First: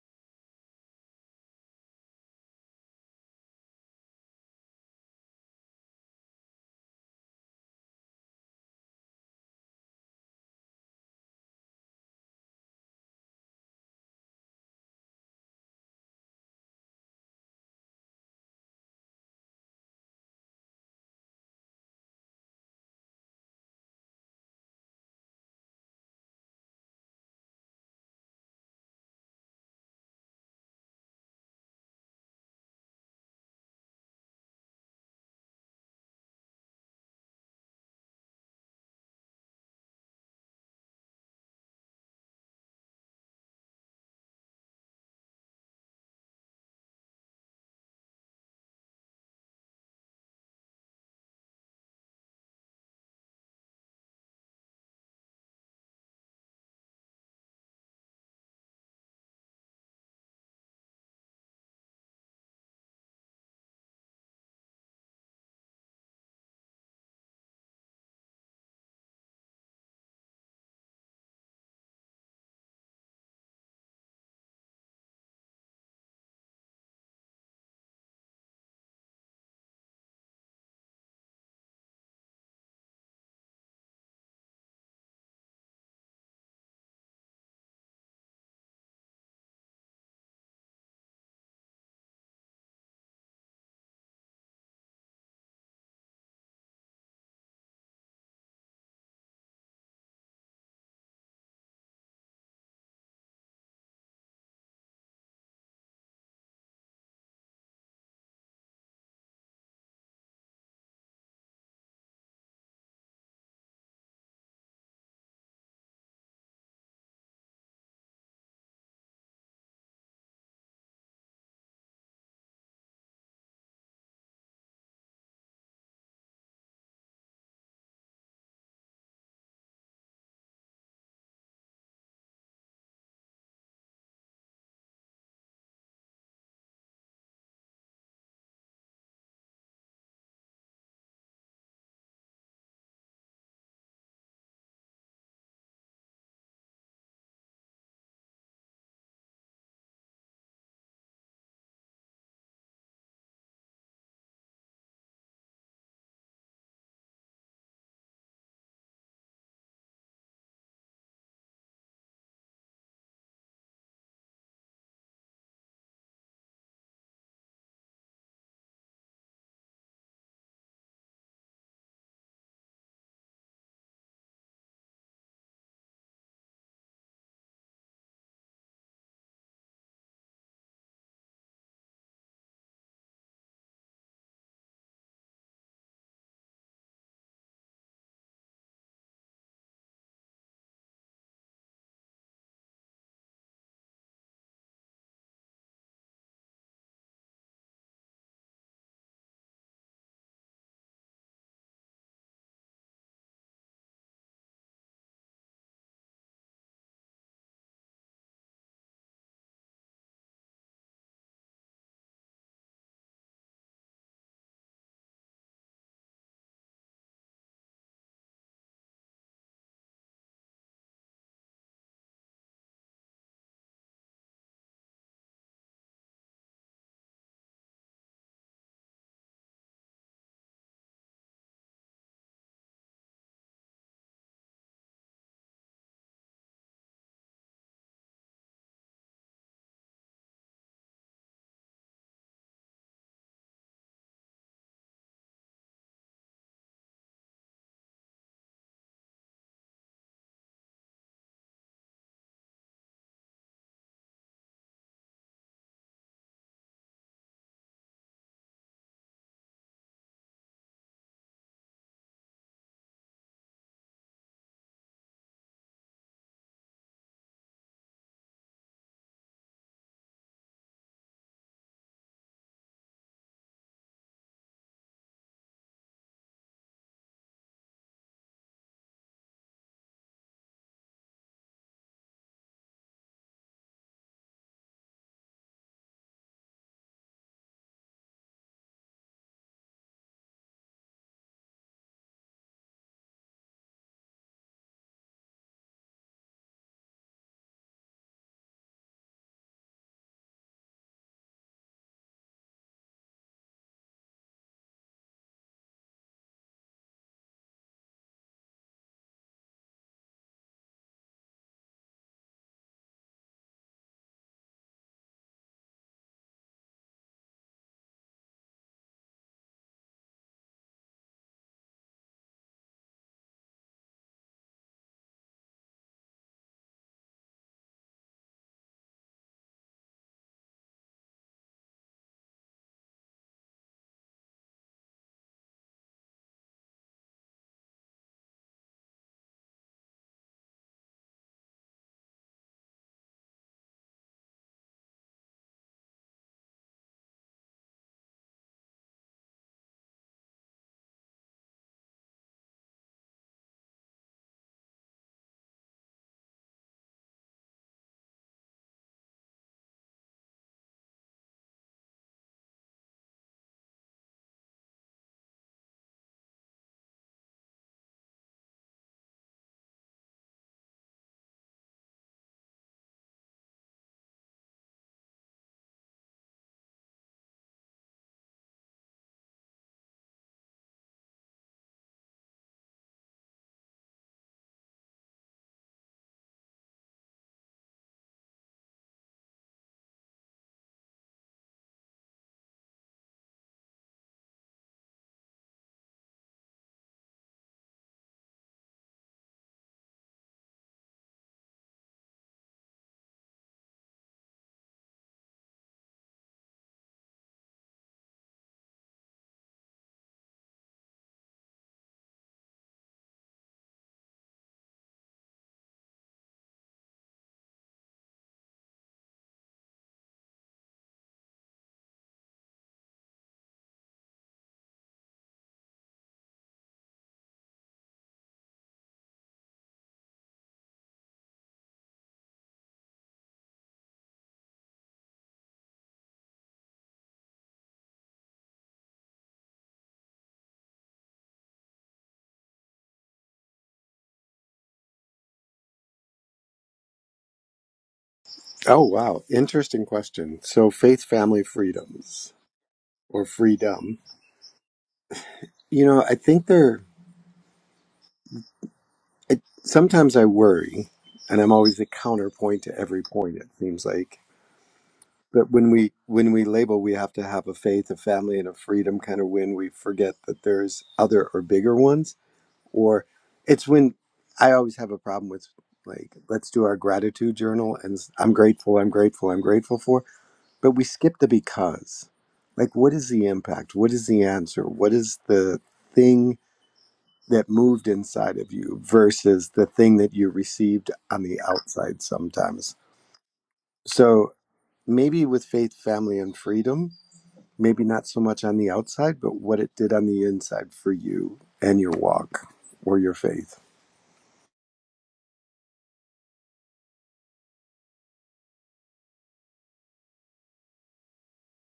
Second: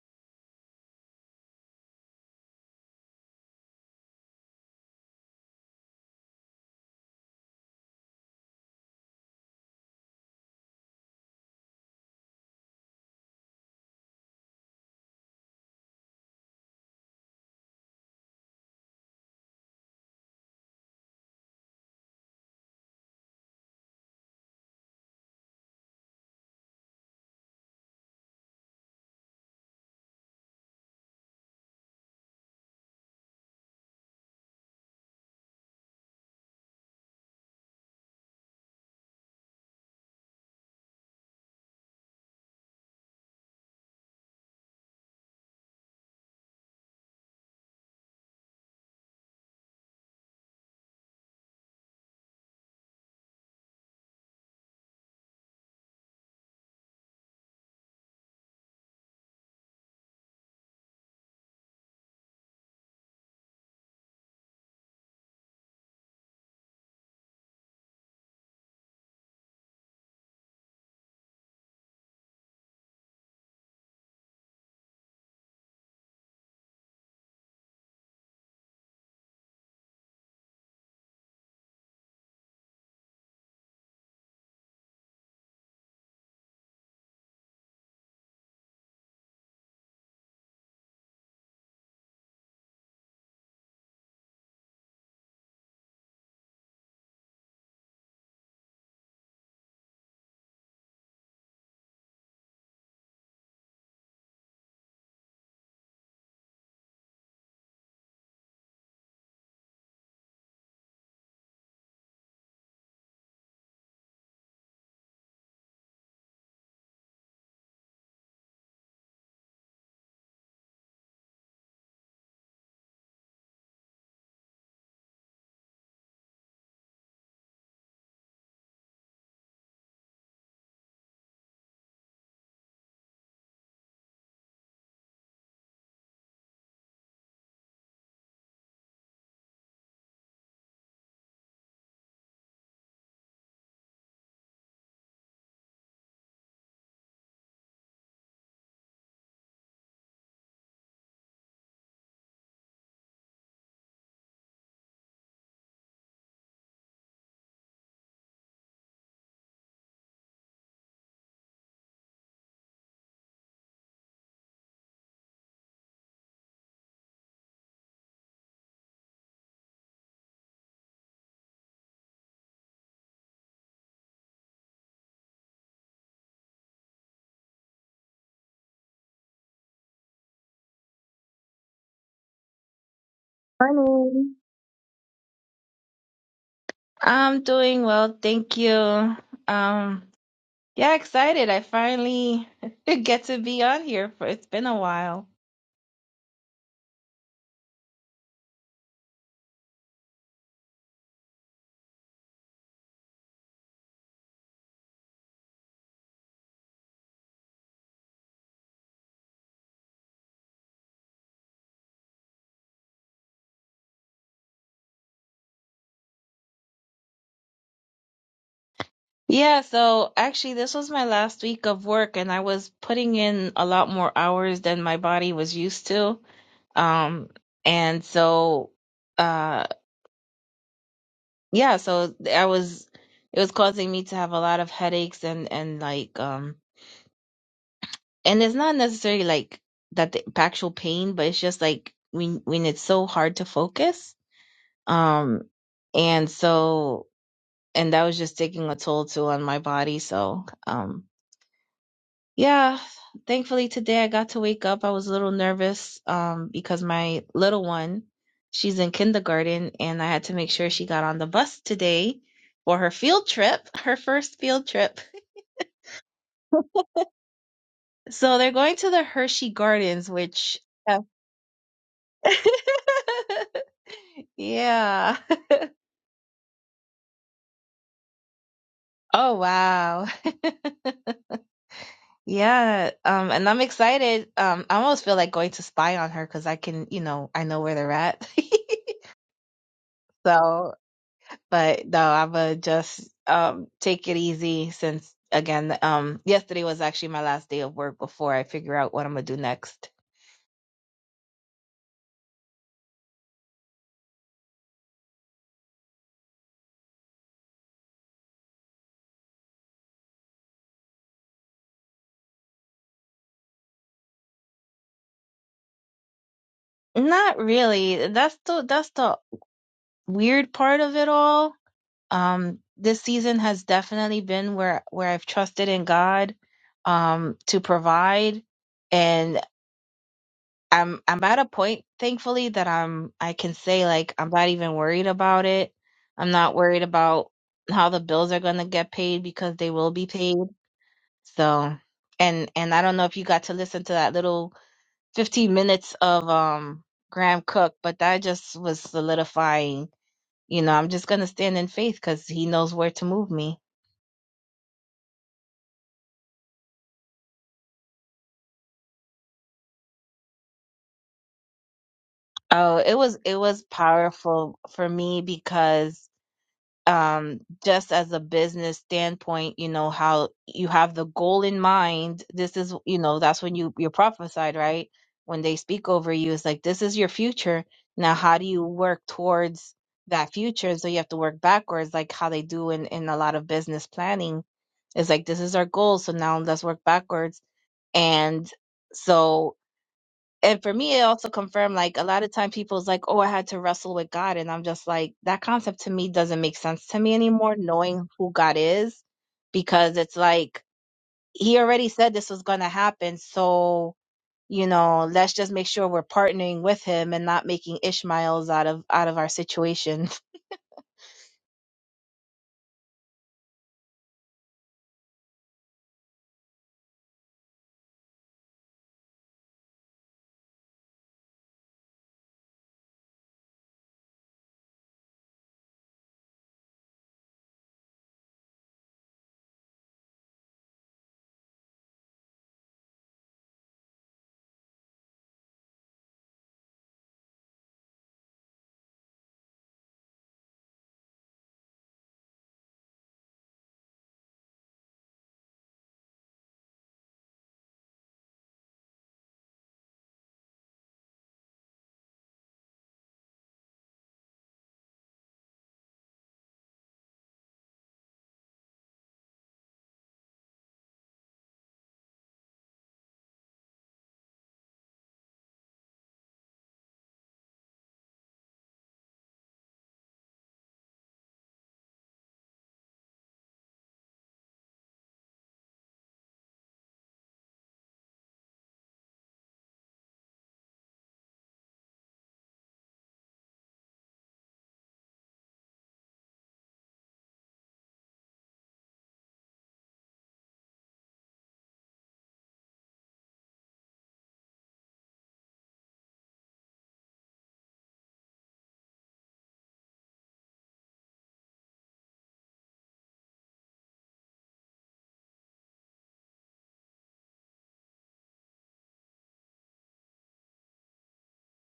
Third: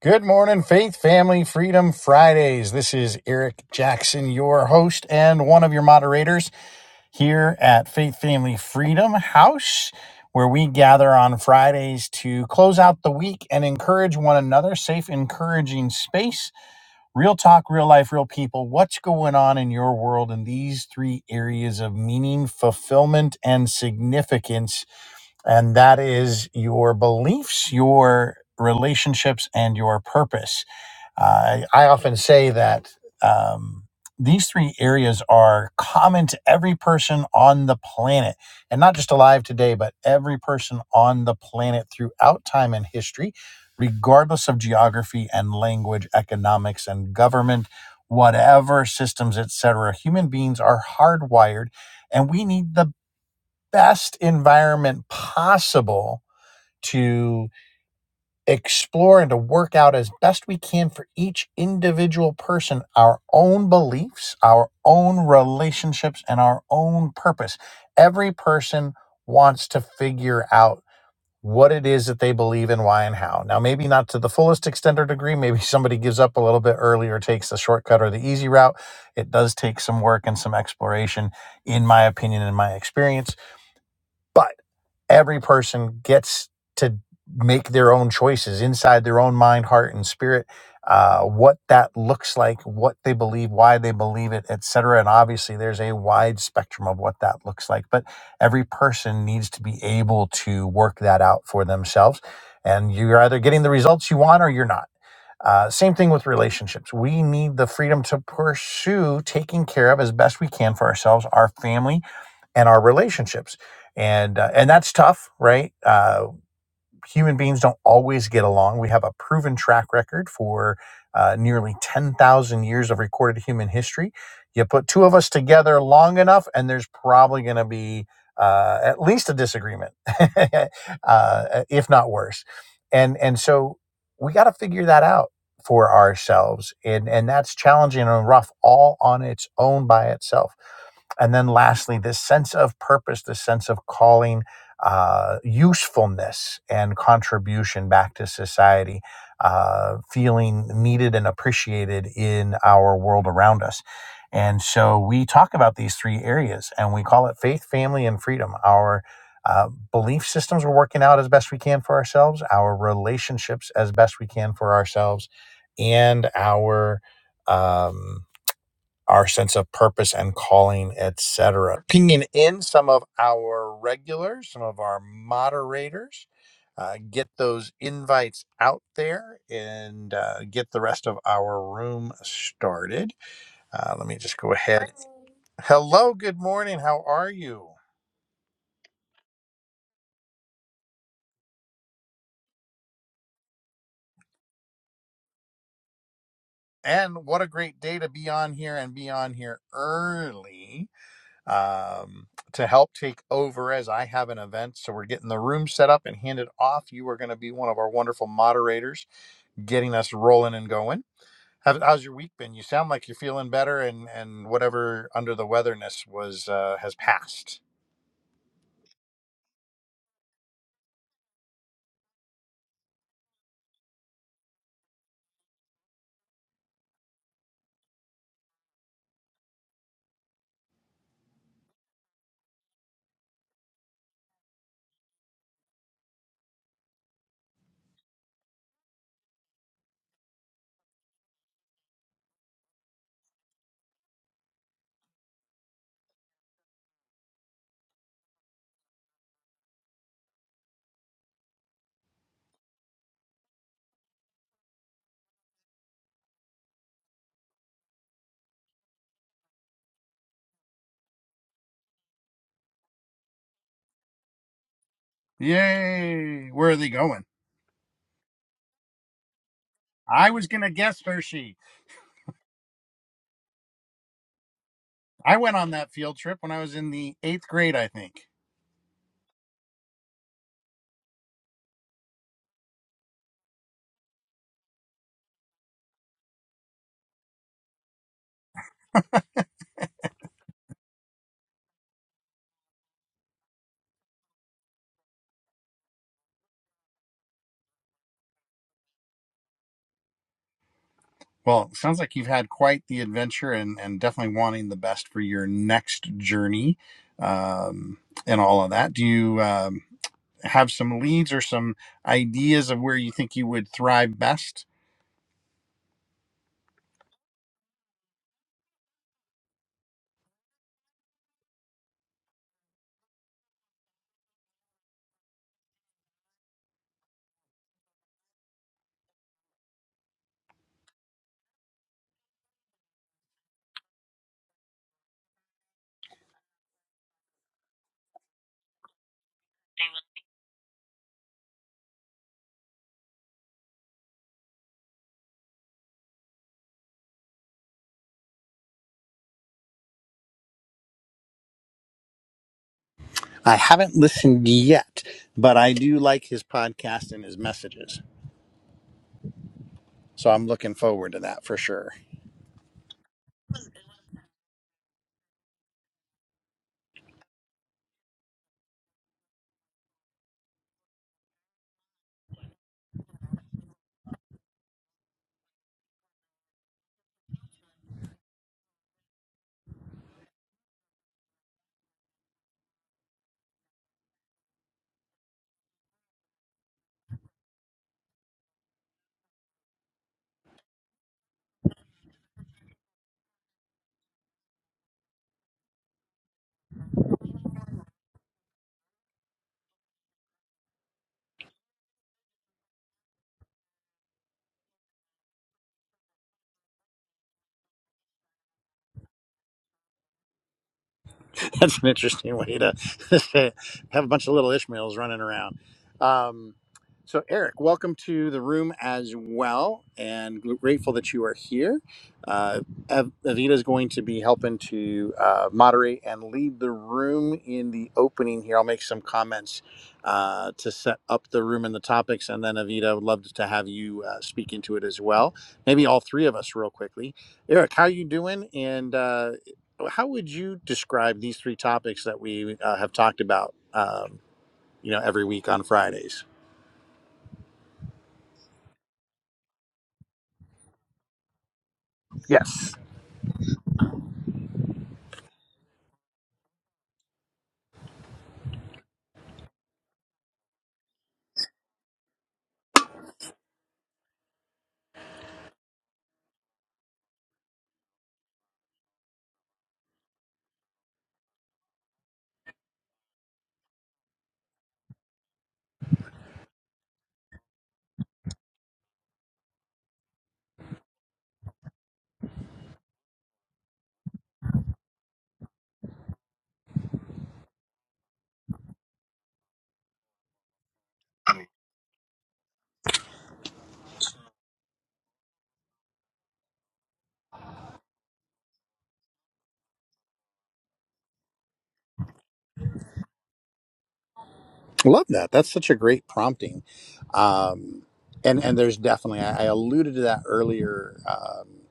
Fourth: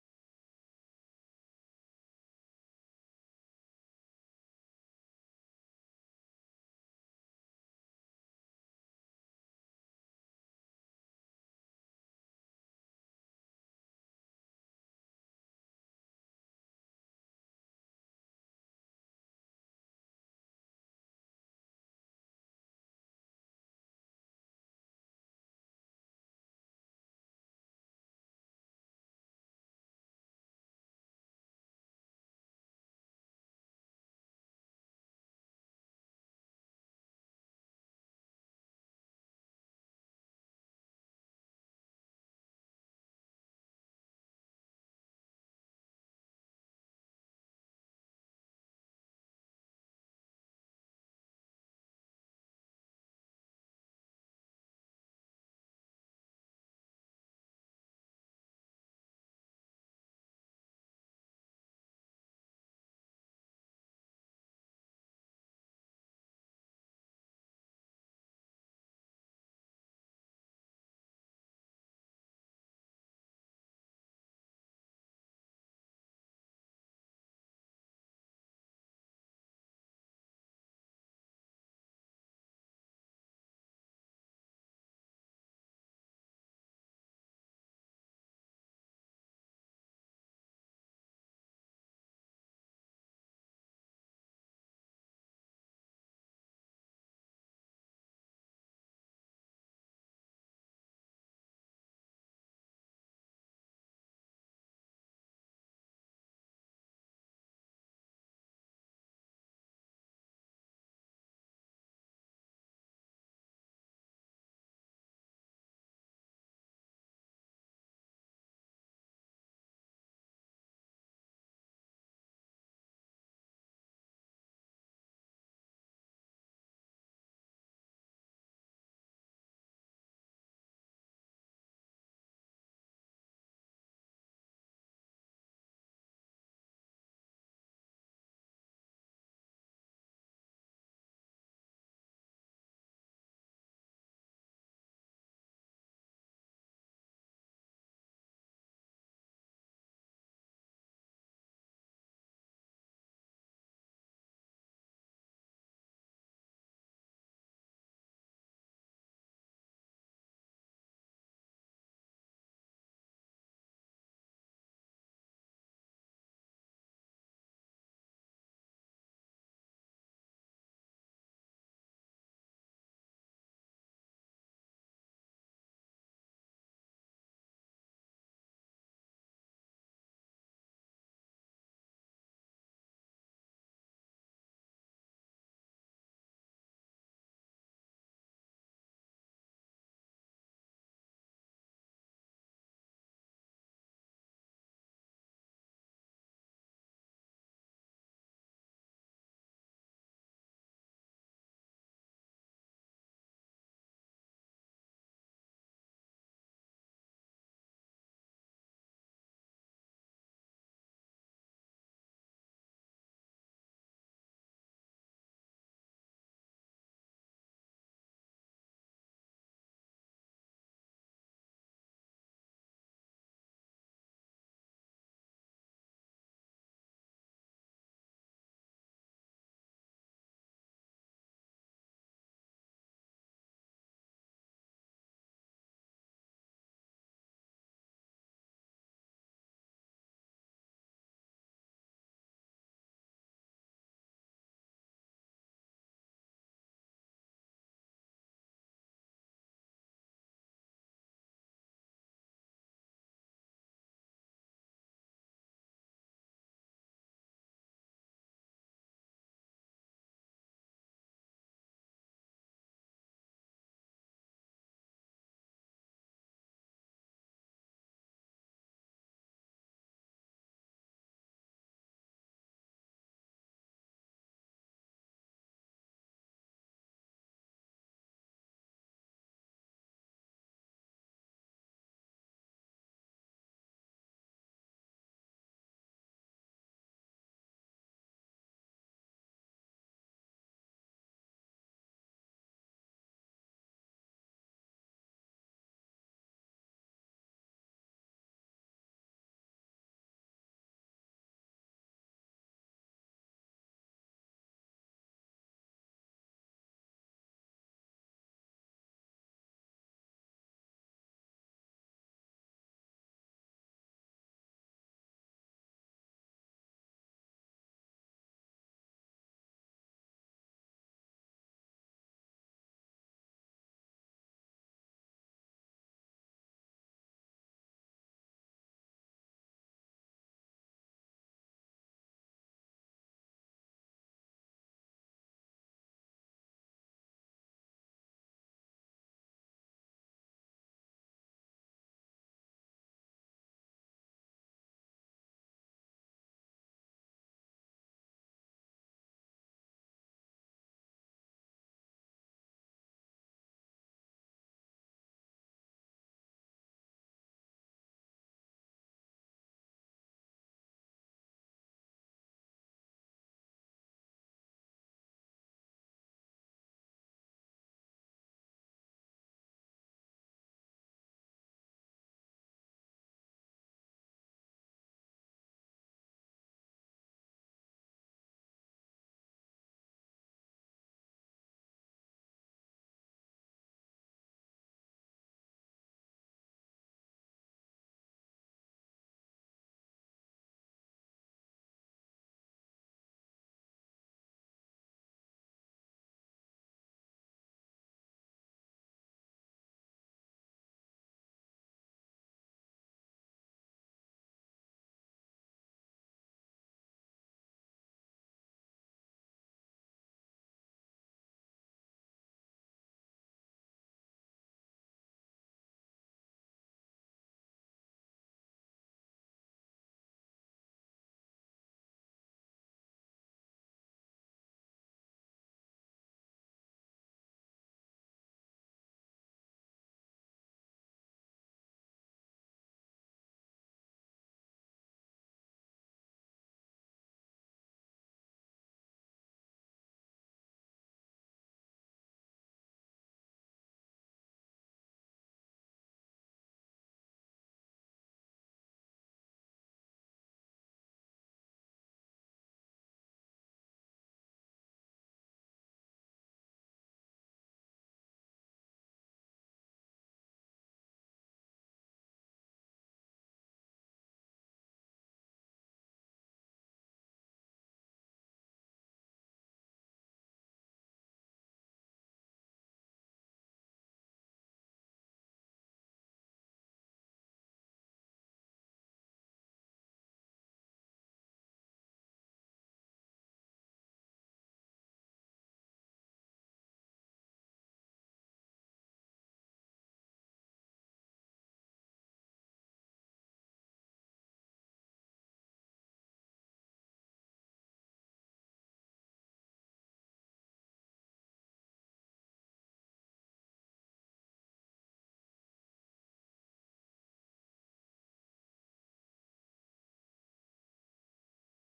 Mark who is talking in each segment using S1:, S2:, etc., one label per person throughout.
S1: Good morning, Faith Family Freedom Fridays. This is Eric Jackson, your host and one of your moderators here at Faith Family Freedom House, where we gather on Fridays to close out the week and encourage one another. Safe, encouraging space, real talk, real life, real people. What's going on in your world in these three areas of meaning, fulfillment, and significance? And that is your beliefs, your relationships, and your purpose. I I often say that um, these three areas are common to every person on the planet, and not just alive today, but every person on the planet throughout time and history, regardless of geography and language, economics and government, whatever systems, etc. Human beings are hardwired, and we need the best environment possible to explore and to work out as best we can for each individual person our own beliefs, our own relationships, and our own purpose. Every person wants to figure out what it is that they believe in, why, and how. Now, maybe not to the fullest extent or degree. Maybe somebody gives up a little bit early or takes the shortcut or the easy route. It does take some work and some exploration, in my opinion, in my experience. but every person gets to make their own choices inside their own mind, heart, and spirit. Uh, what that looks like, what they believe, why they believe it, etc. And obviously, there's a wide spectrum of what that looks like. But every person needs to be able to work that out for themselves. And you're either getting the results you want or you're not uh, same thing with relationships. We need the freedom to pursue taking care of as best we can for ourselves, our family, and our relationships. And uh, and that's tough, right? Uh, human beings don't always get along. We have a proven track record for uh, nearly 10,000 years of recorded human history. You put two of us together long enough, and there's probably going to be uh, at least a disagreement, uh, if not worse. And and so we got to figure that out for ourselves, and and that's challenging and rough all on its own by itself. And then lastly, this sense of purpose, this sense of calling uh, usefulness and contribution back to society, uh, feeling needed and appreciated in our world around us. And so we talk about these three areas and we call it faith, family, and freedom. Our uh, belief systems we're working out as best we can for ourselves, our relationships as best we can for ourselves, and our. Um, our sense of purpose and calling, etc. Pinging in some of our regulars, some of our moderators, uh, get those invites out there and uh, get the rest of our room started. Uh, let me
S2: Morning.
S1: just go ahead. Hello, good morning. How are
S2: I'm
S1: you?
S2: doing well, thank you. Um, yeah, excited. I finally get to be on here for it's been a while.
S1: And what a great day to be on here and be on here early um, to help take over as I have an event. So we're getting the room set up and handed off. You are going to be one of our wonderful moderators, getting us rolling and going. How, how's your week been? You sound like you're feeling better, and and whatever under the weatherness was uh, has passed.
S2: Yeah, so actually this was my last week of work and I was putting in a lot more hours than my body was used to. Um, and so uh yeah, so I was it was causing me to have a lot of headaches and and like um and it's not necessarily like that the actual pain, but it's just like when when it's so hard to focus. Um, and so and that was just taking a toll too on my body. So um, yeah, thankfully today I got to wake up. I was a little nervous um because my little one, she's in kindergarten, and I had to make sure she got on the bus today for her field trip, her first field trip.
S1: Yay! Where are they going?
S2: So they're going to the Hershey Gardens,
S1: I was
S2: which.
S1: going to
S2: Yeah.
S1: guess Hershey.
S2: Yeah.
S1: I went on that field trip when I was in the eighth grade, I think.
S2: Oh wow. Yeah. Um, and I'm excited. Um, I almost feel like going to spy on her because I can, you know, I know where they're at. So, but no, I'ma just um take it easy since again, um, yesterday was actually my last day of work before I figure out what I'm gonna do next.
S1: Well, it sounds like you've had quite the adventure and, and definitely wanting the best for your next journey um, and all of that. Do you um, have some leads or some ideas of where you think you would thrive best?
S2: Not really. That's the that's the weird part of it all um this season has definitely been where where I've trusted in God um to provide and I'm I'm at a point thankfully that I'm I can say like I'm not even worried about it. I'm not worried about how the bills are going to get paid because they will be paid. So and and I don't know if you got to listen to that little 15 minutes of um Graham Cook, but that just was solidifying. You know, I'm just going to stand in faith cuz he knows where to move me.
S1: I haven't listened yet, but I do like his podcast and his messages. So I'm looking forward to that for sure.
S2: Oh, it was it was powerful for me because um just as a business standpoint, you know how you have the goal in mind. This is, you know, that's when you you're prophesied, right? When they speak over you, it's like this is your future. Now, how do you work towards that future? So you have to work backwards, like how they do in in a lot of business planning. It's like this is our goal, so now let's work backwards. And so and for me it also confirmed like a lot of time people's like oh i had to wrestle with god and i'm just like that concept to me doesn't make sense to me anymore knowing who god is because it's like he already said this was going to happen so you know let's just make sure we're partnering with him and not making ishmaels out of out of our situation
S1: That's an interesting way to say have a bunch of little Ishmaels running around. Um, so, Eric, welcome to the room as well, and grateful that you are here. Uh, Av- Avita is going to be helping to uh, moderate and lead the room in the opening here. I'll make some comments uh, to set up the room and the topics, and then Avita, would love to have you uh, speak into it as well. Maybe all three of us, real quickly. Eric, how are you doing? And uh, how would you describe these three topics that we uh, have talked about? Um, you know, every week on Fridays.
S3: Oh, wow. Interesting question. So, faith, family, freedoms,
S1: Yes.
S3: or freedom. You know, I think they're, I, sometimes I worry, and I'm always the counterpoint to every point, it seems like. But when we when we label, we have to have a faith, a family, and a freedom kind of when we forget that there's other or bigger ones. Or it's when I always have a problem with like, let's do our gratitude journal, and s- I'm grateful, I'm grateful, I'm grateful for. but we skip the because like what is the impact what is the answer what is the thing that moved inside of you versus the thing that you received on the outside sometimes so maybe with faith family and freedom maybe not so much on the outside but what it did on the inside for you and your walk or your faith
S1: Love that. That's such a great prompting. Um, and and there's definitely I, I alluded to that earlier. um,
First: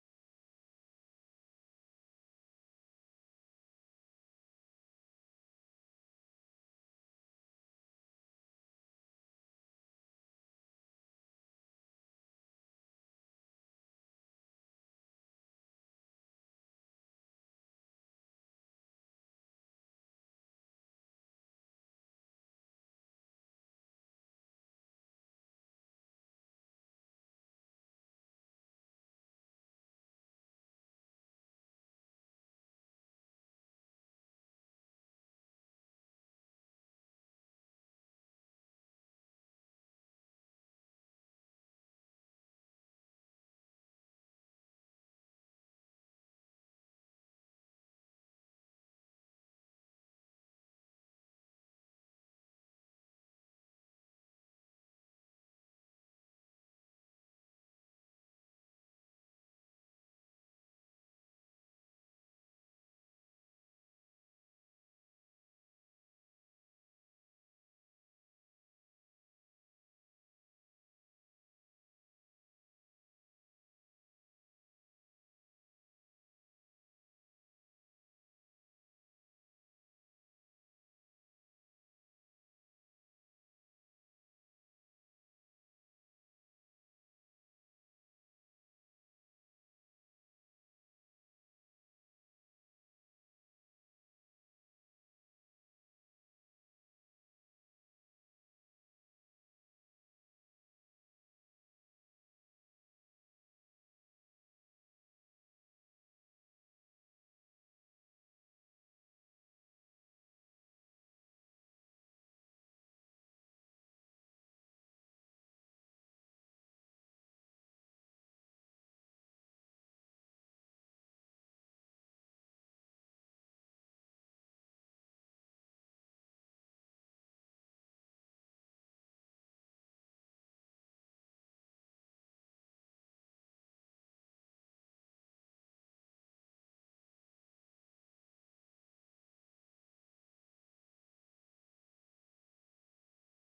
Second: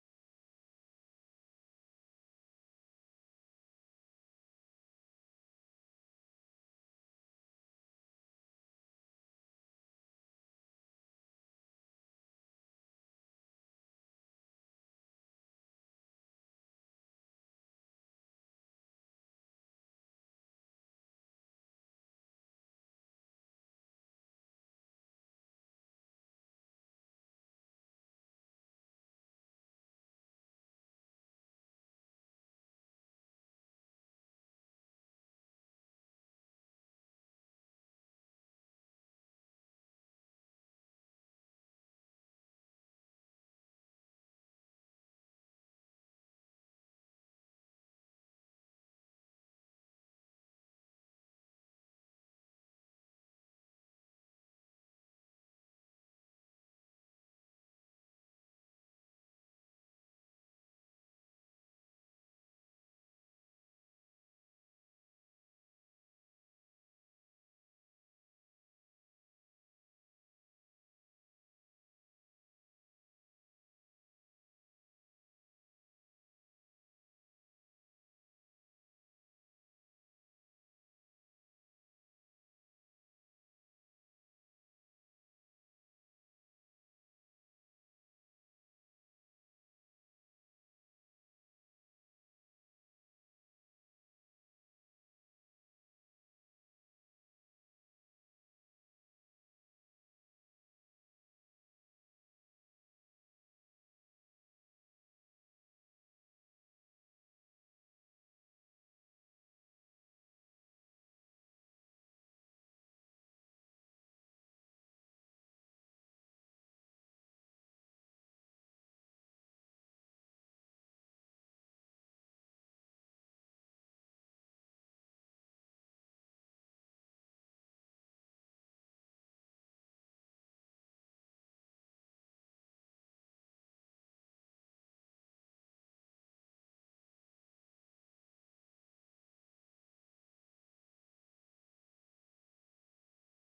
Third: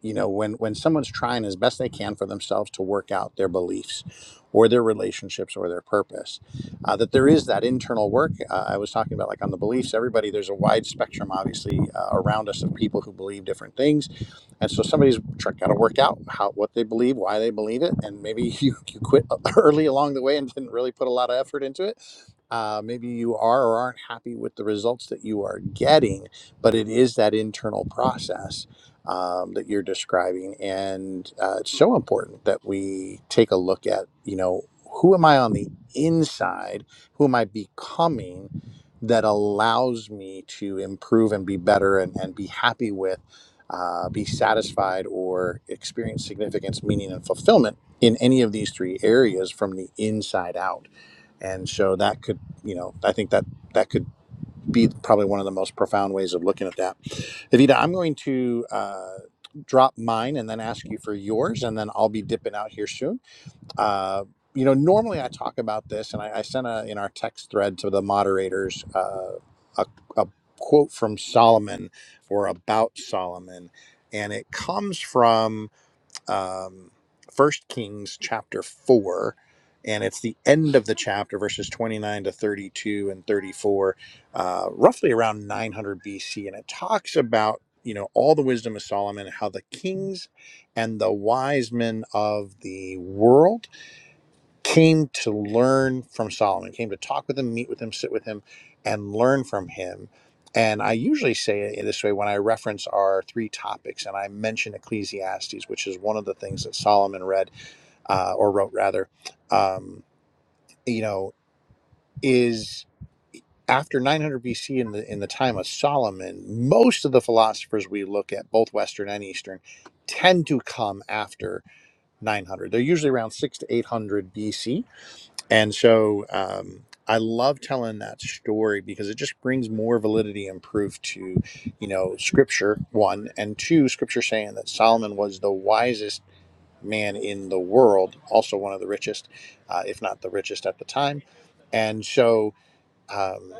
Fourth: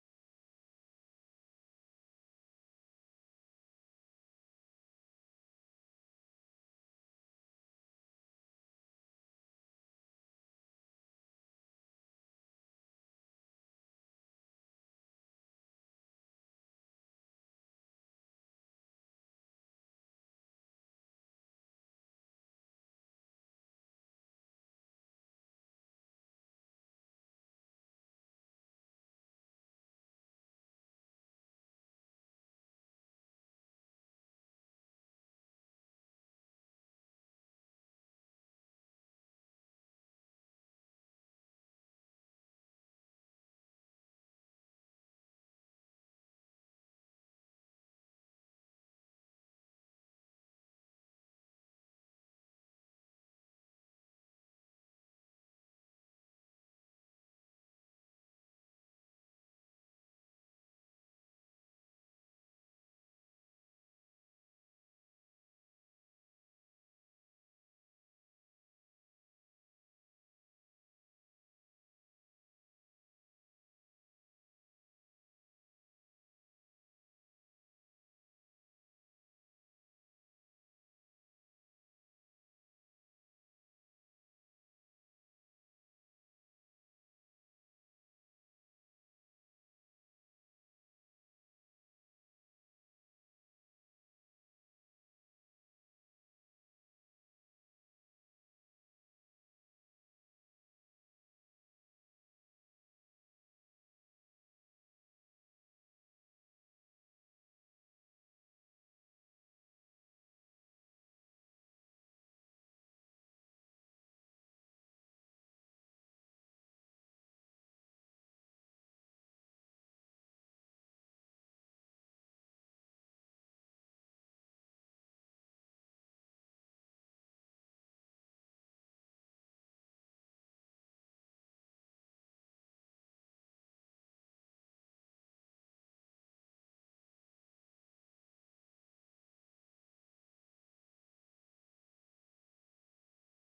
S1: you know when when someone's trying as best they can for themselves to work out their beliefs or their relationships or their purpose uh, that there is that internal work uh, i was talking about like on the beliefs everybody there's a wide spectrum obviously uh, around us of people who believe different things and so somebody's got to work out how what they believe why they believe it and maybe you, you quit early along the way and didn't really put a lot of effort into it uh, maybe you are or aren't happy with the results that you are getting but it is that internal process um, that you're describing, and uh, it's so important that we take a look at, you know, who am I on the inside? Who am I becoming? That allows me to improve and be better and, and be happy with, uh, be satisfied, or experience significance, meaning, and fulfillment in any of these three areas from the inside out. And so that could, you know, I think that that could be probably one of the most profound ways of looking at that Evita, I'm going to uh, drop mine and then ask you for yours, and then I'll be dipping out here soon. Uh, you know, normally I talk about this, and I, I sent a, in our text thread to the moderators uh, a, a quote from Solomon or about Solomon, and it comes from um, 1 Kings chapter 4, and it's the end of the chapter, verses 29 to 32 and 34, uh, roughly around 900 BC. And it talks about, you know, all the wisdom of Solomon, how the kings and the wise men of the world came to learn from Solomon, came to talk with him, meet with him, sit with him, and learn from him. And I usually say it in this way when I reference our three topics, and I mention Ecclesiastes, which is one of the things that Solomon read uh, or wrote, rather. Um, you know, is after 900 BC in the in the time of Solomon, most of the philosophers we look at, both Western and Eastern, tend to come after 900. They're usually around six to 800 BC and so um, I love telling that story because it just brings more validity and proof to, you know, scripture, one, and two, scripture saying that Solomon was the wisest man in the world, also one of the richest, uh, if not the richest at the time. And so. um,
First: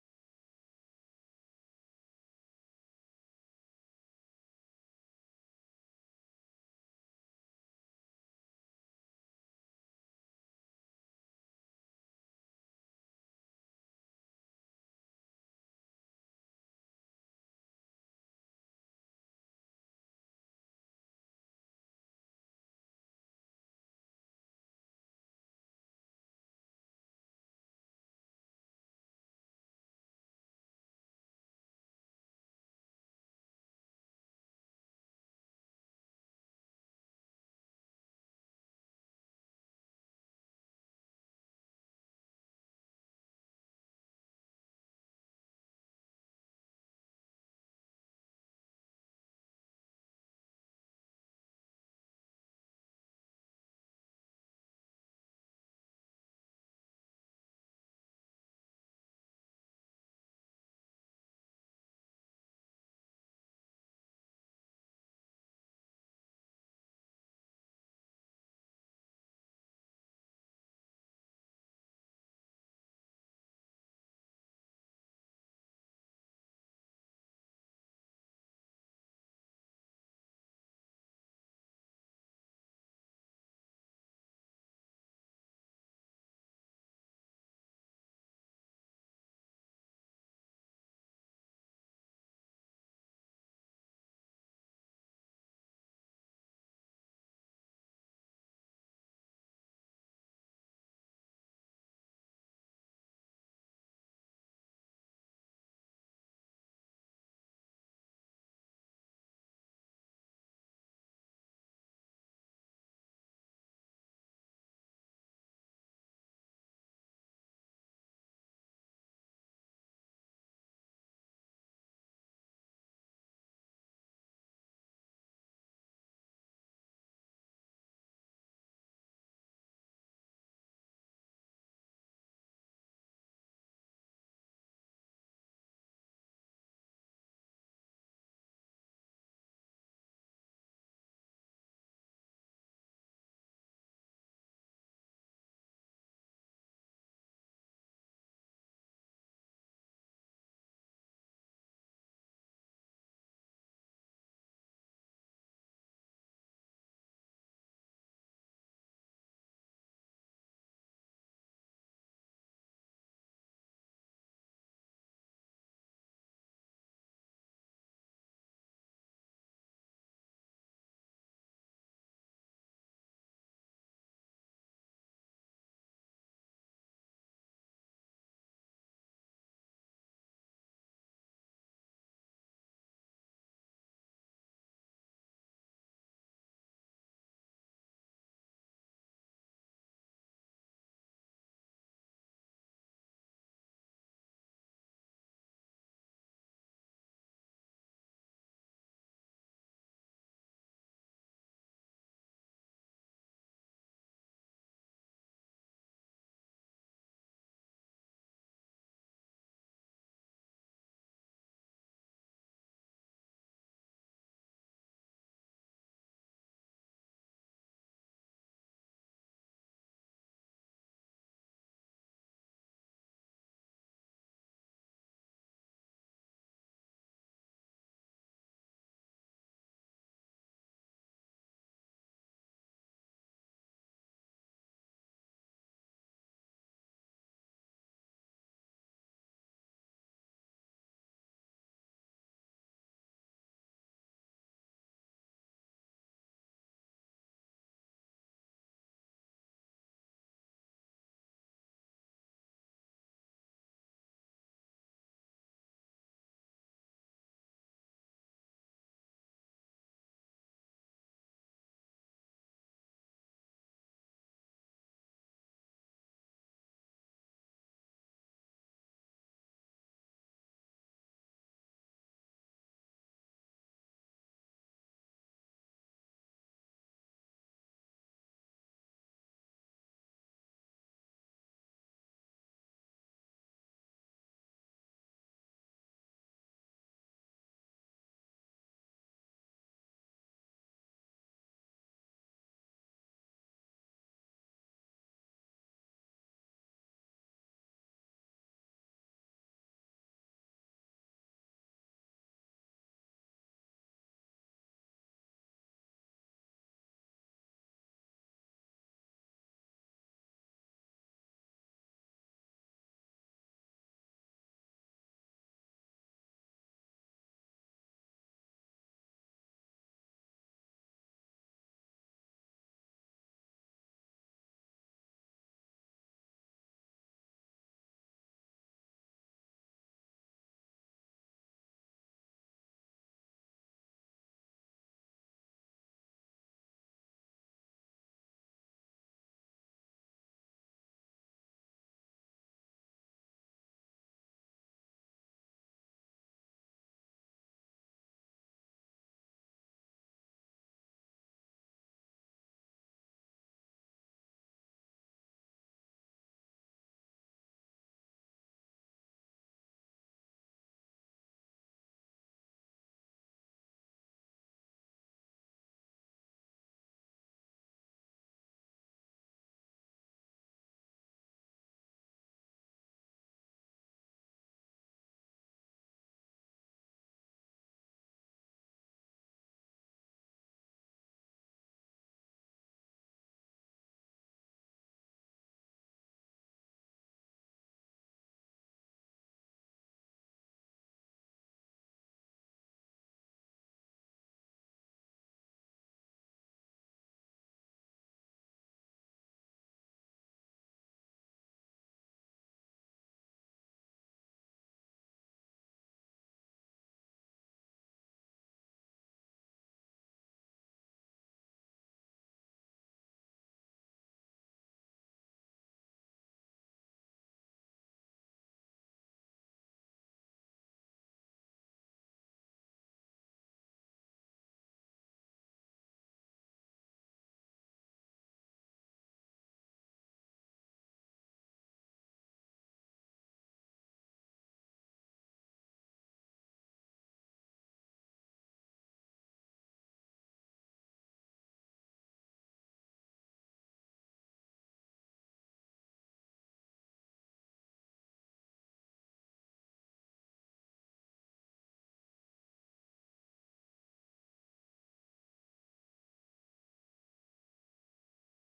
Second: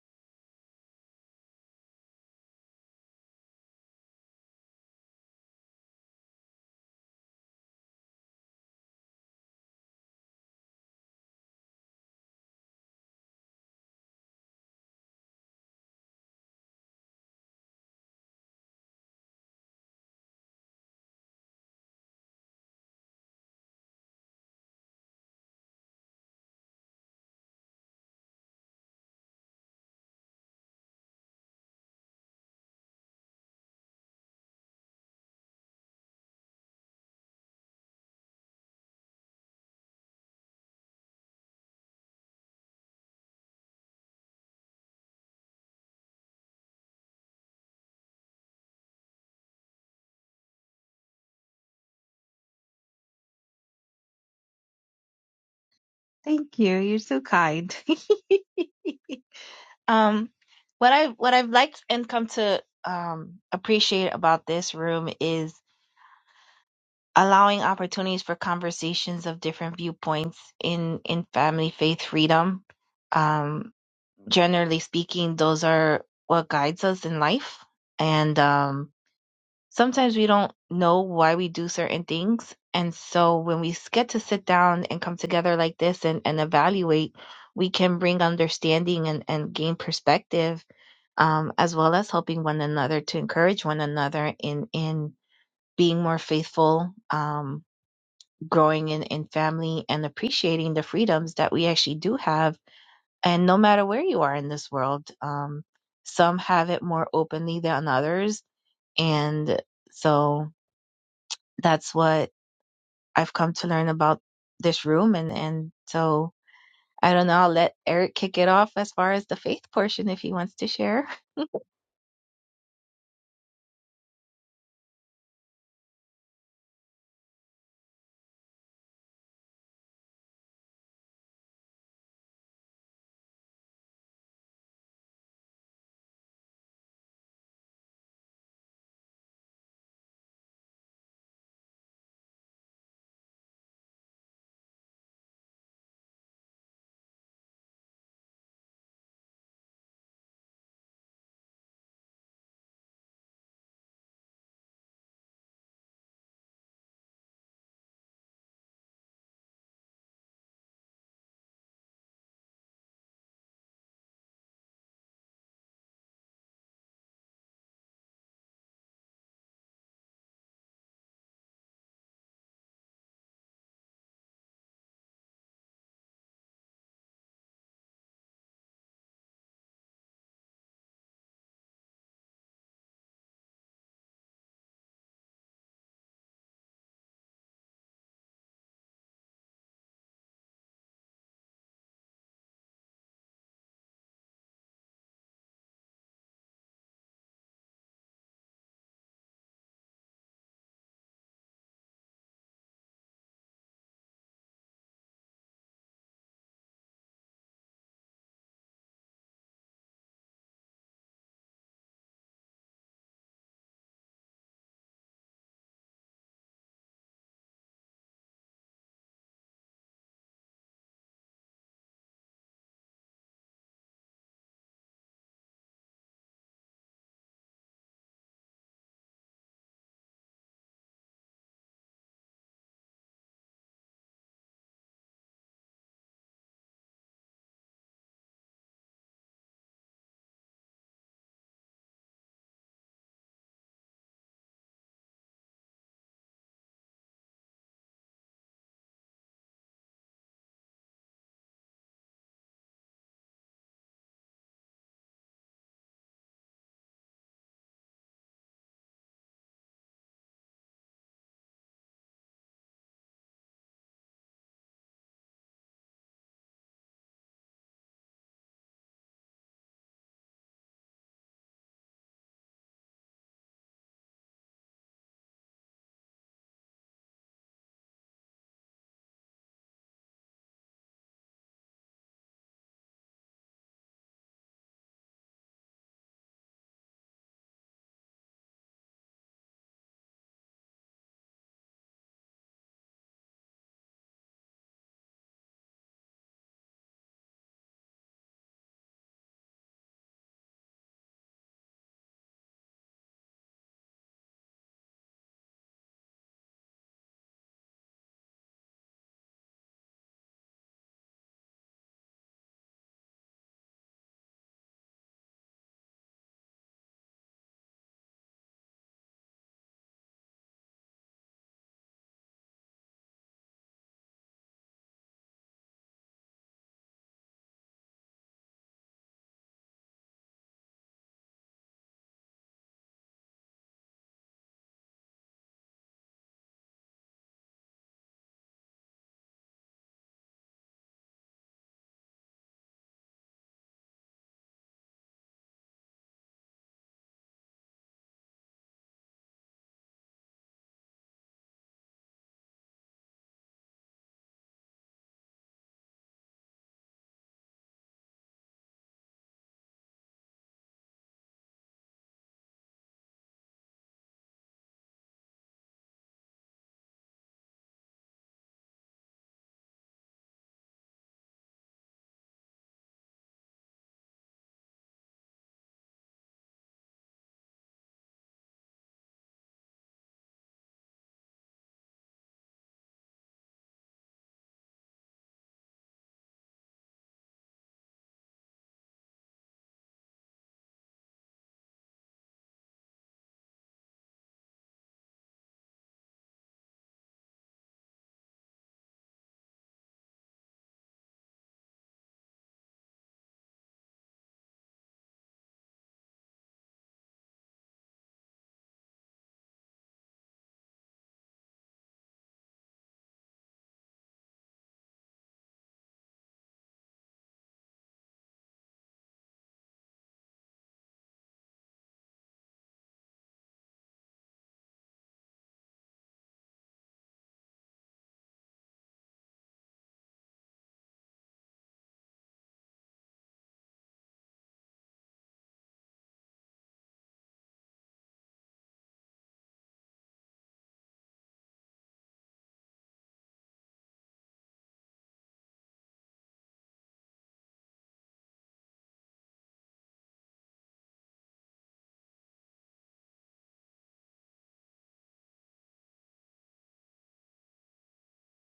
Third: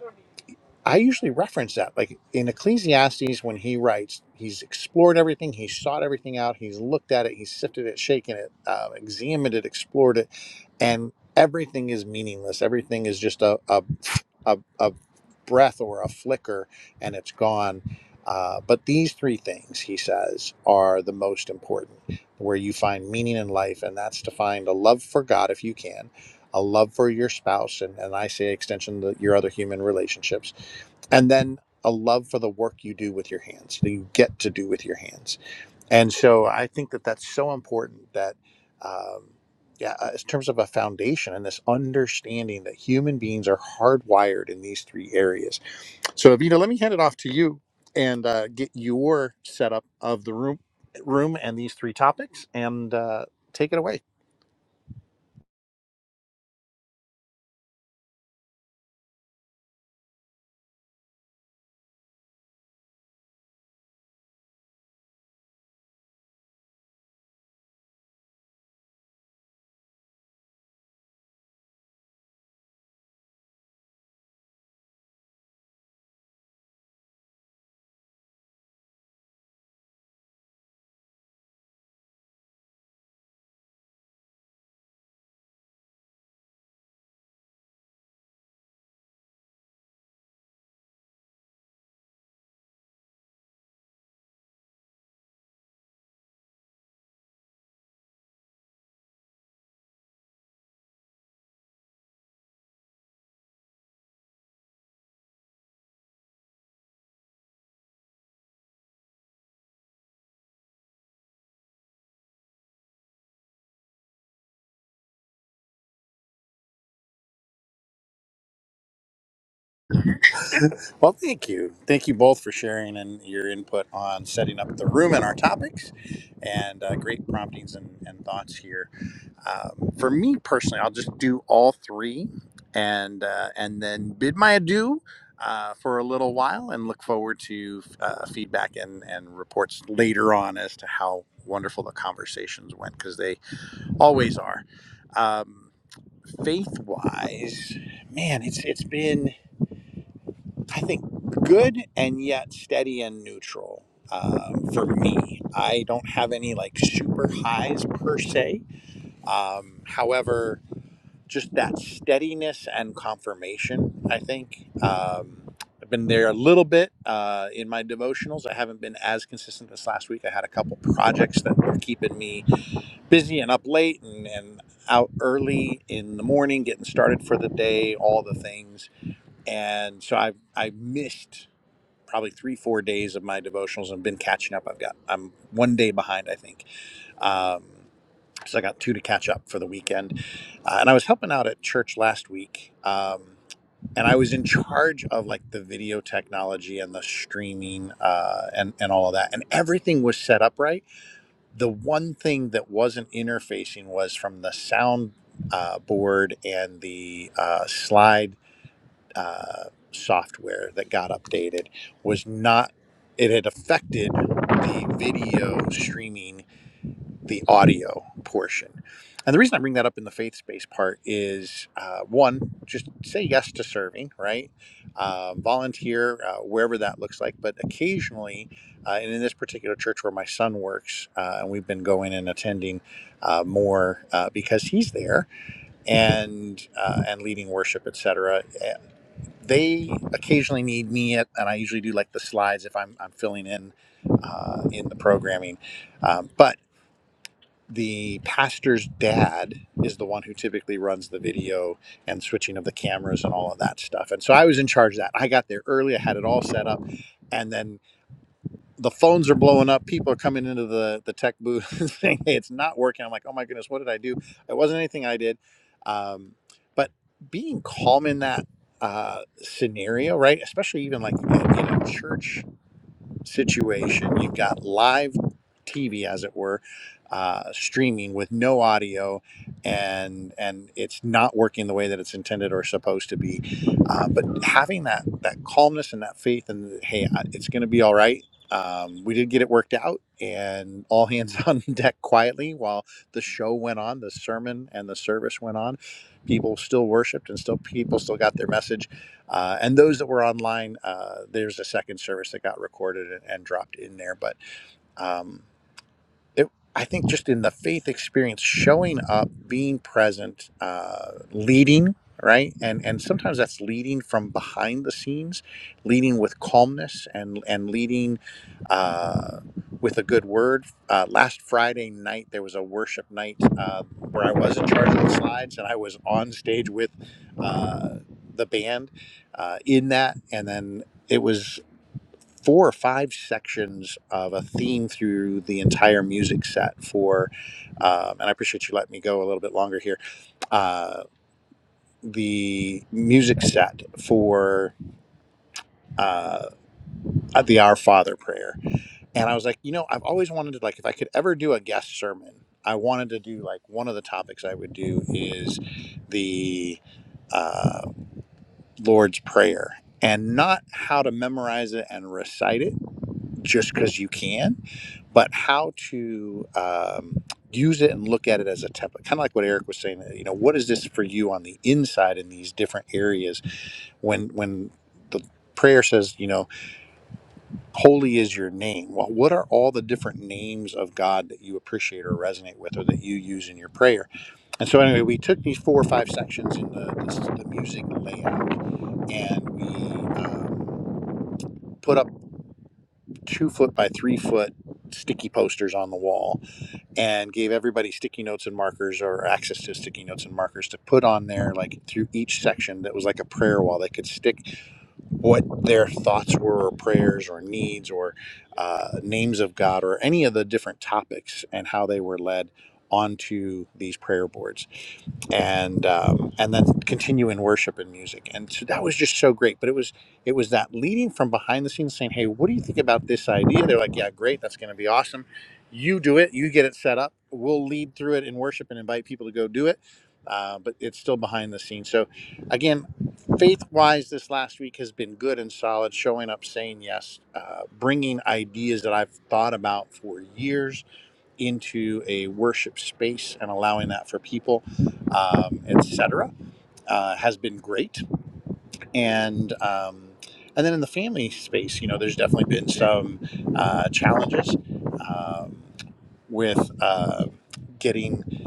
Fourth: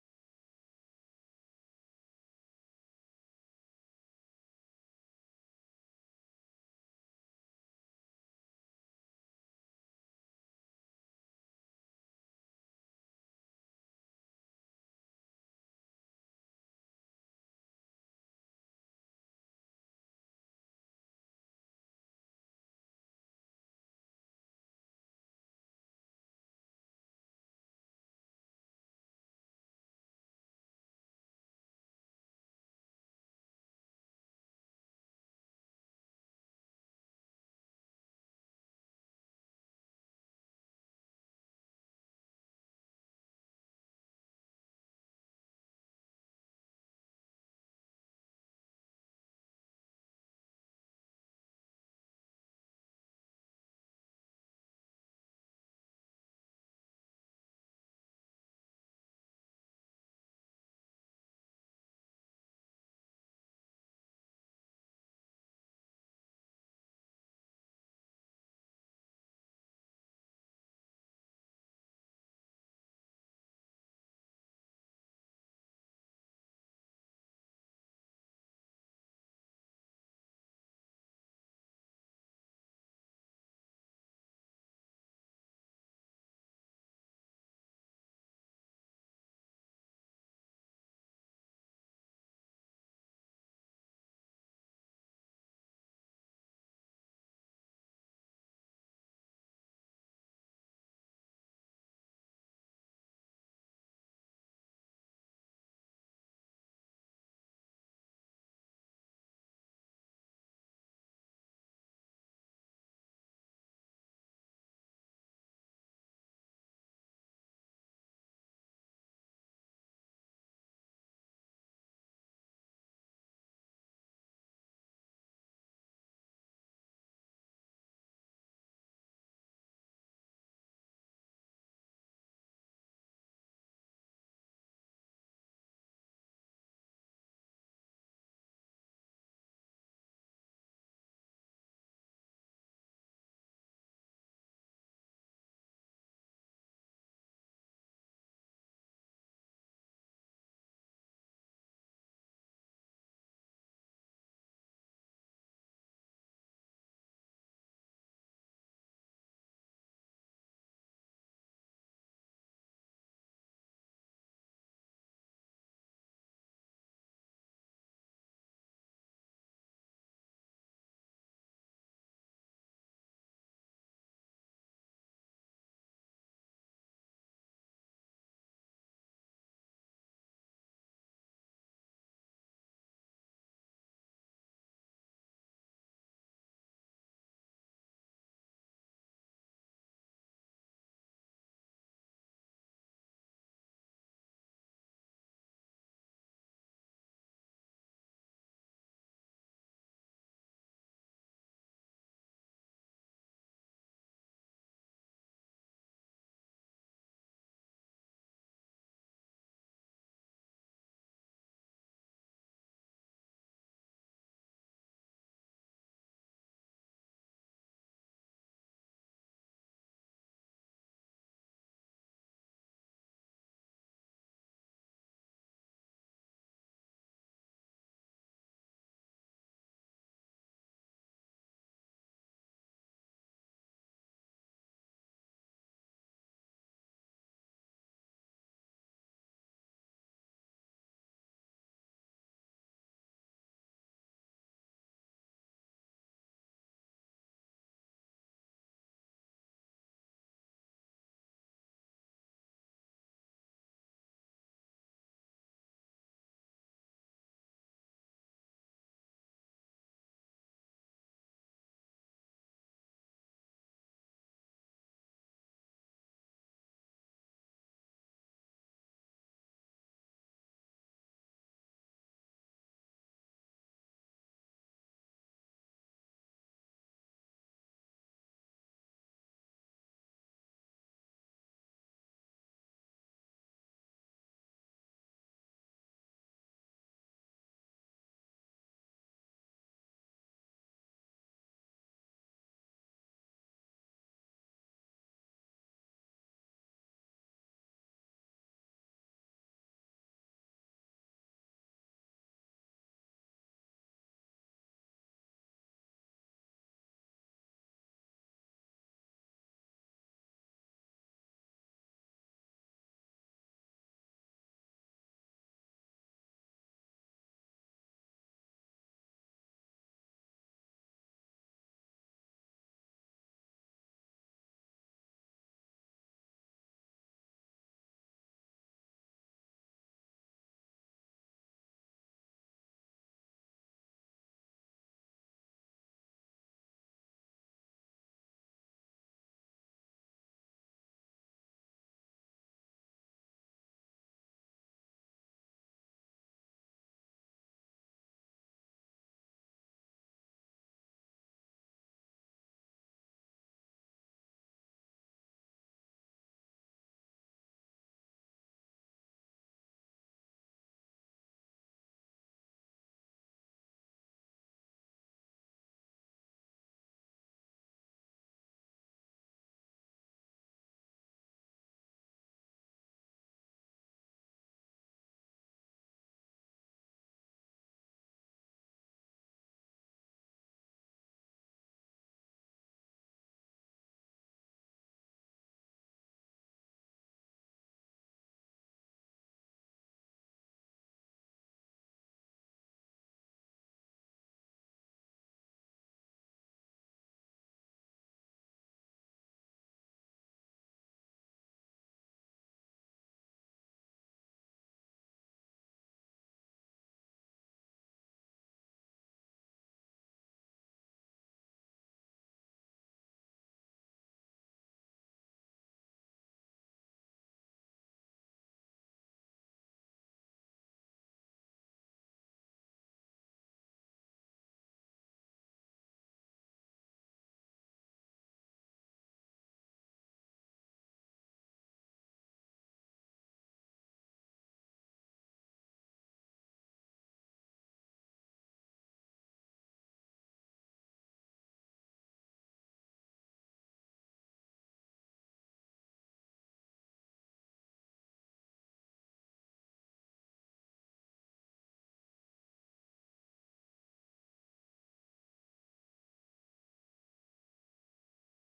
S1: I usually reference that. Like in Ecclesiastes, when he writes, he's explored everything, he's sought everything out, he's looked at it, he's sifted it, shaken it, uh, examined it, explored it, and everything is meaningless. Everything is just a, a, a, a breath or a flicker and it's gone. Uh, but these three things, he says, are the most important where you find meaning in life, and that's to find a love for God if you can. A love for your spouse, and, and I say extension the, your other human relationships, and then a love for the work you do with your hands that you get to do with your hands and so i think that that's so important that um, yeah uh, in terms of a foundation and this understanding that human beings are hardwired in these three areas so avita let me hand it off to you and uh, get your setup of the room room and these three topics and uh, take it away
S2: thank you you're so kind um what i what i've liked and come to um appreciate about this room is allowing opportunities for conversations of different viewpoints in in family faith freedom um generally speaking those are what guides us in life and um sometimes we don't know why we do certain things and so when we get to sit down and come together like this and and evaluate we can bring understanding and and gain perspective um as well as helping one another to encourage one another in in being more faithful um growing in, in family and appreciating the freedoms that we actually do have. And no matter where you are in this world, um, some have it more openly than others. And so that's what I've come to learn about this room. And, and so I don't know. I'll let Eric kick it off as far as the faith portion if he wants to share.
S1: Well, thank you. Thank you both for sharing and your input on setting up the room and our topics and uh, great promptings and, and thoughts here. Um, for me personally, I'll just do all three and uh, and then bid my adieu uh, for a little while and look forward to uh, feedback and, and reports later on as to how wonderful the conversations went because they always are. Um, faith wise, man, it's it's been. I think good and yet steady and neutral um, for me. I don't have any like super highs per se. Um, however, just that steadiness and confirmation, I think. Um, I've been there a little bit uh, in my devotionals. I haven't been as consistent this last week. I had a couple projects that were keeping me busy and up late and, and out early in the morning, getting started for the day, all the things and so I have I missed probably three four days of my devotionals and been catching up i've got i'm one day behind i think um so i got two to catch up for the weekend uh, and i was helping out at church last week um and i was in charge of like the video technology and the streaming uh and and all of that and everything was set up right the one thing that wasn't interfacing was from the sound uh, board and the uh, slide uh, software that got updated was not it had affected the video streaming the audio portion and the reason i bring that up in the faith based part is uh, one just say yes to serving right uh, volunteer uh, wherever that looks like but occasionally uh, and in this particular church where my son works uh, and we've been going and attending uh, more uh, because he's there and uh, and leading worship, etc. They occasionally need me, at, and I usually do like the slides if I'm, I'm filling in uh, in the programming. Um, but the pastor's dad is the one who typically runs the video and switching of the cameras and all of that stuff. And so I was in charge of that. I got there early. I had it all set up, and then the phones are blowing up. People are coming into the the tech booth saying, "Hey, it's not working." I'm like, "Oh my goodness, what did I do? It wasn't anything I did." Um, but being calm in that uh, scenario, right? Especially even like in a church situation. You've got live TV, as it were, uh, streaming with no audio, and and it's not working the way that it's intended or supposed to be. Uh, but having that that calmness and that faith, and hey, I- it's going to be all right. Um, we did get it worked out, and all hands on deck quietly while the show went on, the sermon and the service went on. People still worshipped, and still people still got their message uh, and those that were online, uh, there's a second service that got recorded and, and dropped in there. But um, it, I think just in the faith experience, showing up, being present, uh, leading, right, and and sometimes that's leading from behind the scenes, leading with calmness and and leading uh, with a good word. Uh, last Friday night there was a worship night uh, where I was in charge of the slides, and I was on stage with uh, the band uh, in that, and then. It was four or five sections of a theme through the entire music set for um, and i appreciate you letting me go a little bit longer here uh, the music set for uh, the our father prayer and i was like you know i've always wanted to like if i could ever do a guest sermon i wanted to do like one of the topics i would do is the uh, lord's prayer and not how to memorize it and recite it just because you can but how to um, use it and look at it as a template kind of like what eric was saying you know what is this for you on the inside in these different areas when when the prayer says you know holy is your name well what are all the different names of god that you appreciate or resonate with or that you use in your prayer and so anyway we took these four or five sections in the the, the music layout and we um, put up two foot by three foot sticky posters on the wall and gave everybody sticky notes and markers or access to sticky notes and markers to put on there like through each section that was like a prayer wall they could stick what their thoughts were or prayers or needs or uh, names of god or any of the different topics and how they were led onto these prayer boards and um, and then continue in worship and music. And so that was just so great. But it was it was that leading from behind the scenes, saying, "Hey, what do you think about this idea?" They're like, "Yeah, great, that's going to be awesome. You do it. You get it set up. We'll lead through it in worship and invite people to go do it." Uh, but it's still behind the scenes. So, again, faith wise, this last week has been good and solid. Showing up, saying yes, uh, bringing ideas that I've thought about for years into a worship space and allowing that for people, um, etc., uh, has been great. And um, and then in the family space, you know, there's definitely been some uh, challenges um, with. Uh, Getting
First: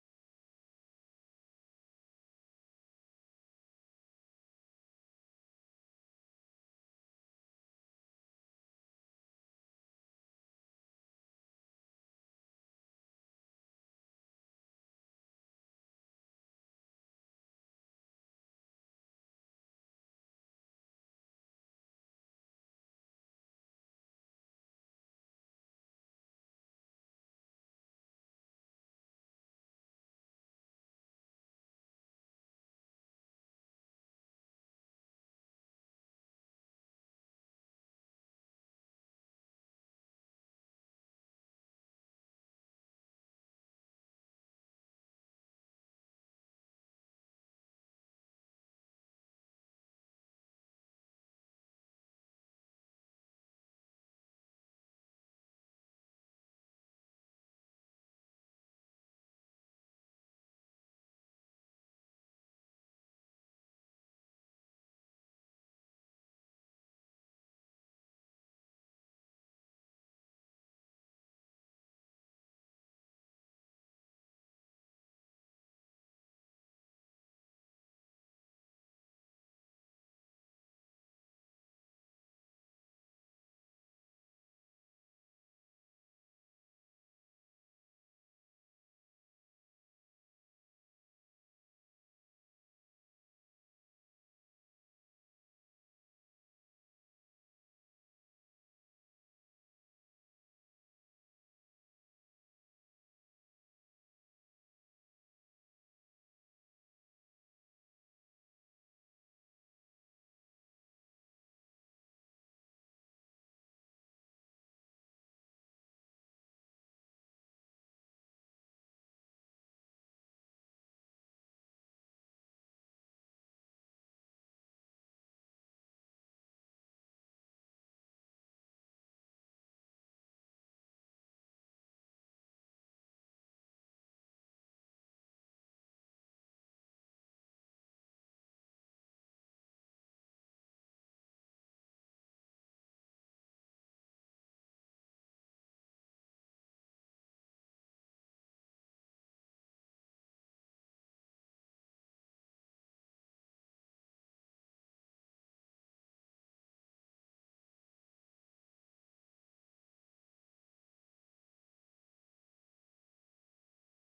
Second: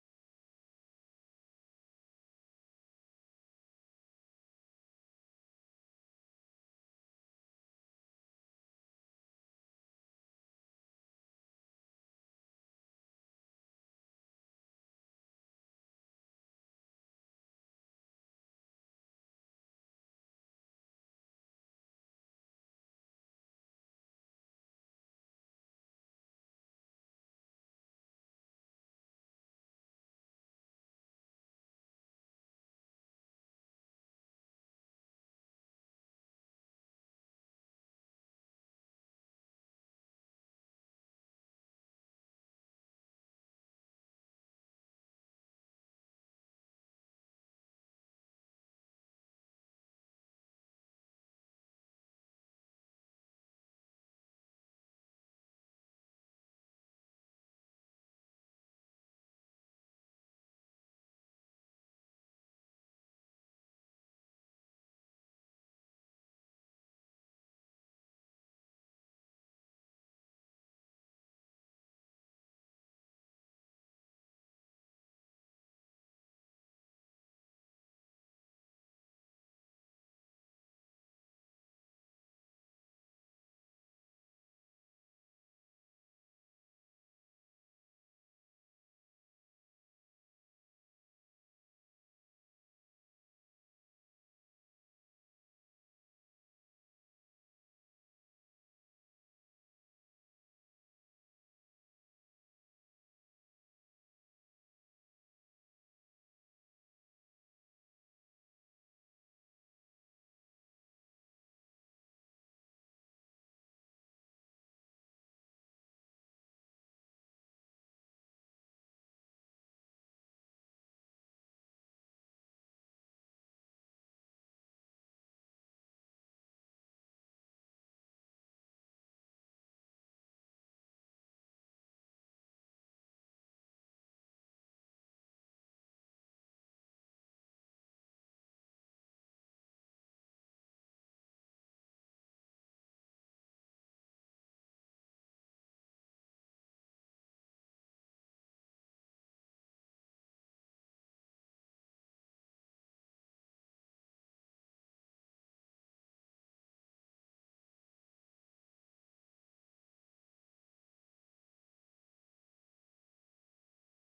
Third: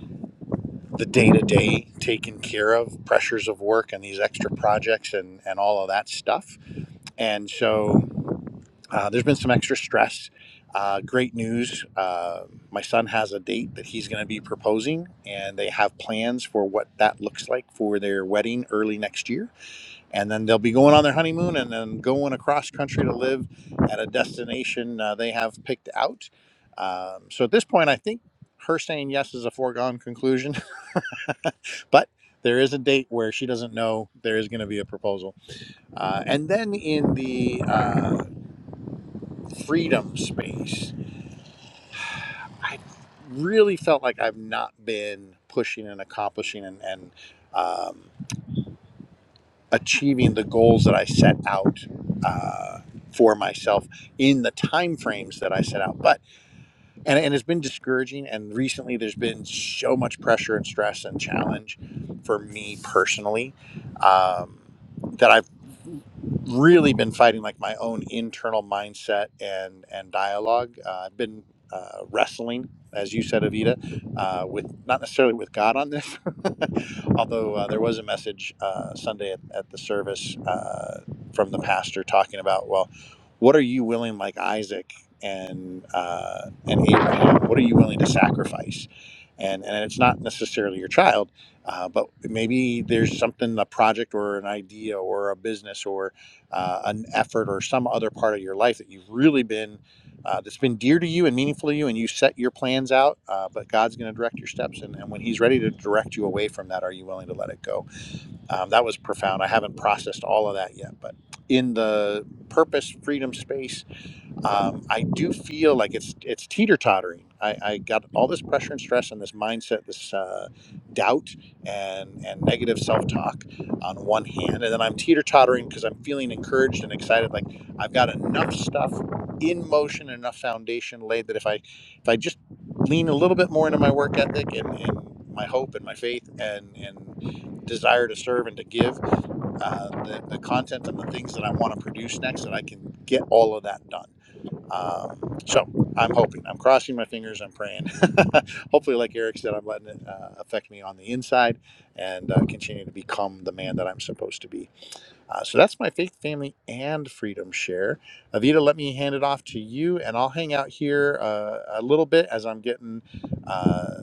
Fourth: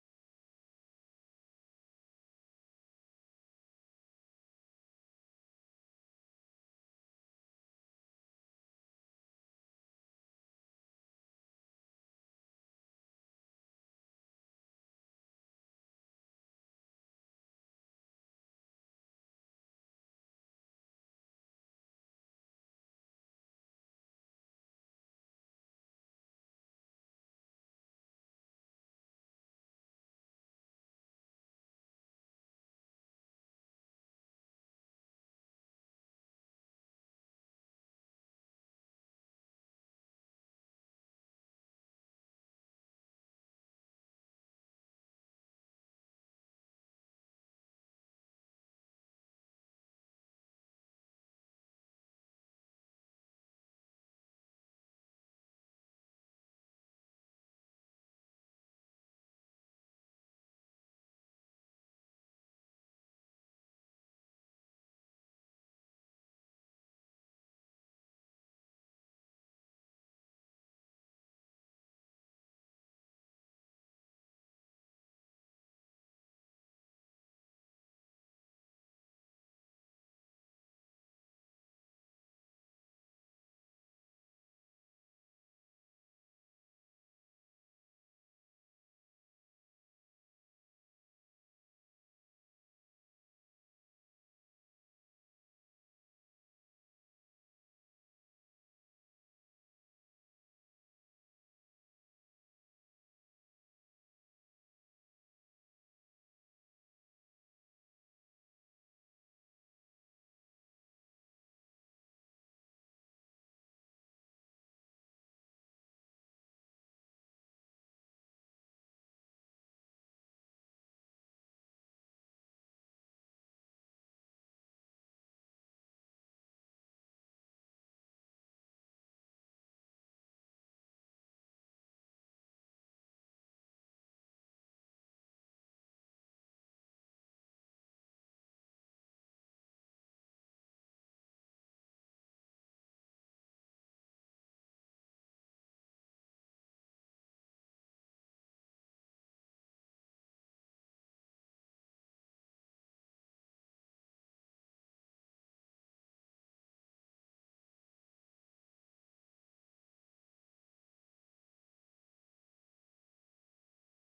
S1: the day to day taken care of, pressures of work, and these extra projects, and, and all of that stuff. And so, Uh, there's been some extra stress. Uh, great news. Uh, my son has a date that he's going to be proposing, and they have plans for what that looks like for their wedding early next year. And then they'll be going on their honeymoon and then going across country to live at a destination uh, they have picked out. Um, so at this point, I think her saying yes is a foregone conclusion, but there is a date where she doesn't know there is going to be a proposal. Uh, and then in the uh, freedom space. I really felt like I've not been pushing and accomplishing and, and um, achieving the goals that I set out uh, for myself in the time frames that I set out. But and, and it's been discouraging and recently there's been so much pressure and stress and challenge for me personally um, that i've really been fighting like my own internal mindset and and dialogue uh, i've been uh, wrestling as you said avita uh, with not necessarily with god on this although uh, there was a message uh, sunday at, at the service uh, from the pastor talking about well what are you willing like isaac and uh, and Abraham? What are you willing to sacrifice? And and it's not necessarily your child, uh, but maybe there's something a project or an idea or a business or uh, an effort or some other part of your life that you've really been uh, that's been dear to you and meaningful to you, and you set your plans out. Uh, but God's going to direct your steps, and, and when He's ready to direct you away from that, are you willing to let it go? Um, that was profound. I haven't processed all of that yet, but in the purpose freedom space um, I do feel like it's it's teeter tottering. I, I got all this pressure and stress and this mindset, this uh, doubt and and negative self talk on one hand, and then I'm teeter tottering because I'm feeling encouraged and excited. Like I've got enough stuff in motion, enough foundation laid that if I if I just lean a little bit more into my work ethic and, and my hope and my faith and and desire to serve and to give uh, the, the content and the things that I want to produce next, that I can get all of that done um, so I'm hoping, I'm crossing my fingers, I'm praying. Hopefully, like Eric said, I'm letting it uh, affect me on the inside and uh, continue to become the man that I'm supposed to be. Uh, so that's my faith, family, and freedom share. Avita, let me hand it off to you, and I'll hang out here uh, a little bit as I'm getting. Uh,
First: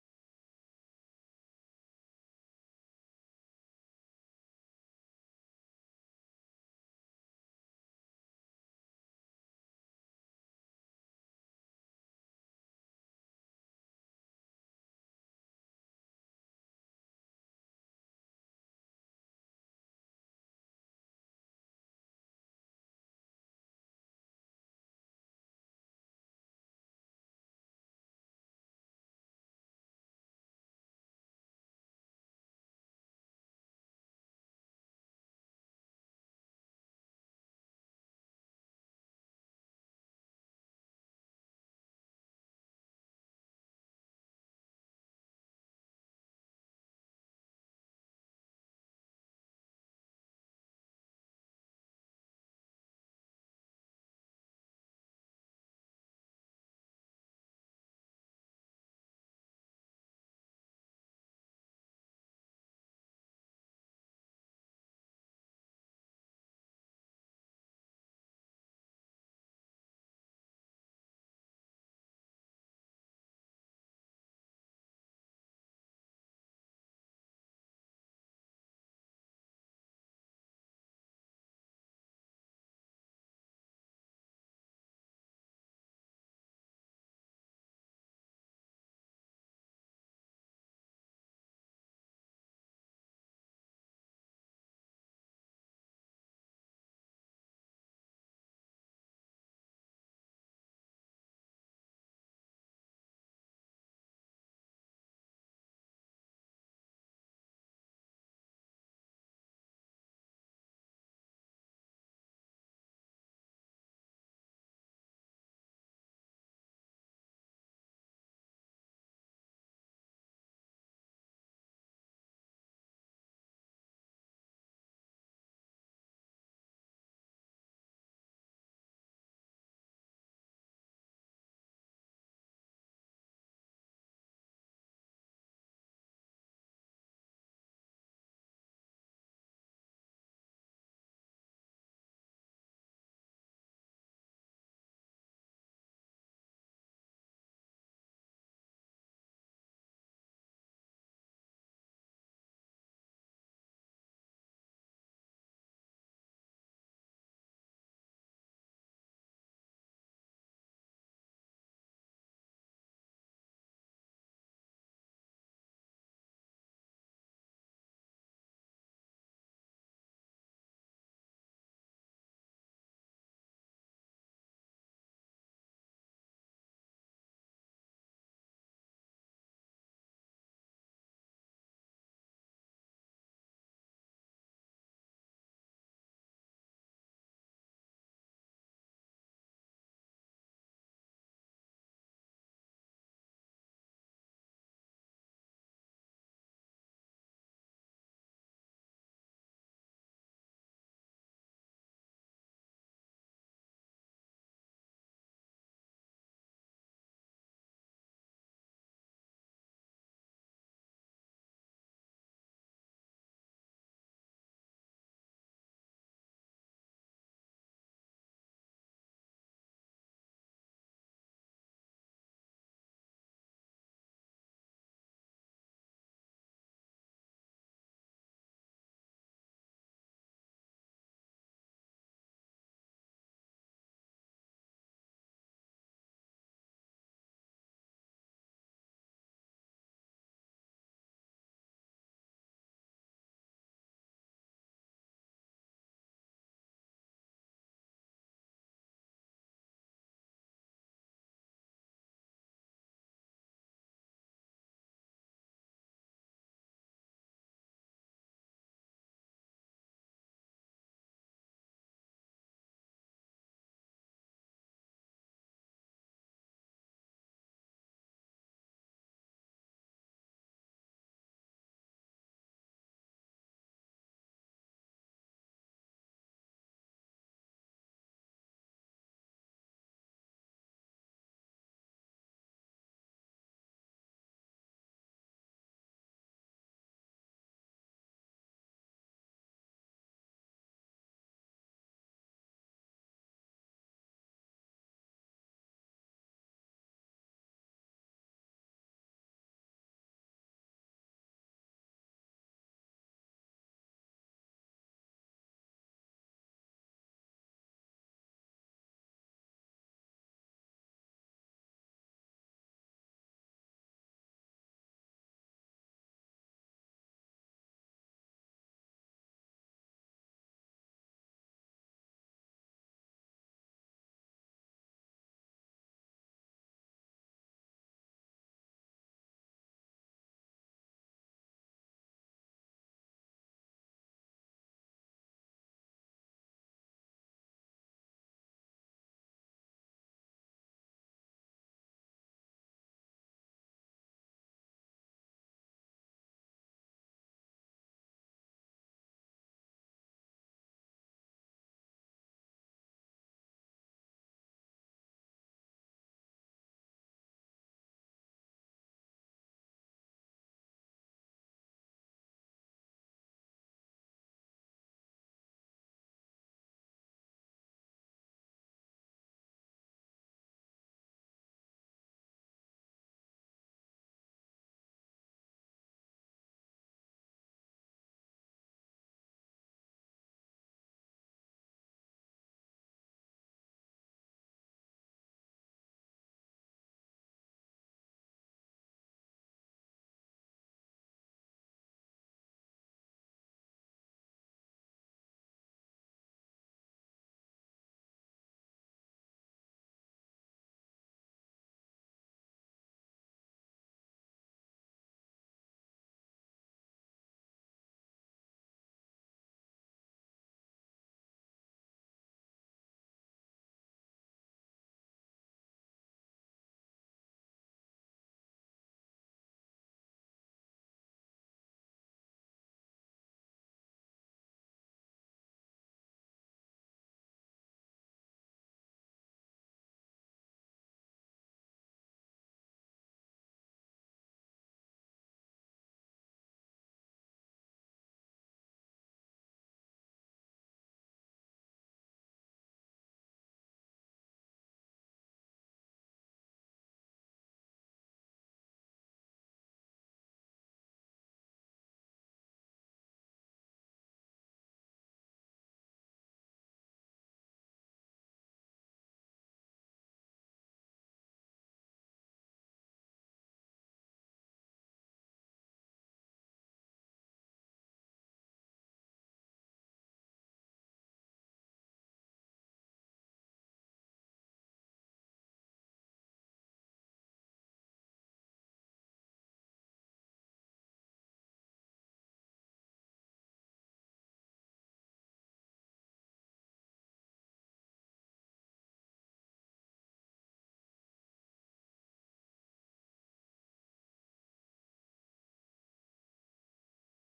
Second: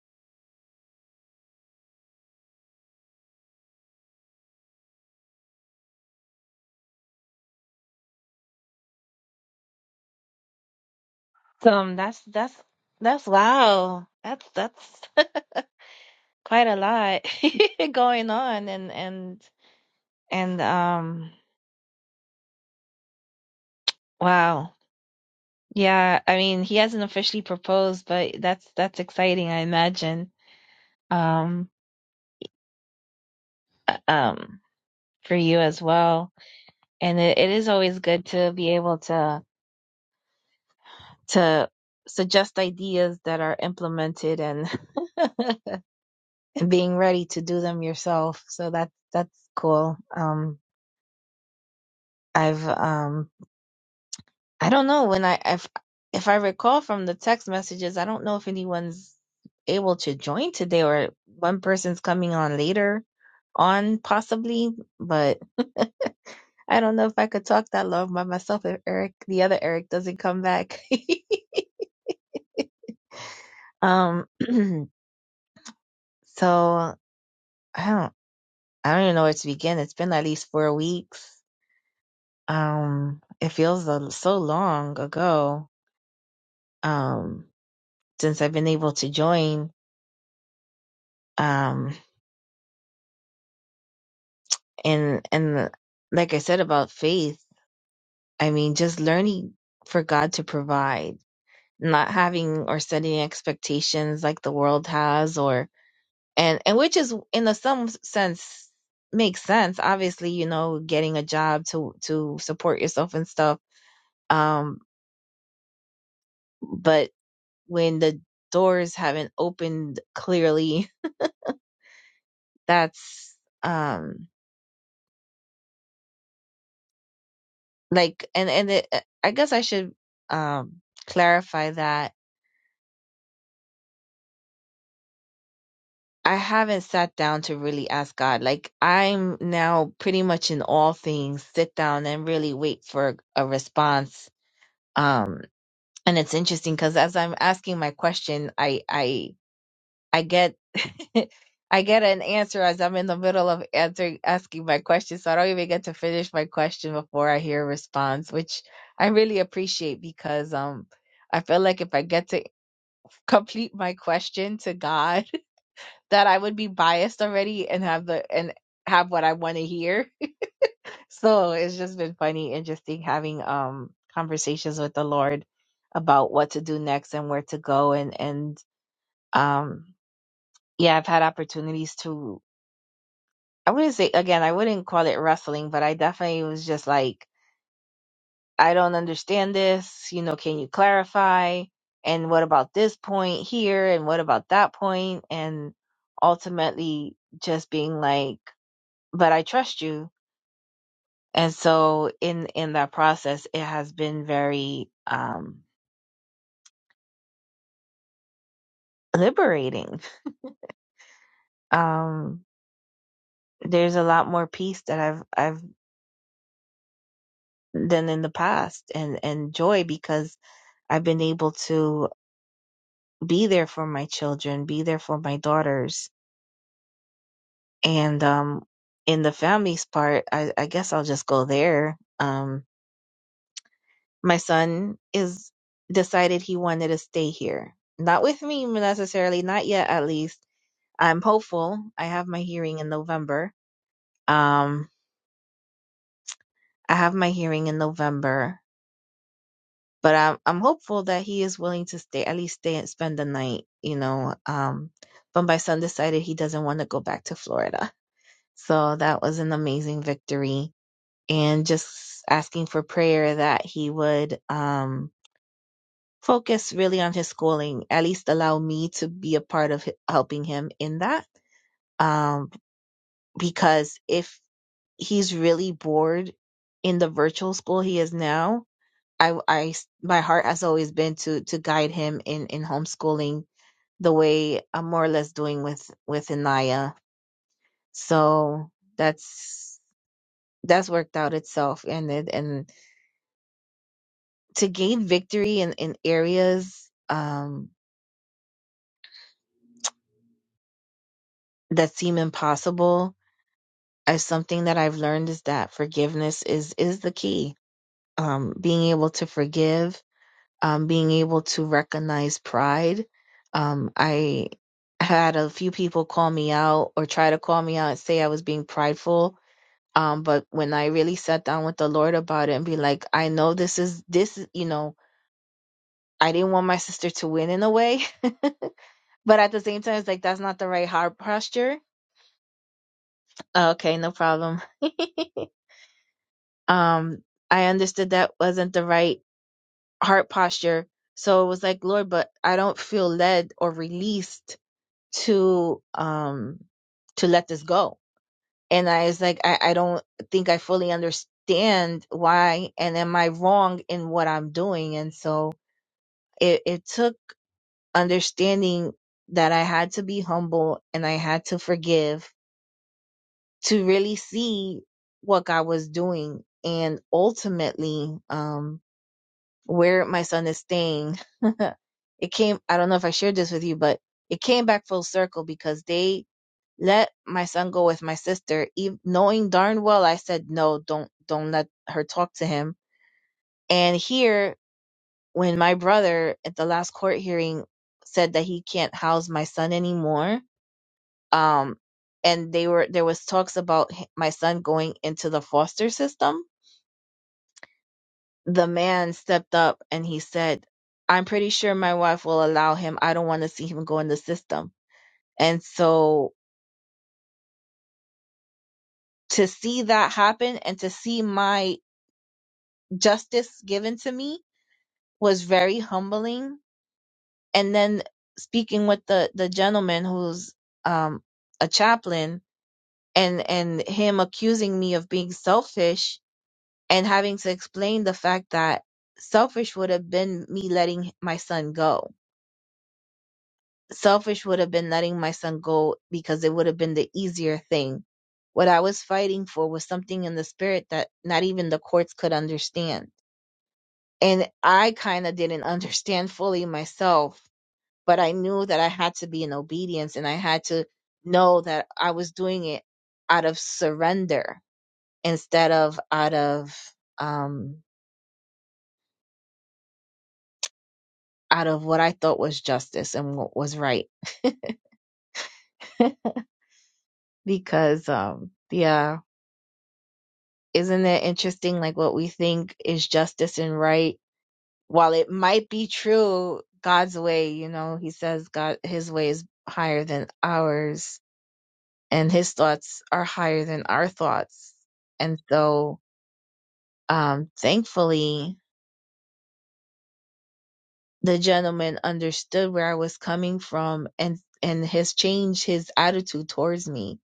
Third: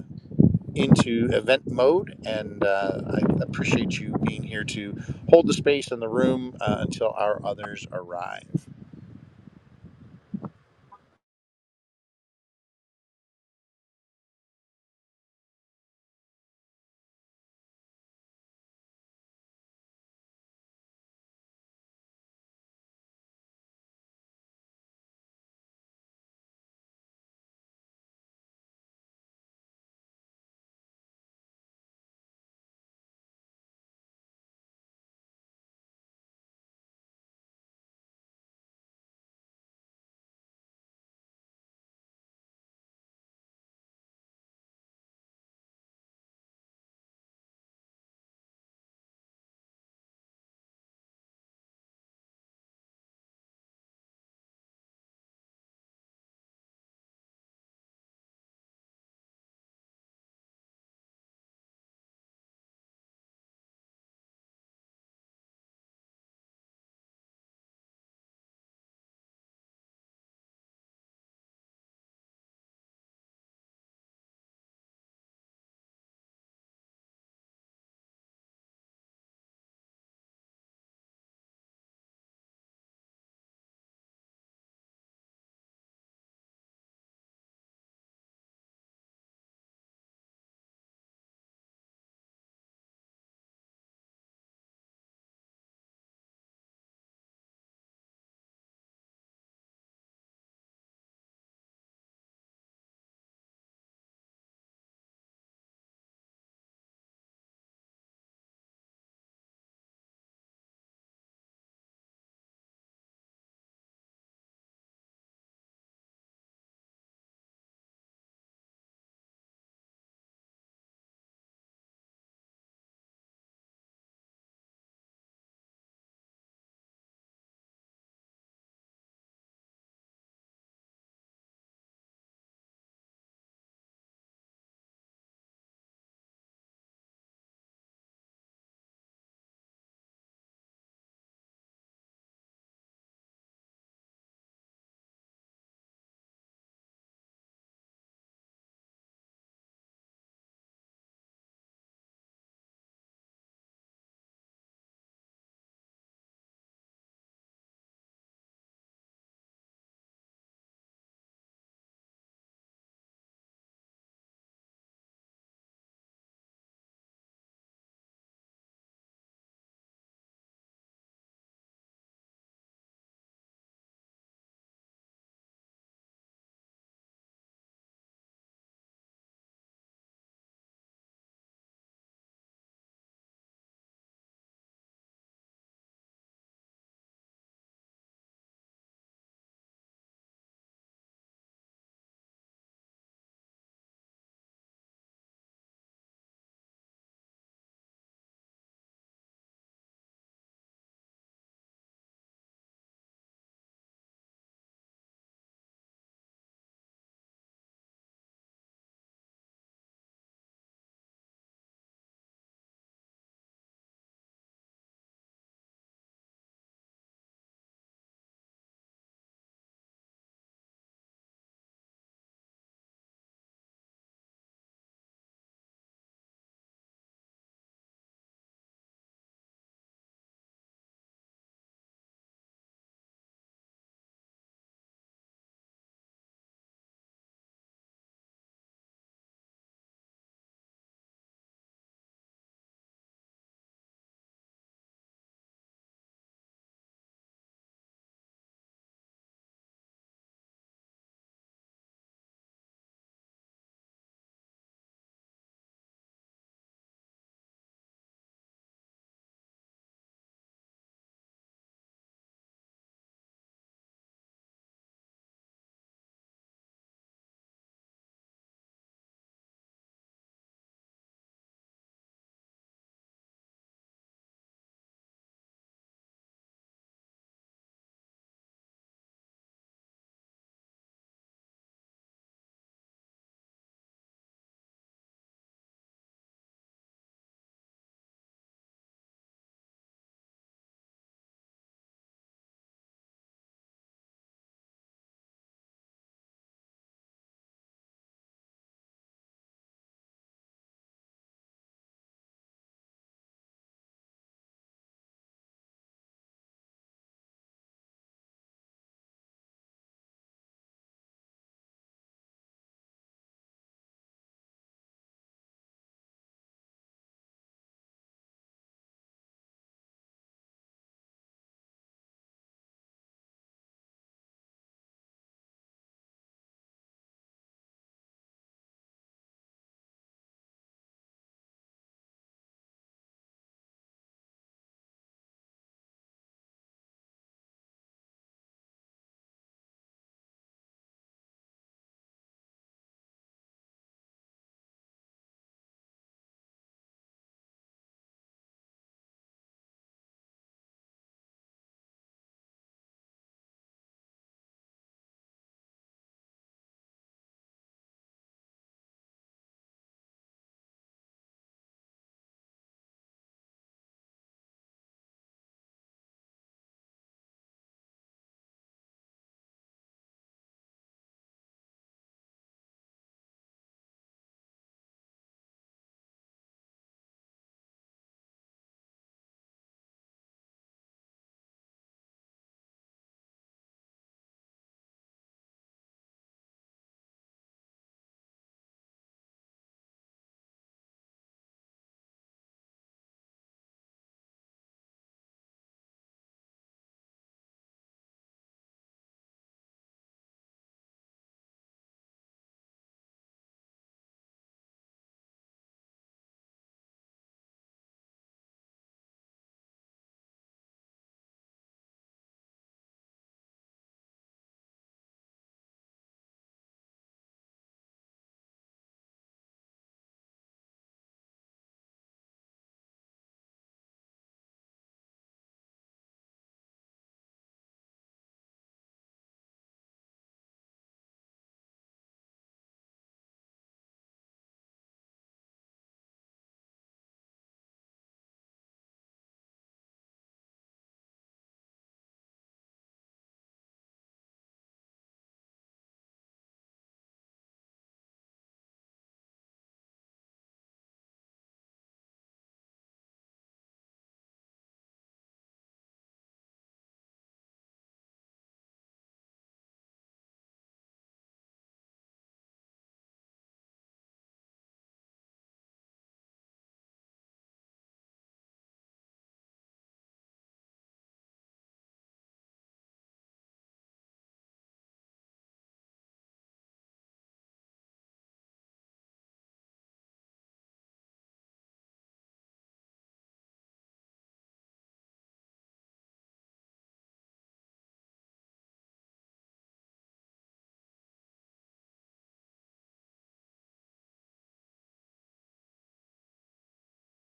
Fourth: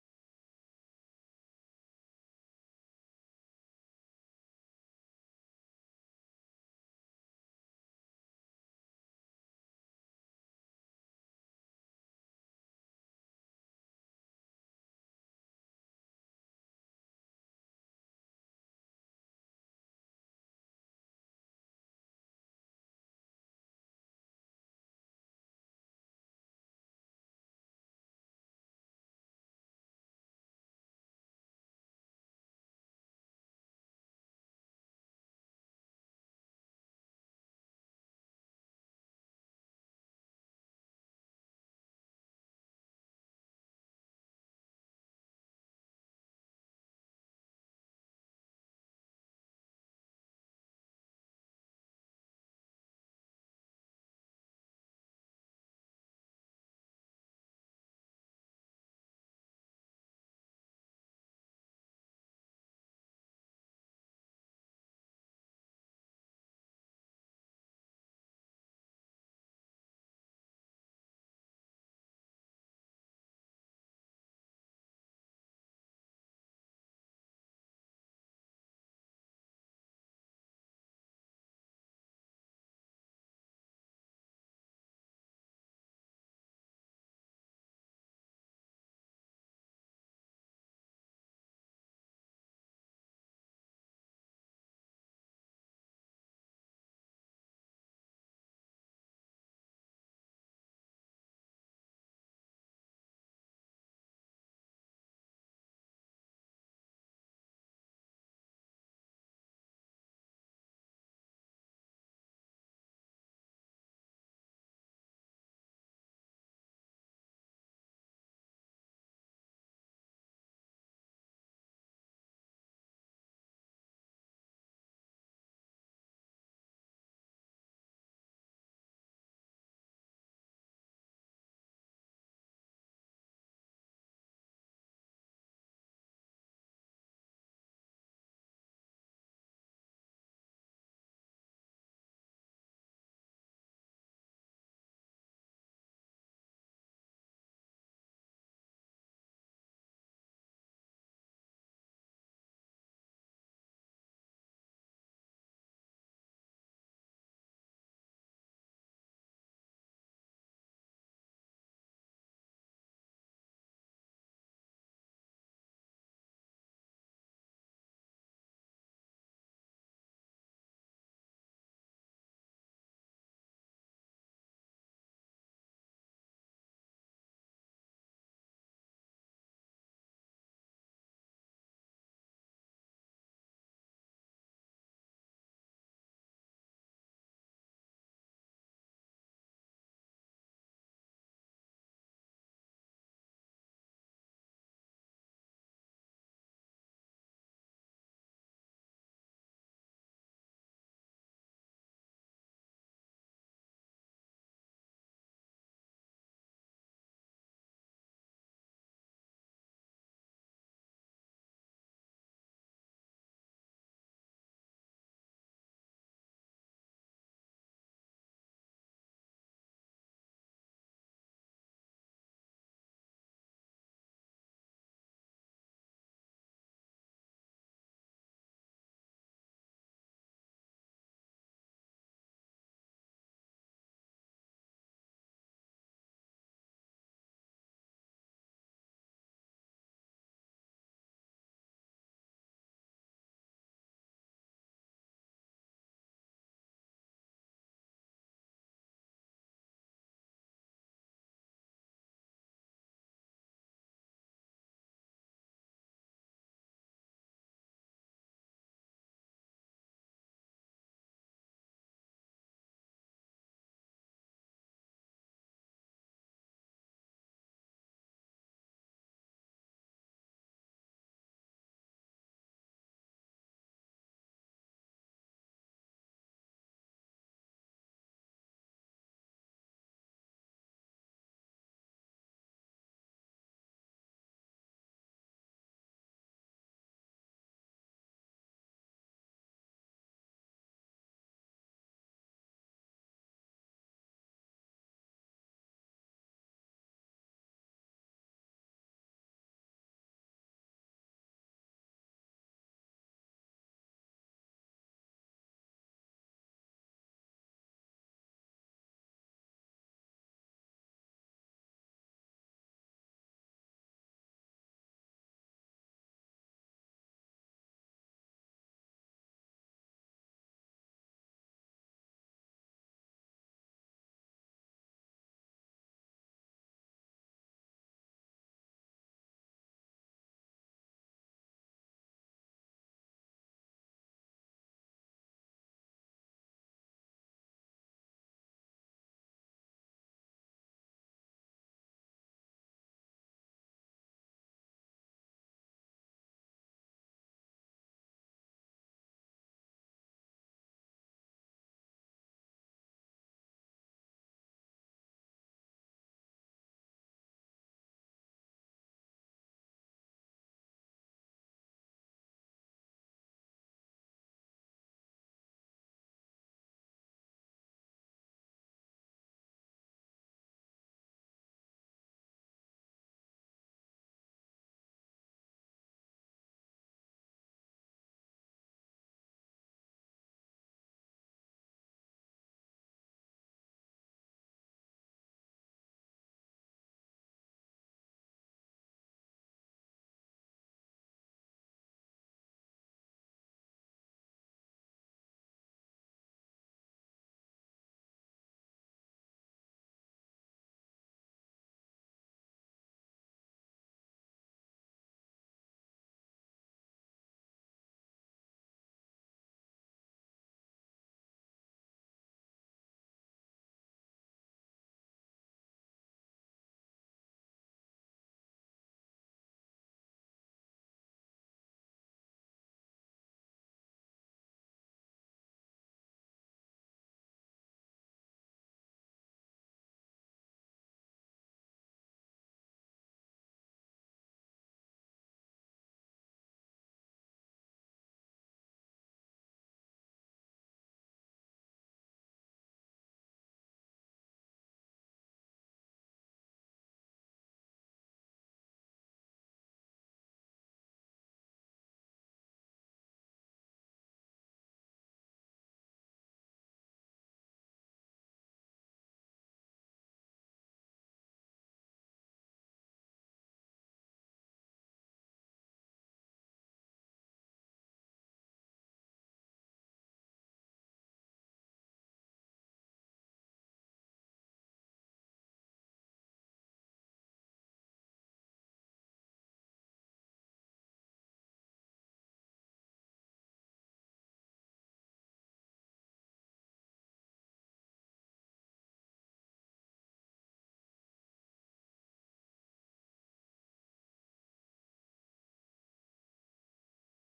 S1: into event mode, and uh, I appreciate you being here to hold the space in the room uh, until our others arrive.
S2: Um, that's that's that's wow. That's that's quite a lot going on and and and um wow. Yeah, I mean, he hasn't officially proposed, but that's that's exciting, I imagine. Um um, for you as well. And it, it is always good to be able to to suggest ideas that are implemented and and being ready to do them yourself. So that that's cool. Um, I've um, I don't know when I if if I recall from the text messages, I don't know if anyone's able to join today or one person's coming on later on possibly, but. I don't know if I could talk that long by myself if Eric, the other Eric, doesn't come back. um, so I don't, I don't even know where to begin. It's been at least four weeks. Um, it feels a, so long ago. Um, since I've been able to join. Um, and and like I said about faith, I mean, just learning for God to provide, not having or setting expectations like the world has, or and and which is in a some sense makes sense obviously you know getting a job to to support yourself and stuff um but when the doors haven't opened clearly that's um like and and it, uh, i guess i should um clarify that i haven't sat down to really ask god like i'm now pretty much in all things sit down and really wait for a response Um. and it's interesting because as I'm asking my question, I I I get I get an answer as I'm in the middle of answering asking my question, so I don't even get to finish my question before I hear a response, which I really appreciate because um I feel like if I get to complete my question to God, that I would be biased already and have the and have what I want to hear so it's just been funny, interesting having um conversations with the Lord about what to do next and where to go and and um yeah, I've had opportunities to I wouldn't say again, I wouldn't call it wrestling, but I definitely was just like, I don't understand this, you know, can you clarify? And what about this point here and what about that point? And ultimately just being like, but I trust you and so in in that process it has been very um liberating um there's a lot more peace that i've i've than in the past and and joy because i've been able to be there for my children be there for my daughters and um in the family's part i i guess i'll just go there um my son is decided he wanted to stay here not with me necessarily not yet at least I'm hopeful. I have my hearing in November. Um, I have my hearing in November, but I'm I'm hopeful that he is willing to stay at least stay and spend the night. You know, um, but my son decided he doesn't want to go back to Florida, so that was an amazing victory. And just asking for prayer that he would um focus really on his schooling, at least allow me to be a part of h- helping him in that. Um, because if he's really bored in the virtual school he is now, I, I my heart has always been to to guide him in in homeschooling the way I'm more or less doing with with Anaya. So that's that's worked out itself, and it and to gain victory in in areas um that seem impossible is something that I've learned is that forgiveness is is the key. Um, being able to forgive um, being able to recognize pride. Um, I had a few people call me out or try to call me out and say I was being prideful. Um, but when I really sat down with the Lord about it and be like, I know this is this, you know, I didn't want my sister to win in a way, but at the same time, it's like that's not the right heart posture. Uh, Okay, no problem. um, I understood that wasn't the right heart posture. So it was like, Lord, but I don't feel led or released to um to let this go and i was like i, I don't think i fully understand why and am i wrong in what i'm doing and so it, it took understanding that i had to be humble and i had to forgive to really see what god was doing and ultimately um where my son is staying it came i don't know if i shared this with you but it came back full circle because they let my son go with my sister, ev- knowing darn well I said no, don't don't let her talk to him. And here, when my brother at the last court hearing said that he can't house my son anymore, um, and they were there was talks about h- my son going into the foster system. The man stepped up and he said, "I'm pretty sure my wife will allow him. I don't want to see him go in the system." And so to see that happen and to see my justice given to me was very humbling. And then speaking with the the gentleman who's um a chaplain and and him accusing me of being selfish and having to explain the fact that selfish would have been me letting my son go. Selfish would have been letting my son go because it would have been the easier thing. What I was fighting for was something in the spirit that not even the courts could understand and I kind of didn't understand fully myself, but I knew that I had to be in obedience and I had to know that I was doing it out of surrender instead of out of um out of what I thought was justice and what was right because um yeah isn't it interesting like what we think is justice and right while it might be true God's way you know he says God his way is higher than ours and his thoughts are higher than our thoughts. And so, um, thankfully, the gentleman understood where I was coming from and, and has changed his attitude towards me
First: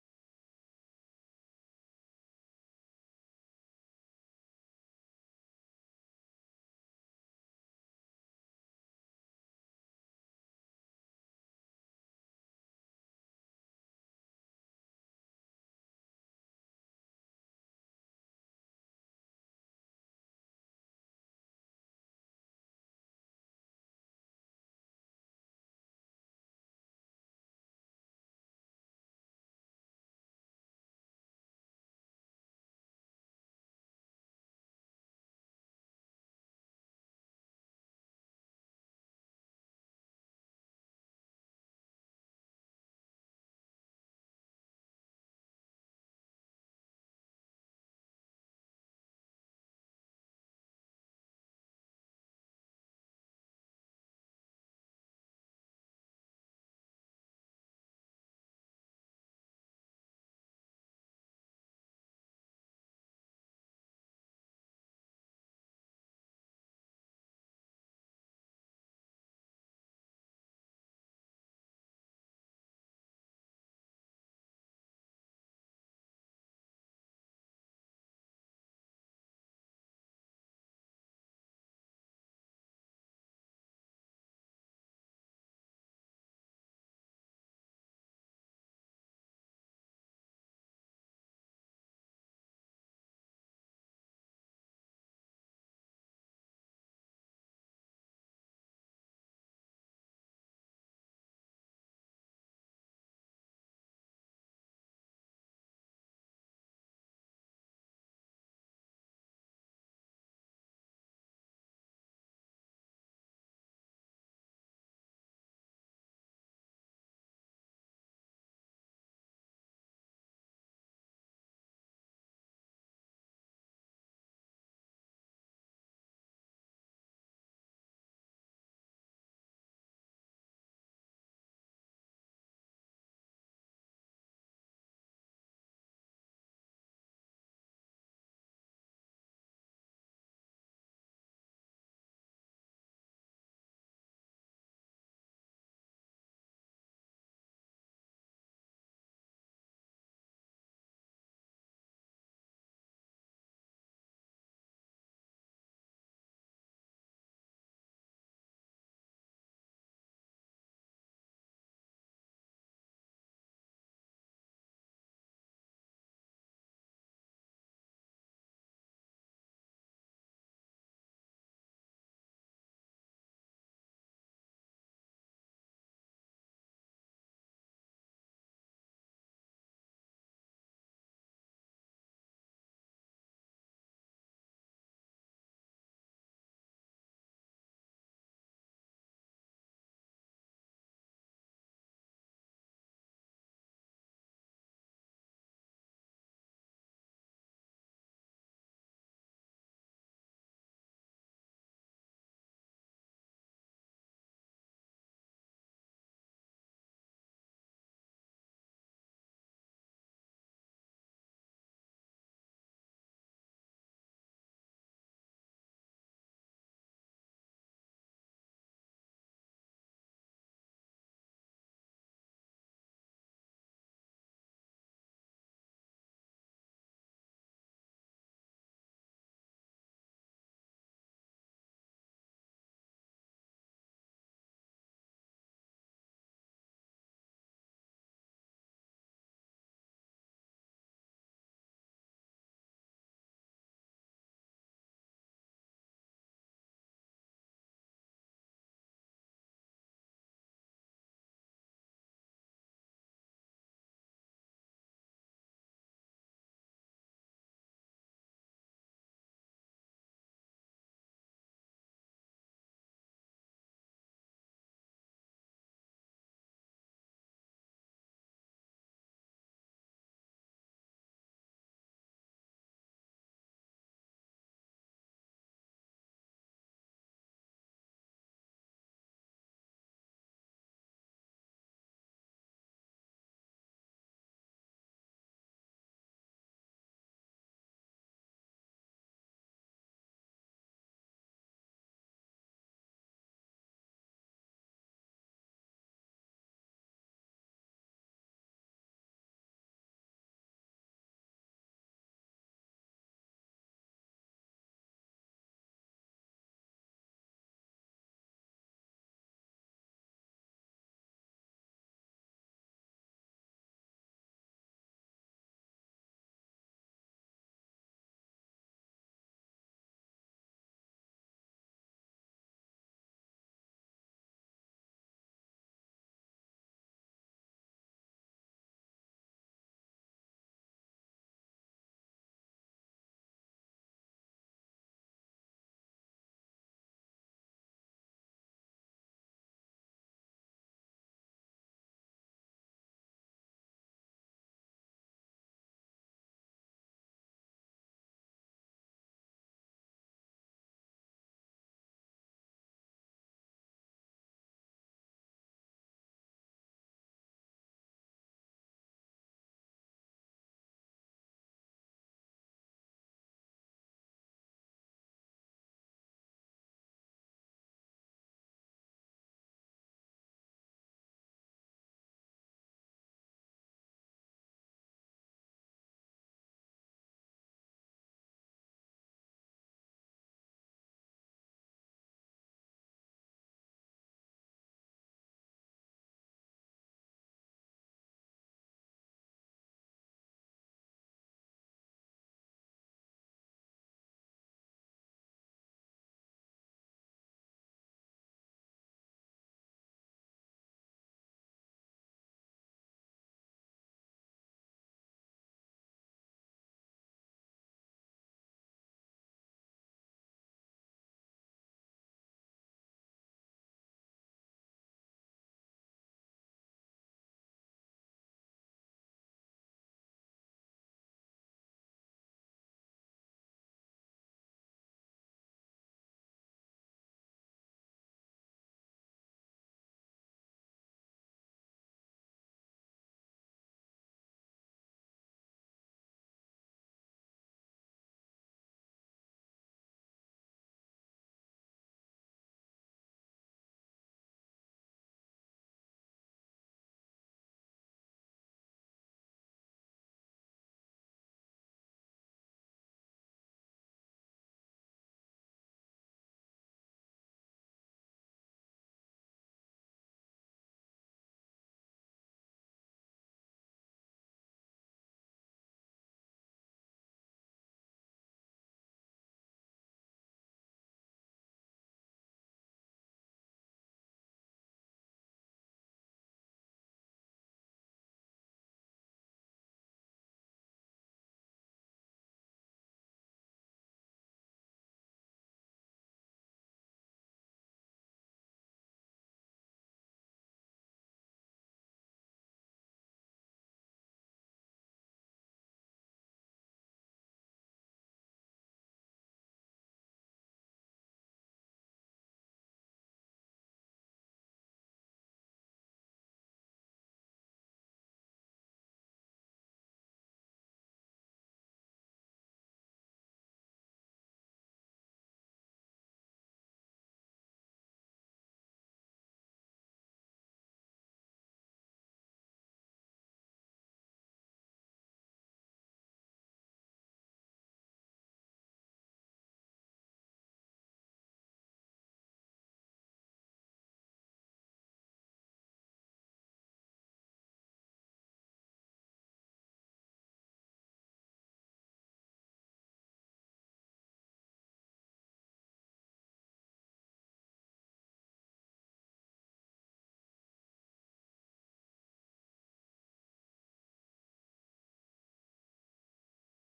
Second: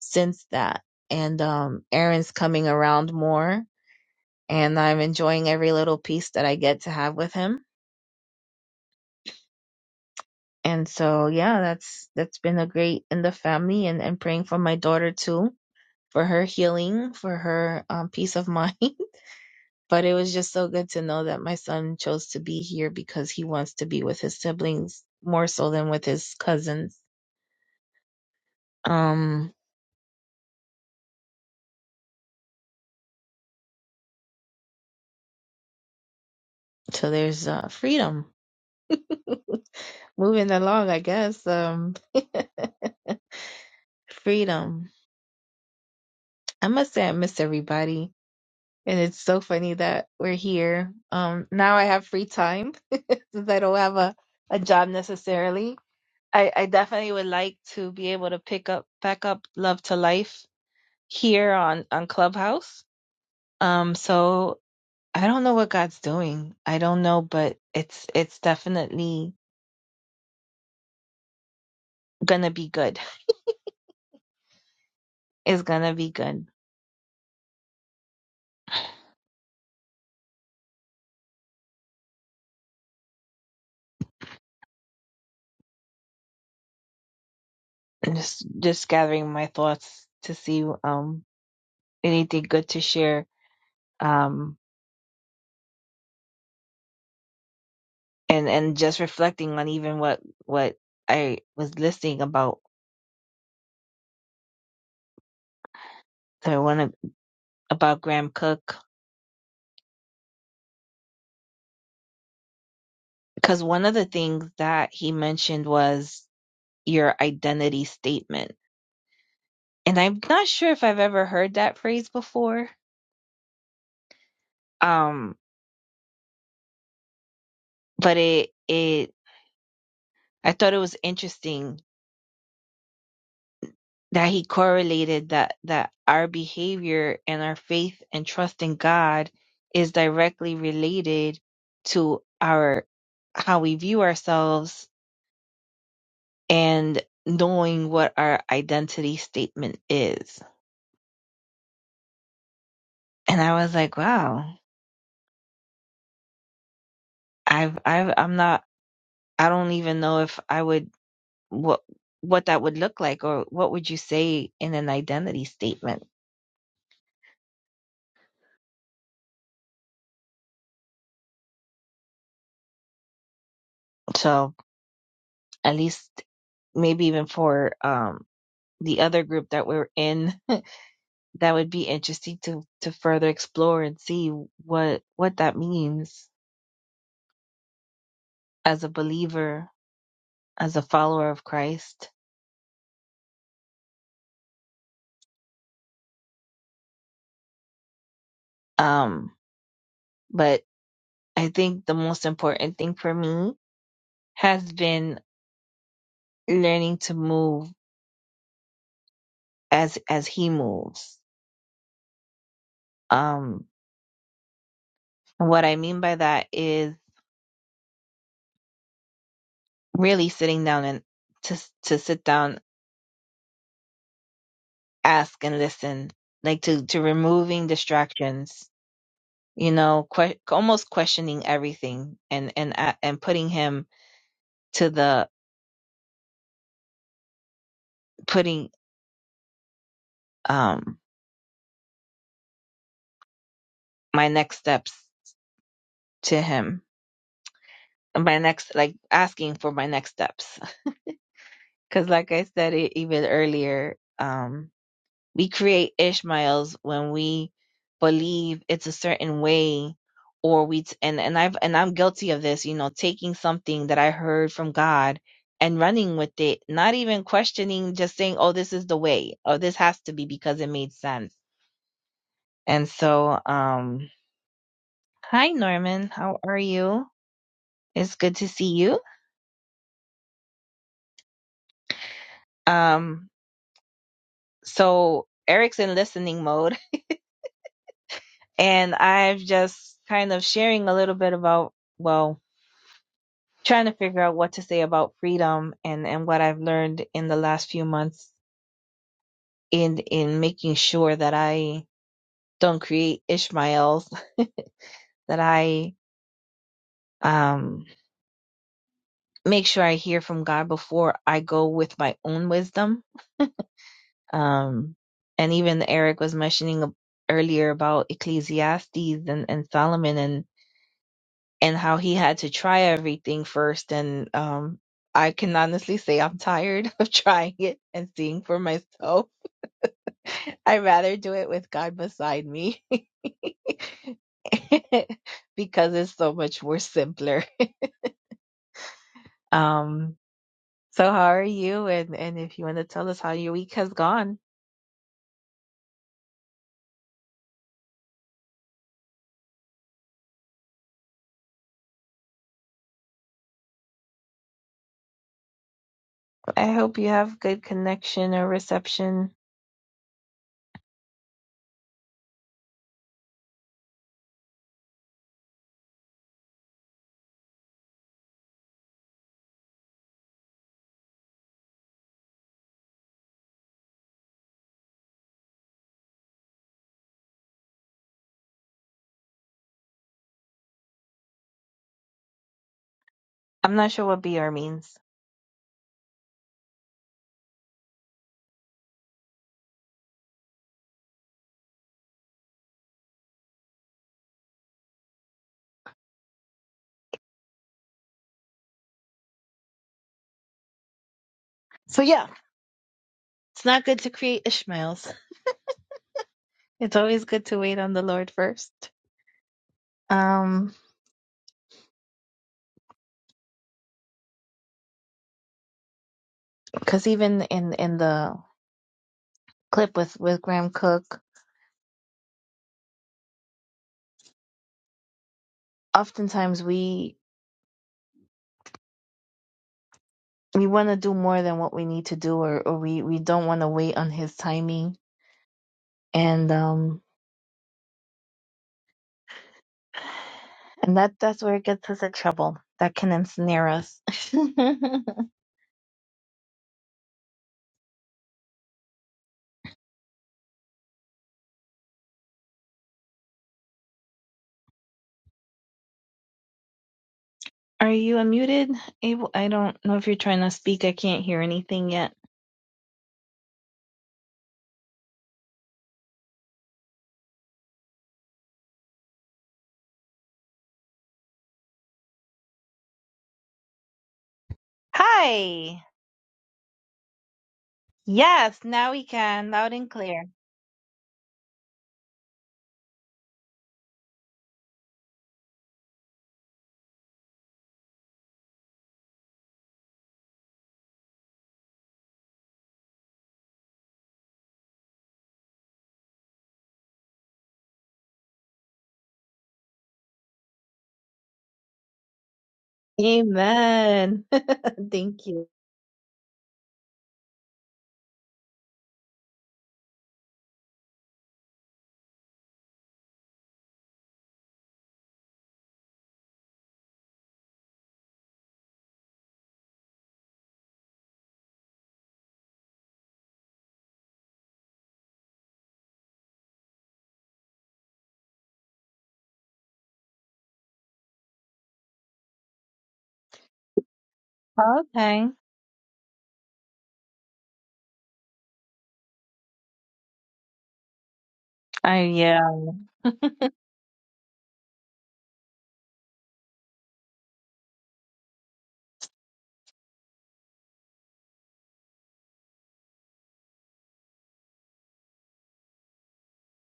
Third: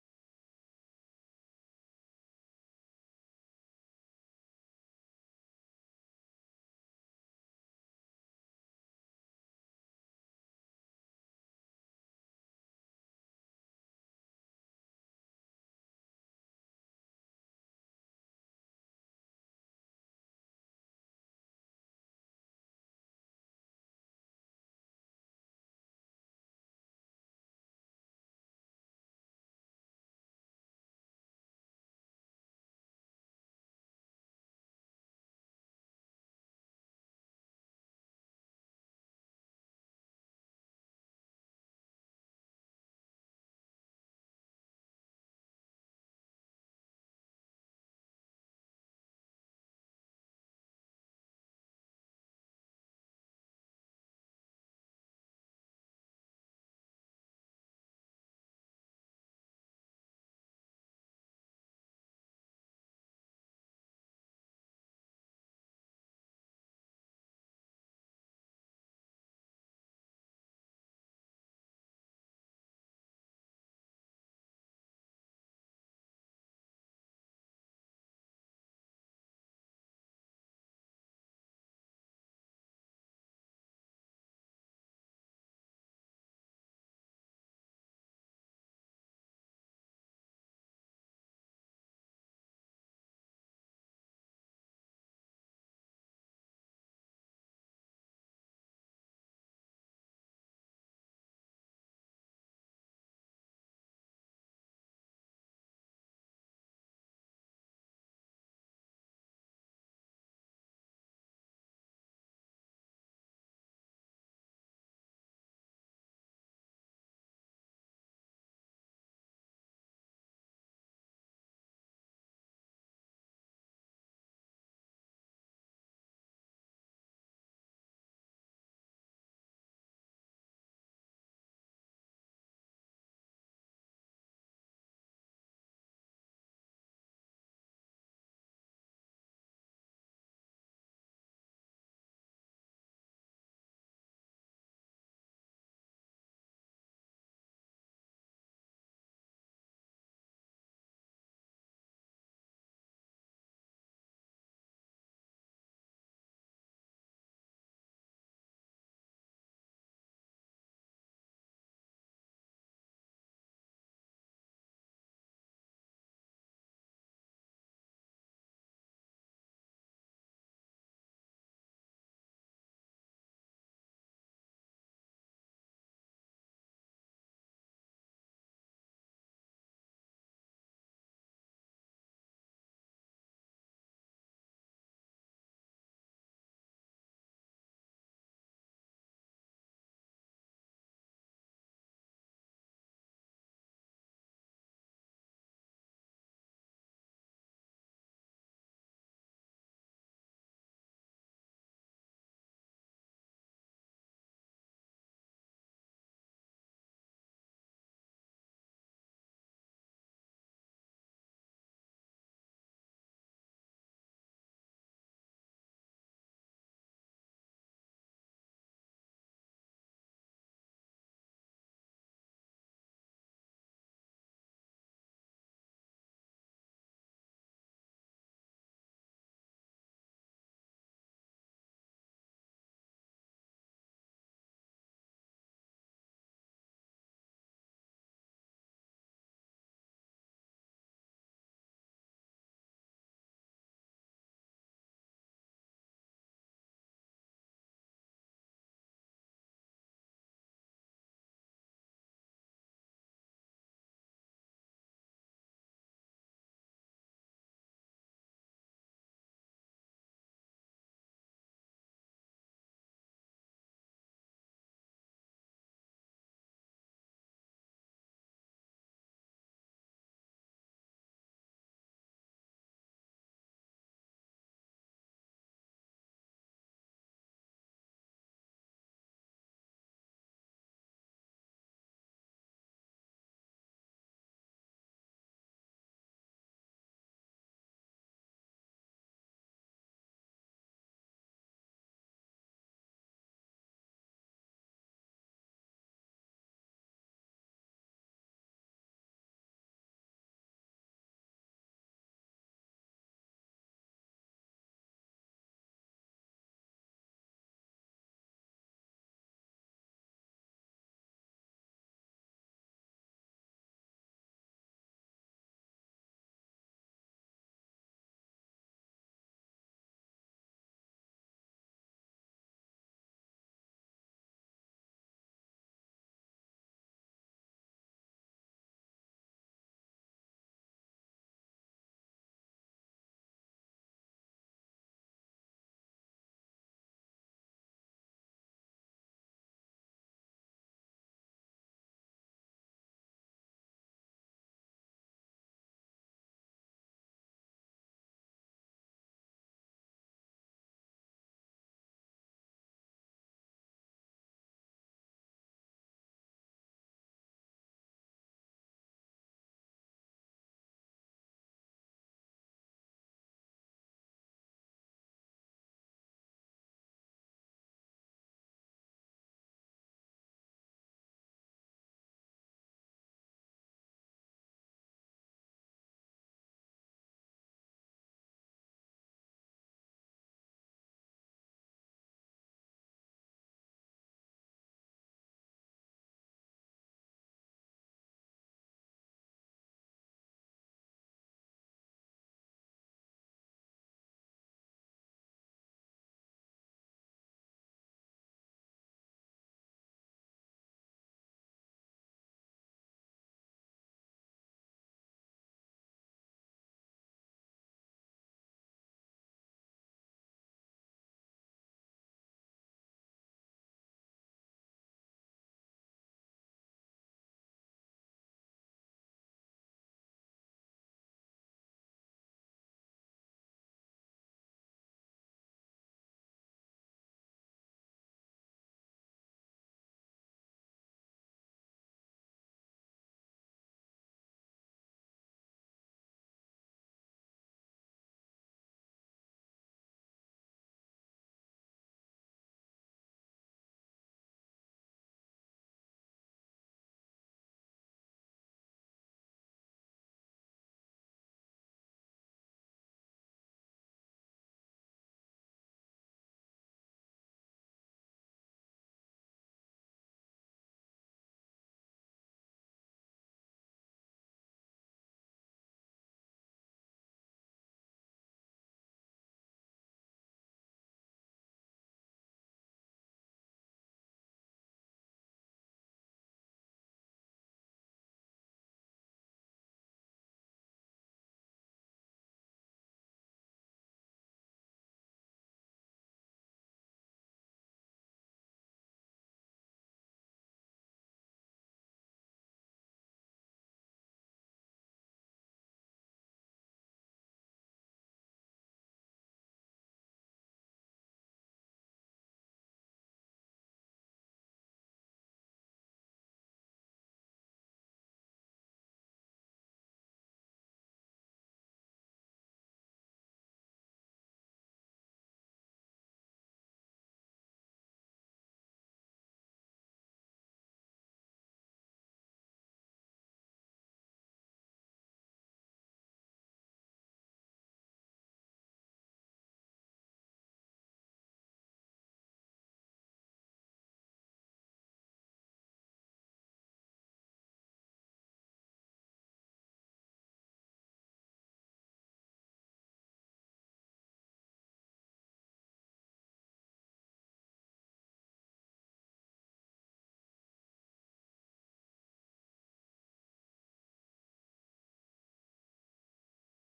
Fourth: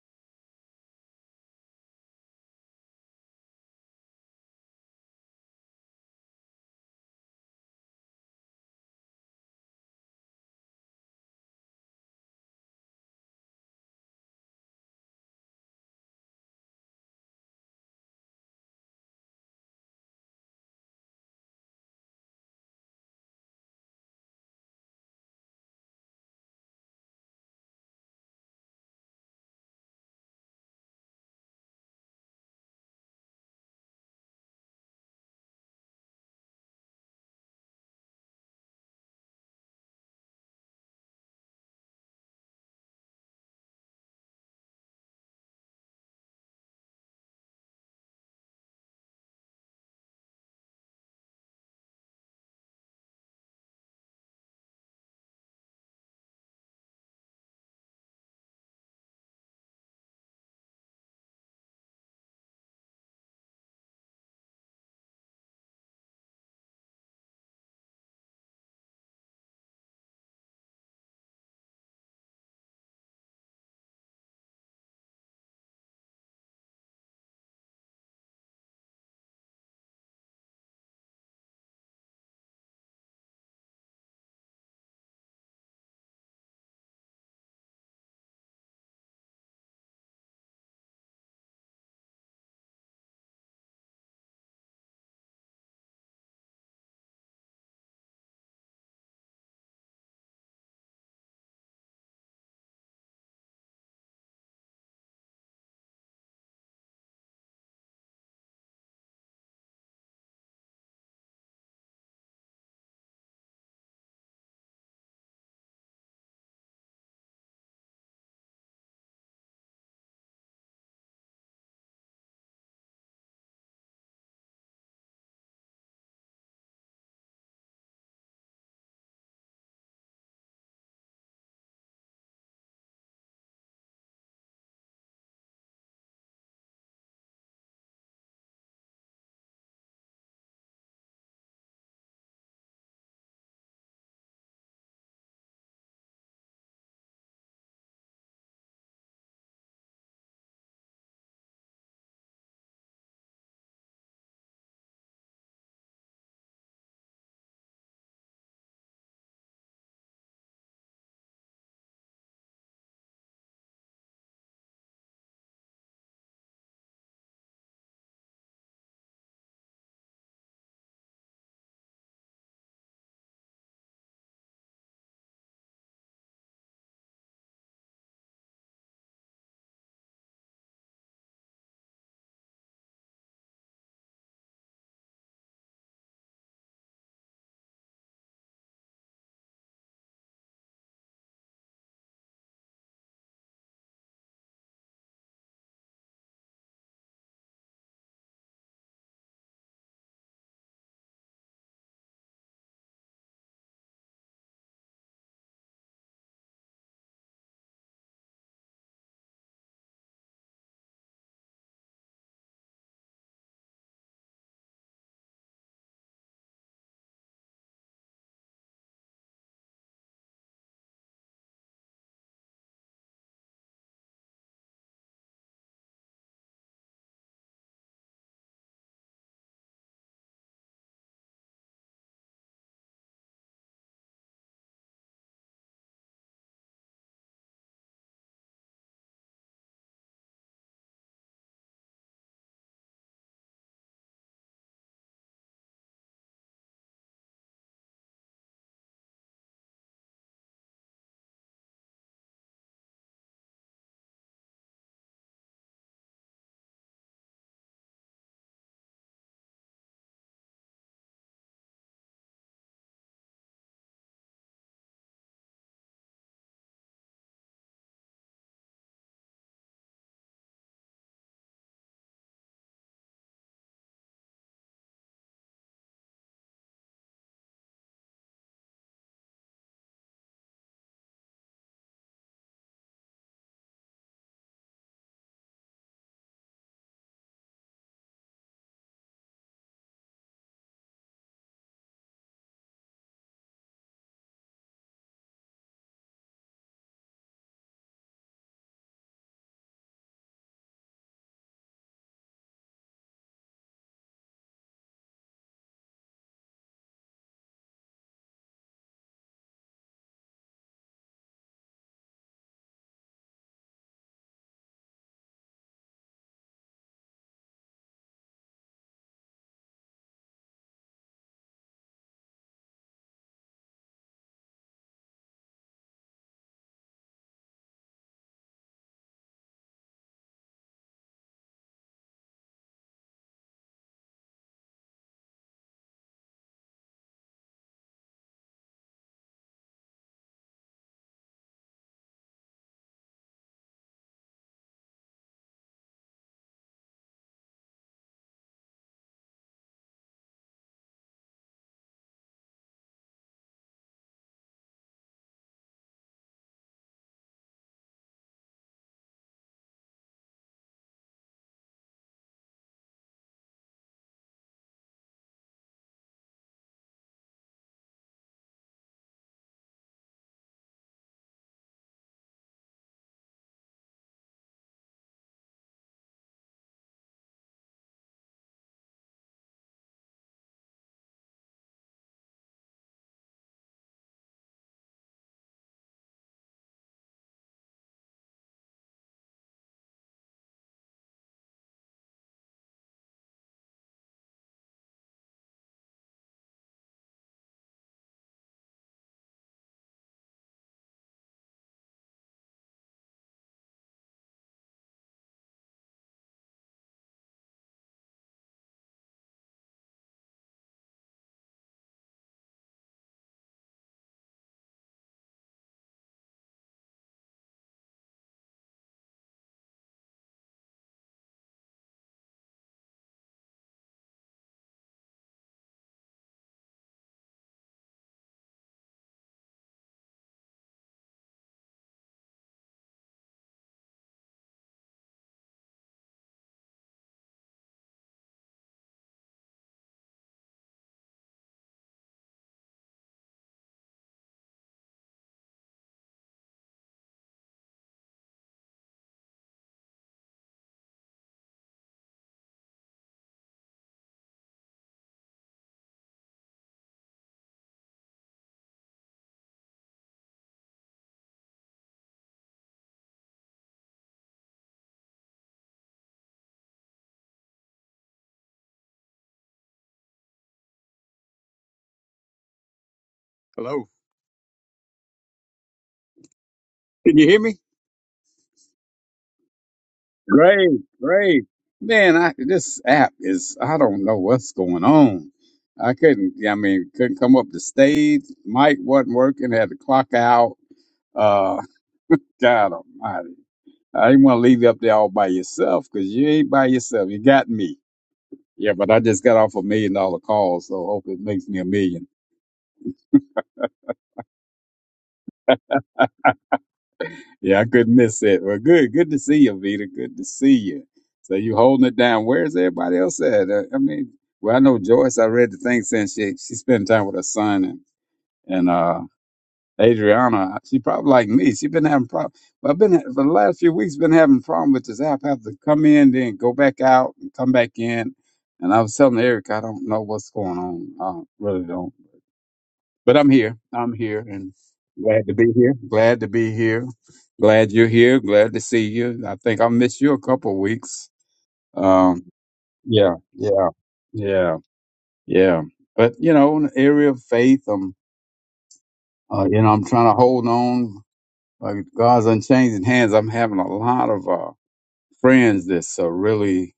S2: since that. And, um, Aaron's coming around more and I'm enjoying every little piece that I get to have with him. And so, yeah, that's, that's been a great in the family and, and praying for my daughter too, for her healing, for her, um, peace of mind But it was just so good to know that my son chose to be here because he wants to be with his siblings more so than with his cousins. Um, so there's uh, freedom. Moving along, I guess. Um, freedom. I must say I miss everybody. And it's so funny that we're here. Um, now I have free time since I don't have a, a job necessarily. I, I definitely would like to be able to pick up back up Love to Life here on, on Clubhouse. Um, so I don't know what God's doing. I don't know, but it's it's definitely gonna be good. It's gonna be good. And just just gathering my thoughts to see um anything good to share. Um and and just reflecting on even what what I was listening about the one about Graham Cook because one of the things that he mentioned was your identity statement. And I'm not sure if I've ever heard that phrase before. Um but it it I thought it was interesting that he correlated that that our behavior and our faith and trust in God is directly related to our how we view ourselves and knowing what our identity statement is. And I was like, wow, I've I've I'm not I don't even know if I would what what that would look like or what would you say in an identity statement. So at least maybe even for um the other group that we're in that would be interesting to to further explore and see what what that means as a believer as a follower of Christ um but i think the most important thing for me has been learning to move as as he moves um and what i mean by that is really sitting down and to to sit down ask and listen like to to removing distractions you know, que- almost questioning everything and and a- and putting him to the putting um my next steps to him, my next like asking for my next steps because like I said e- even earlier, um We create Ishmaels when we believe it's a certain way or we t- and and I've and I'm guilty of this, you know, taking something that I heard from God and running with it, not even questioning, just saying, "Oh, this is the way," or "This has to be because it made sense." And so, um, hi Norman, how are you? It's good to see you. Um, so Eric's in listening mode, and I've just kind of sharing a little bit about well trying to figure out what to say about freedom and and what I've learned in the last few months in in making sure that I don't create Ishmaels, that I um make sure I hear from God before I go with my own wisdom. Um and even Eric was mentioning earlier about Ecclesiastes and, and Solomon and and how he had to try everything first and um I can honestly say I'm tired of trying it and seeing for myself I'd rather do it with God beside me because it's so much more simpler. Um, so how are you? And and if you want to tell us how your week has gone, I hope you have good connection or reception. I'm not sure what BR means. So yeah, it's not good to create Ishmaels. It's always good to wait on the Lord first. Um, because even in in the clip with with Graham Cook, oftentimes we we want to do more than what we need to do or, or we, we don't want to wait on his timing and um and that that's where it gets us in trouble that can ensnare us are you unmuted abel i don't know if you're trying to speak i can't hear anything yet
S4: Hello.
S2: hi
S4: Can you hear me?
S2: yes now we can loud and clear
S4: Great, great. Man, I this app is I don't know what's going on. I couldn't I mean, couldn't come up the stage. Mic wasn't working, had to clock out. Uh God almighty. I didn't want to leave you up there all by yourself because you ain't by yourself. You got me. Yeah, but I just got off a million dollar call, so hope it makes me a millionaire.
S2: amen thank you
S4: Yeah, I couldn't miss it. Well, good, good to see you, Vita. Good to see you. So you holding it down. Where's everybody else at? Uh, I mean, well, I know Joyce. I read the thing since she she spent time with her son and and uh, Adriana. She probably like me. She been having problem. Well, I've been for the last few weeks been having problem with this app. I have to come in, then go back out, and come back in. And I was telling Eric, I don't know what's going on. I really don't but I'm here. I'm here and
S2: okay
S4: glad to be here. Glad to be here. Glad you're here. Glad to see you. I think I missed you a couple of weeks.
S2: i
S4: Um,
S2: yeah
S4: yeah, yeah, yeah, yeah. But you know, in the area of faith, I'm, uh, you know, I'm trying to hold on. Like God's unchanging hands. I'm having a lot of uh, friends that's uh, really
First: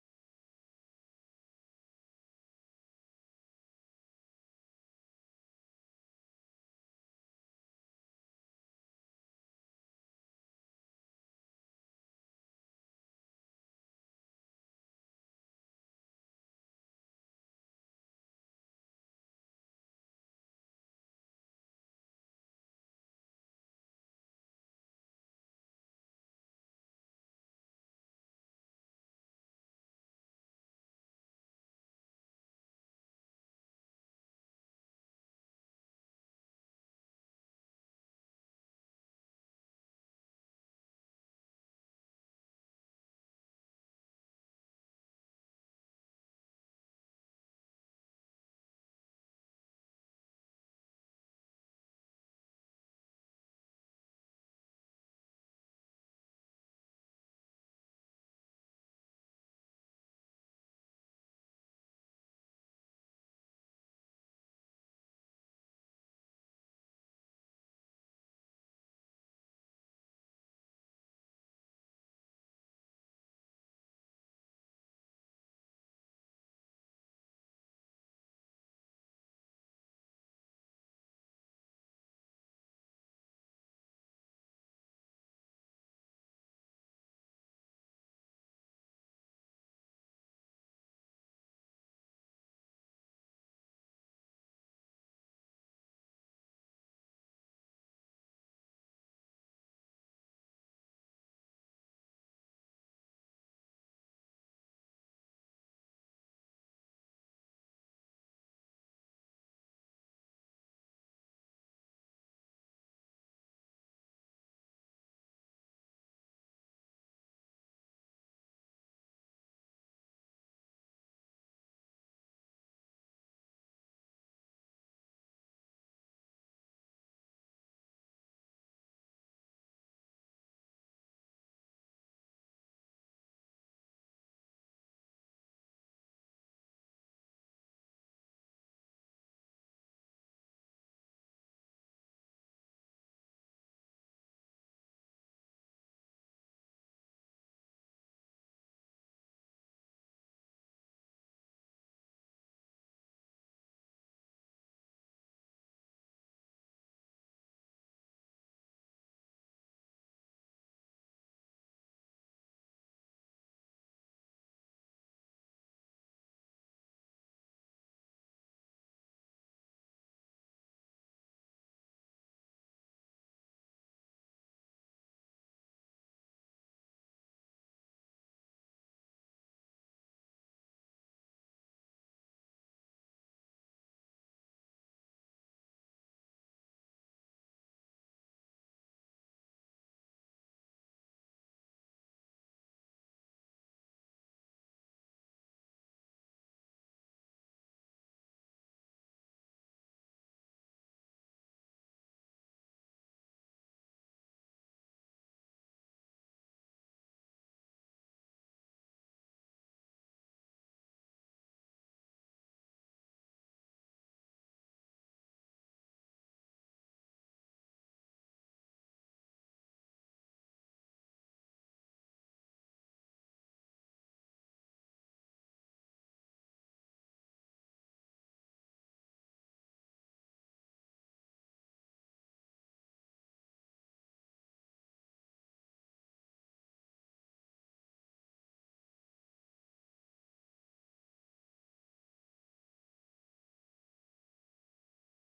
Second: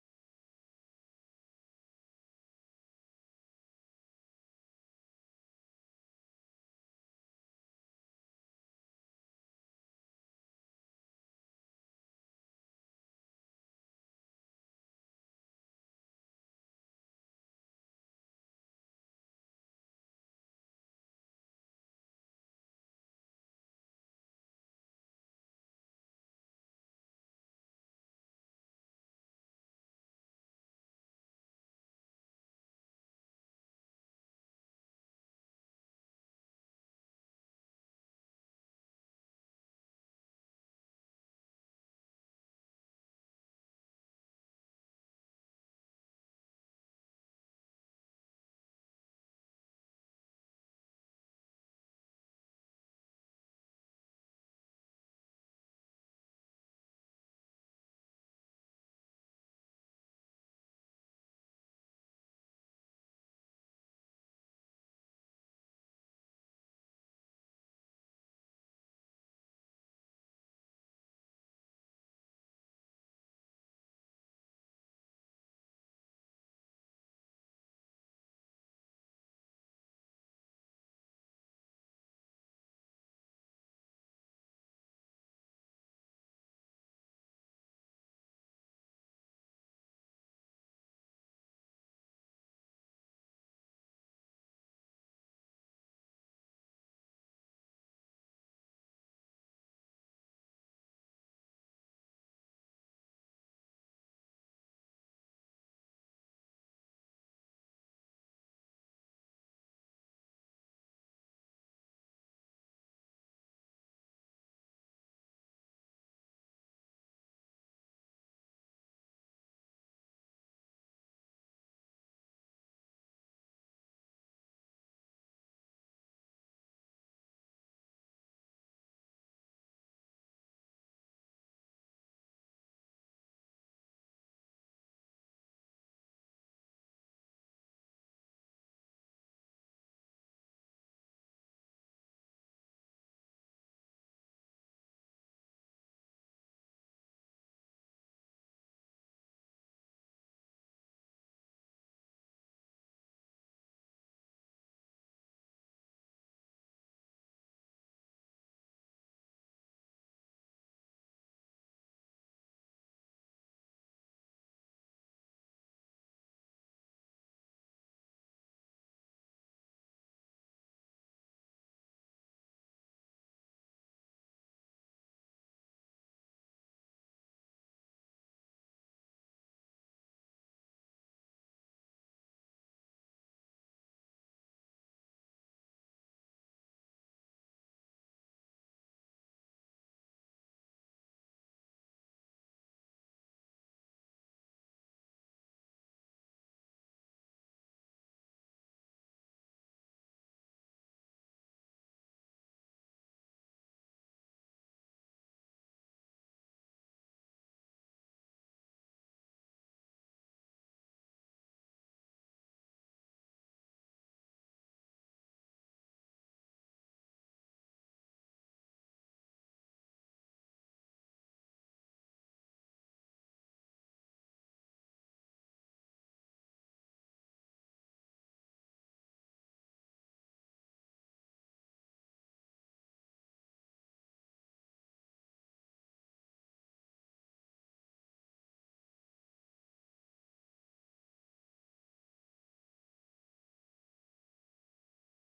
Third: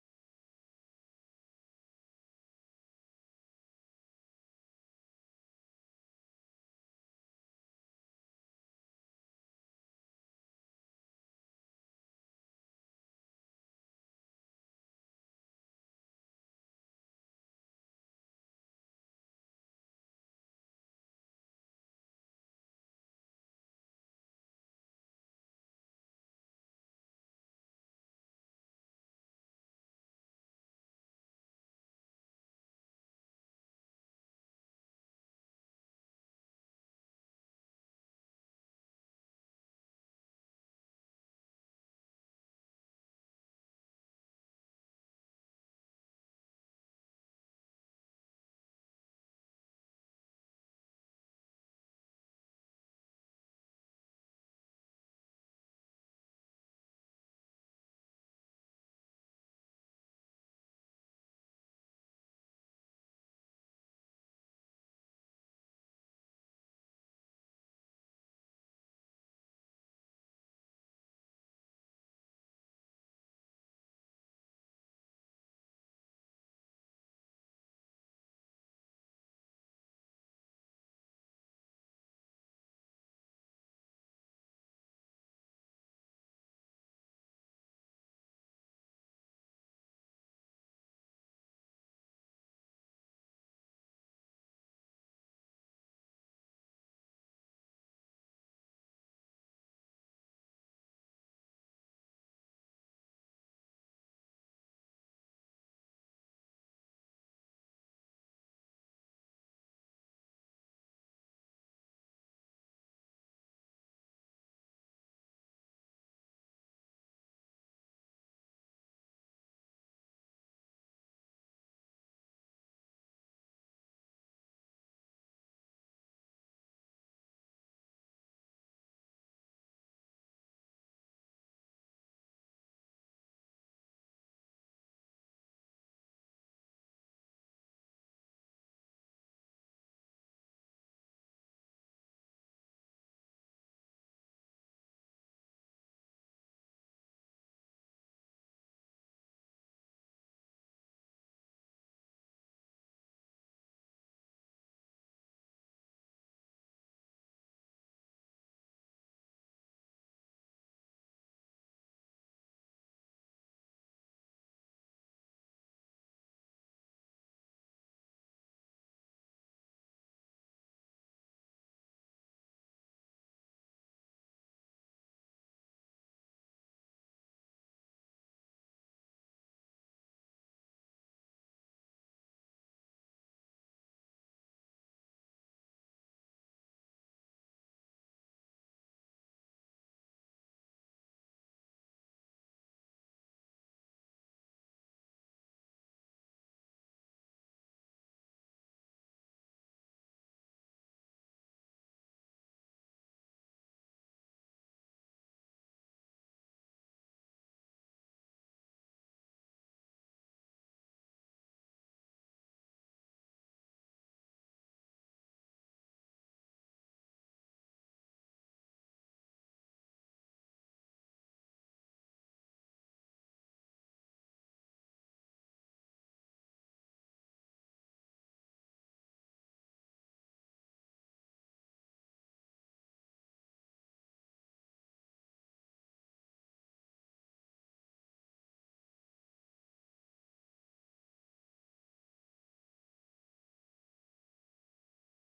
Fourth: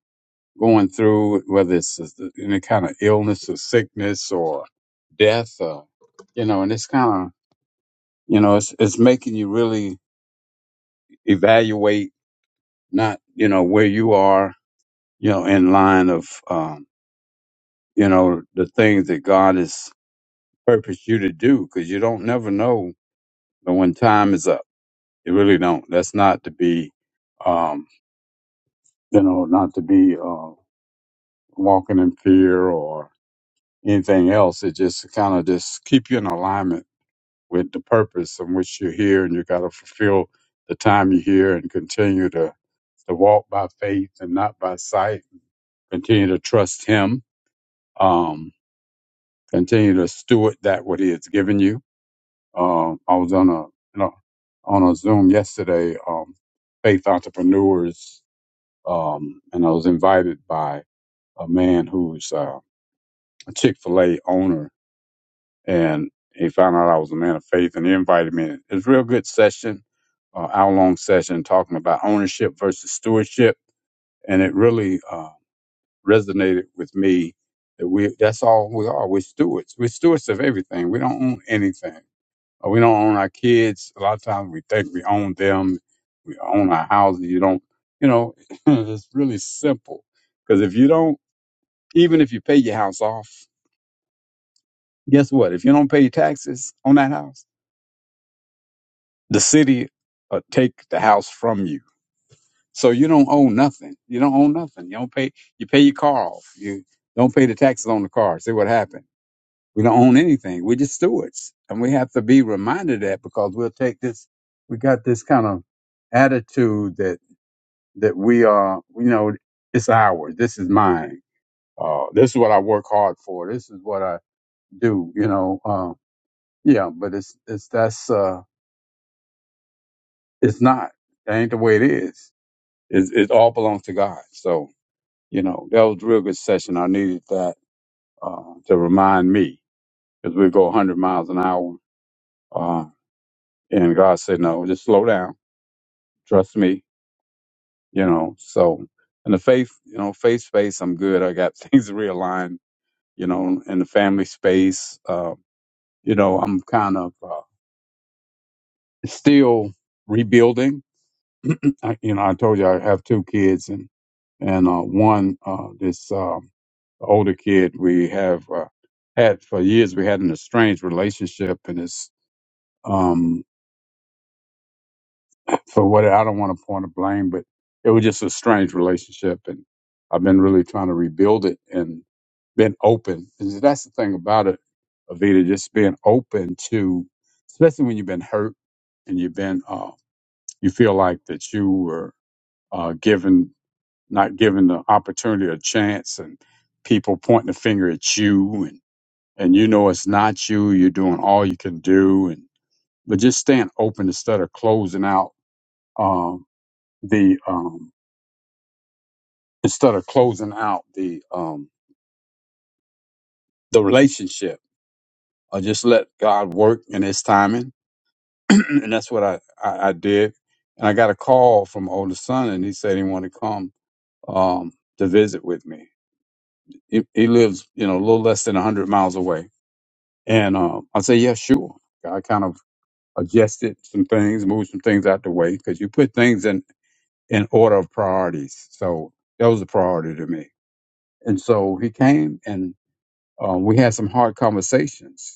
S4: going through whether it's uh, any kind of illness or sickness or death, or you know, and it's kind of you know, it's it's making you really evaluate not you know where you are you know in line of um you know the things that god has purposed you to do because you don't never know when time is up you really don't that's not to be um you know not to be uh walking in fear or anything else it just kind of just keep you in alignment with the purpose in which you're here and you got to fulfill the time you're here and continue to to walk by faith and not by sight Continue to trust Him. Um, continue to steward that what He has given you. Uh, I was on a you know, on a Zoom yesterday, um, Faith Entrepreneurs, um, and I was invited by a man who's uh, a Chick Fil A owner, and he found out I was a man of faith, and he invited me. It's a real good session uh, hour long session talking about ownership versus stewardship. And it really uh, resonated with me that we that's all we are. We're stewards. We're stewards of everything. We don't own anything. Uh, We don't own our kids. A lot of times we think we own them. We own our houses. You don't. You know, it's really simple. Because if you don't, even if you pay your house off, guess what? If you don't pay taxes on that house, the city will take the house from you. So you don't own nothing. You don't own nothing. You don't pay. You pay your car off. You don't pay the taxes on the car. See what happened We don't own anything. We're just stewards. And we have to be reminded of that because we'll take this, we got this kind of attitude that, that we are, you know, it's ours. This is mine. Uh, this is what I work hard for. This is what I do, you know. Uh, yeah, but it's, it's, that's, uh, it's not. That ain't the way it is. It, it all belongs to God. So, you know, that was a real good session. I needed that, uh, to remind me because we go 100 miles an hour. uh, And God said, no, just slow down. Trust me, you know. So in the faith, you know, faith space, I'm good. I got things realigned, you know, in the family space. Uh, you know, I'm kind of uh, still rebuilding. I, you know, I told you I have two kids and, and uh, one, uh, this um, older kid we have uh, had for years, we had an estranged relationship and it's, um, for what I don't want to point a blame, but it was just a strange relationship, and I've been really trying to rebuild it and been open. And that's the thing about it, Avita, just being open to, especially when you've been hurt and you've been, uh, you feel like that you were uh, given not given the opportunity or chance, and people pointing the finger at you, and and you know it's not you. You're doing all you can do, and but just staying open instead of closing out. Um, the um, instead of closing out the um the relationship or just let god work in his timing and that's what I, I i did and i got a call from my older son and he said he wanted to come um to visit with me he, he lives you know a little less than 100 miles away and um i said yeah sure i kind of adjusted some things moved some things out the way because you put things in in order of priorities so that was a priority to me and so he came and um, we had some hard conversations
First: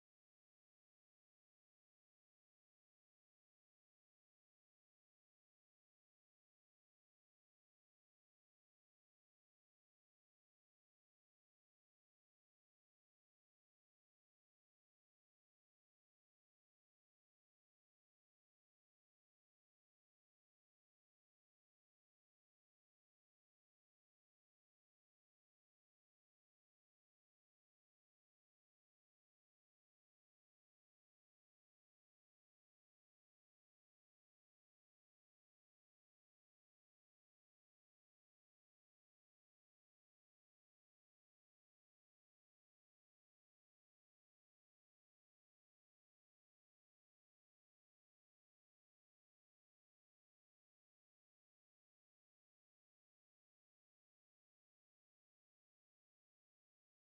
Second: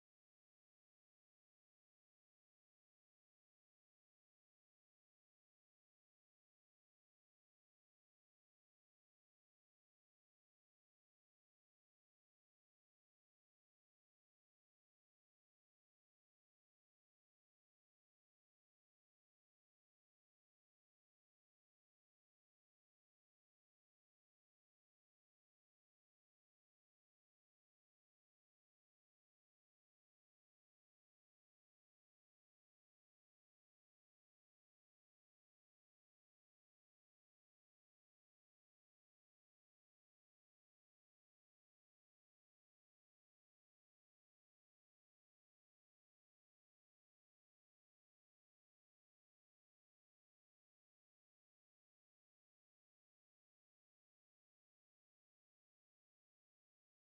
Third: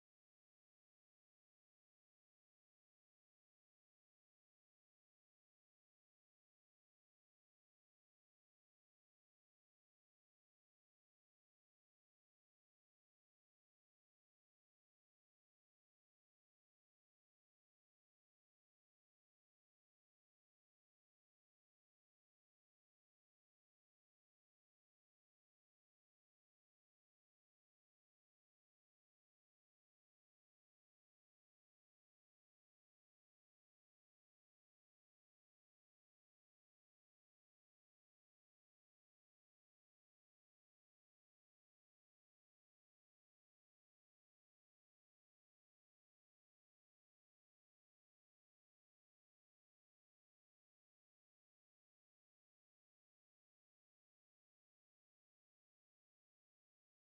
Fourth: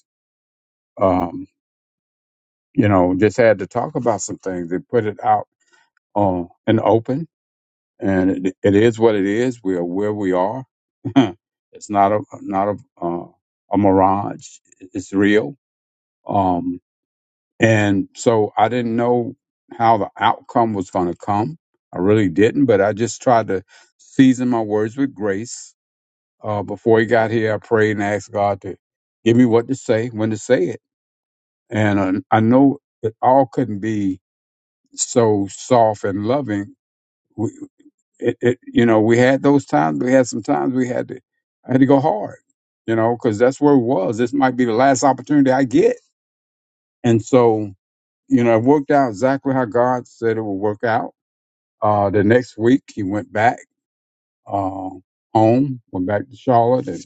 S4: um, you know, just had to talk about some things and put it out uh, in the open. And it, it is what it is. We are where we are. it's not a not a uh, a mirage. It's real. Um, and so I didn't know how the outcome was going to come. I really didn't, but I just tried to season my words with grace. Uh, before he got here, I prayed and asked God to give me what to say, when to say it. And uh, I know it all couldn't be so soft and loving. We, it, it, you know, we had those times. We had some times we had to, I had to go hard, you know, because that's where it was. This might be the last opportunity I get. And so, you know, it worked out exactly how God said it would work out. Uh, the next week he went back, uh, home, went back to Charlotte and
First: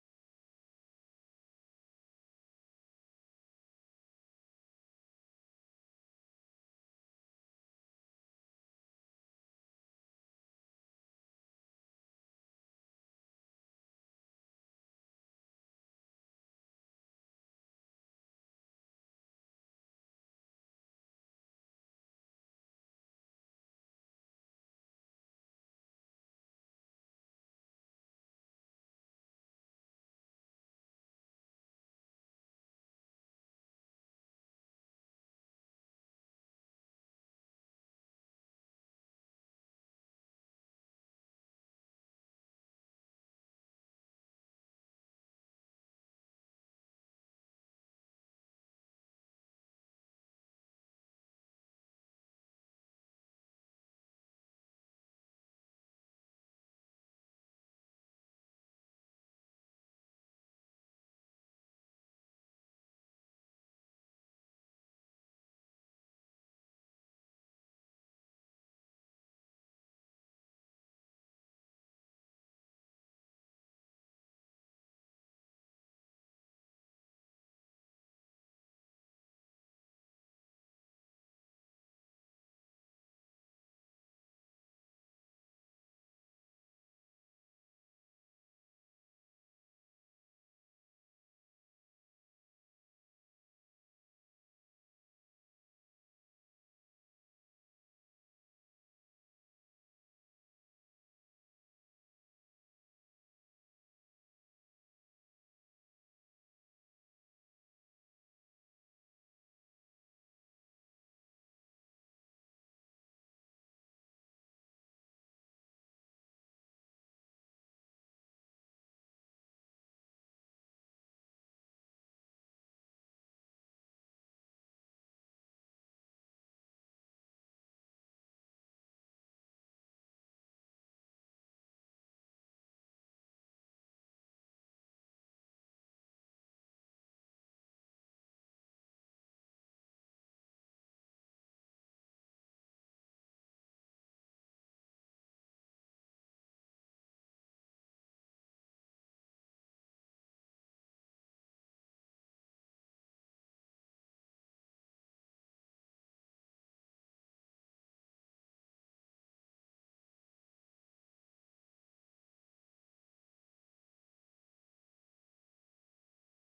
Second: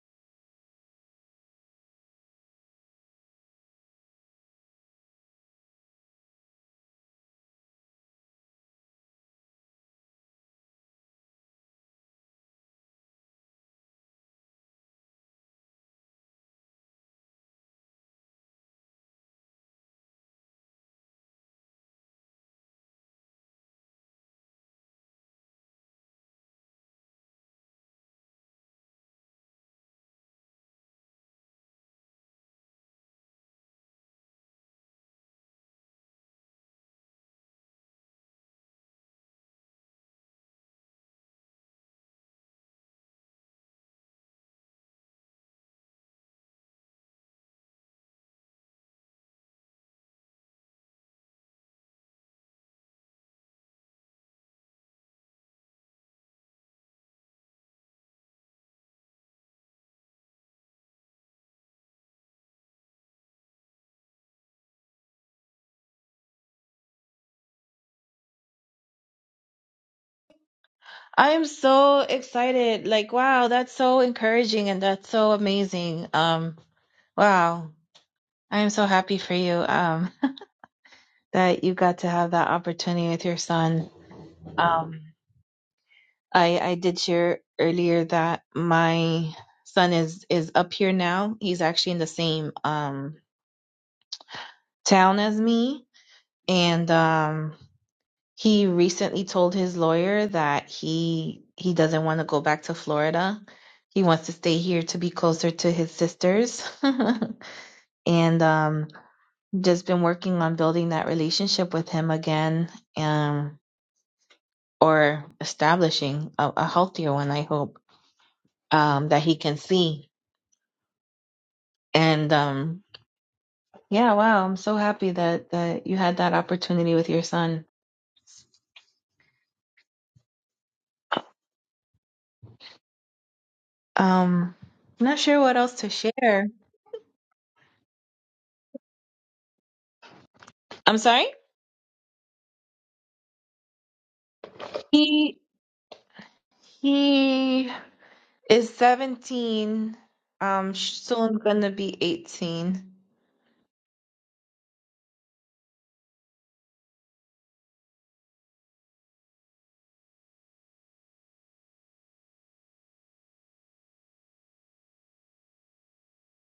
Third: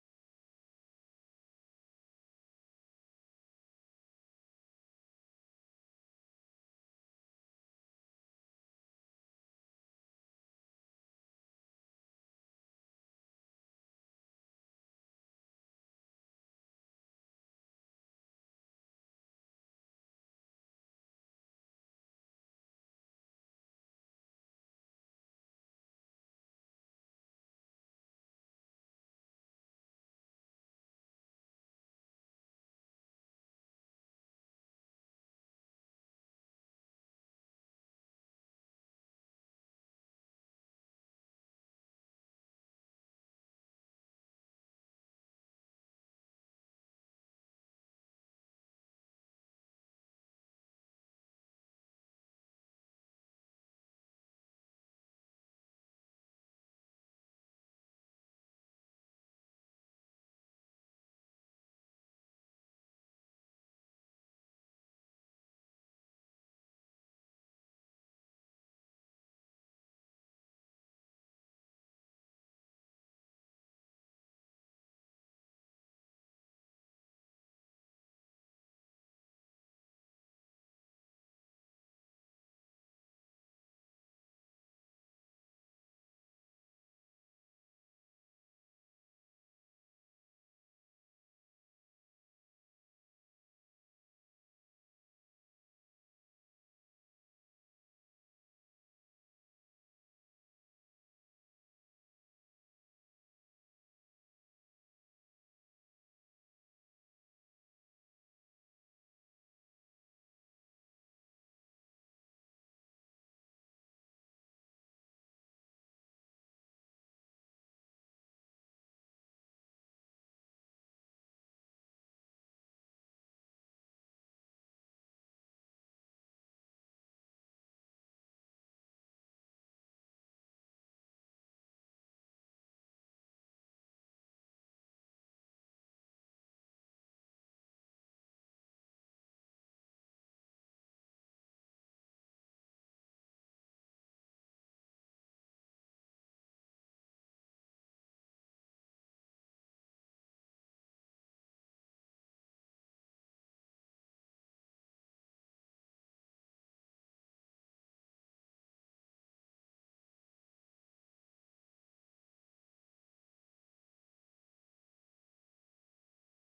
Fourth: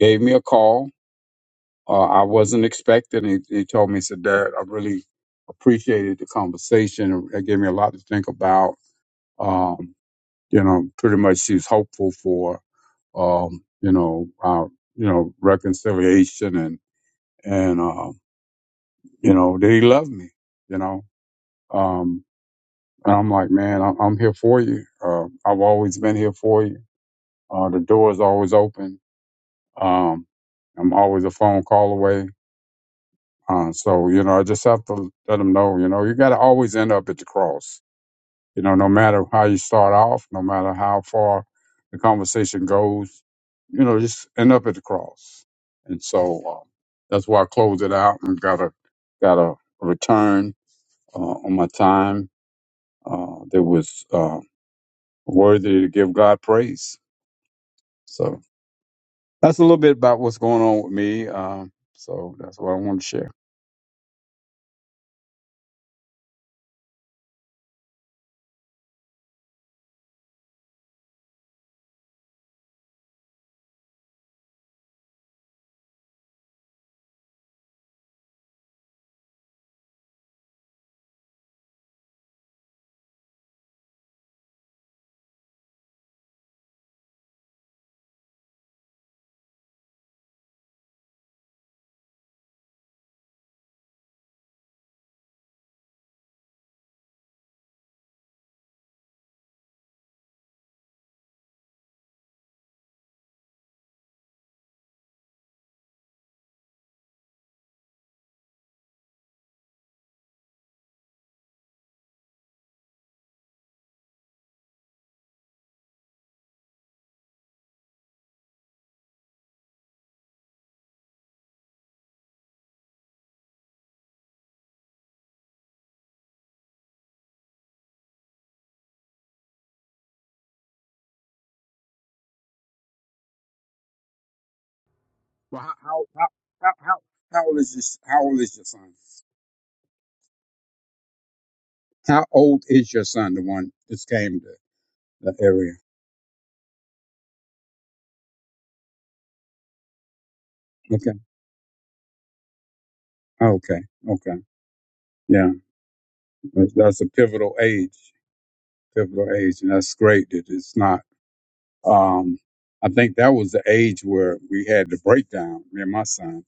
S4: gave me a call. Uh, I wasn't expecting. He, he told me, he said, Dad, I really appreciated the conversation. It gave me a lot to think about. Um, you know, pretty much she's hopeful for, um, you know, uh, you know, reconciliation and, and, um, you know, that he loved me, you know, um, and I'm like, man, I'm, I'm here for you. Uh, I've always been here for you. Uh, the door is always open. Um, I'm always a phone call away. Uh, so, you know, I just have to let him know, you know, you got to always end up at the cross You know, no matter how you start off, no matter how far the conversation goes, you know, just end up at the cross. And so um, that's why I closed it out and got a got a return uh, on my time uh, that was uh, worthy to give God praise. So that's a little bit about what's going on with me. Um, so that's what I want to share.
S2: I am so excited. Like, wow, that's so encouraging and that's so amazing. Um, Wow. I am so happy for you um, that you got to have that opportunity with your son. Um, I, I did share earlier that my son is, is up here now. He's actually in the same um, town as me. And um, he recently told his lawyer that he he doesn't want to go back to Florida. He wants to stay here to be closer to his sisters. and um, just been working on building that relationship with him again um or establishing a, a healthier one i hope um that he can see and um yeah wow i'm so happy that that you had that opportunity with your son um I'm not sure what
S4: Well,
S2: else
S4: how,
S2: to
S4: how, how,
S2: share
S4: how, how how old is this? How old is your son?
S2: i'm sorry
S4: How old is your son? The one that came to the
S2: he
S4: area.
S2: he is 17 um soon gonna be 18
S4: Okay, okay, yeah, that's, that's a pivotal age, pivotal age, and that's great that it's not. Um, I think that was the age where we had the breakdown. Me and my son,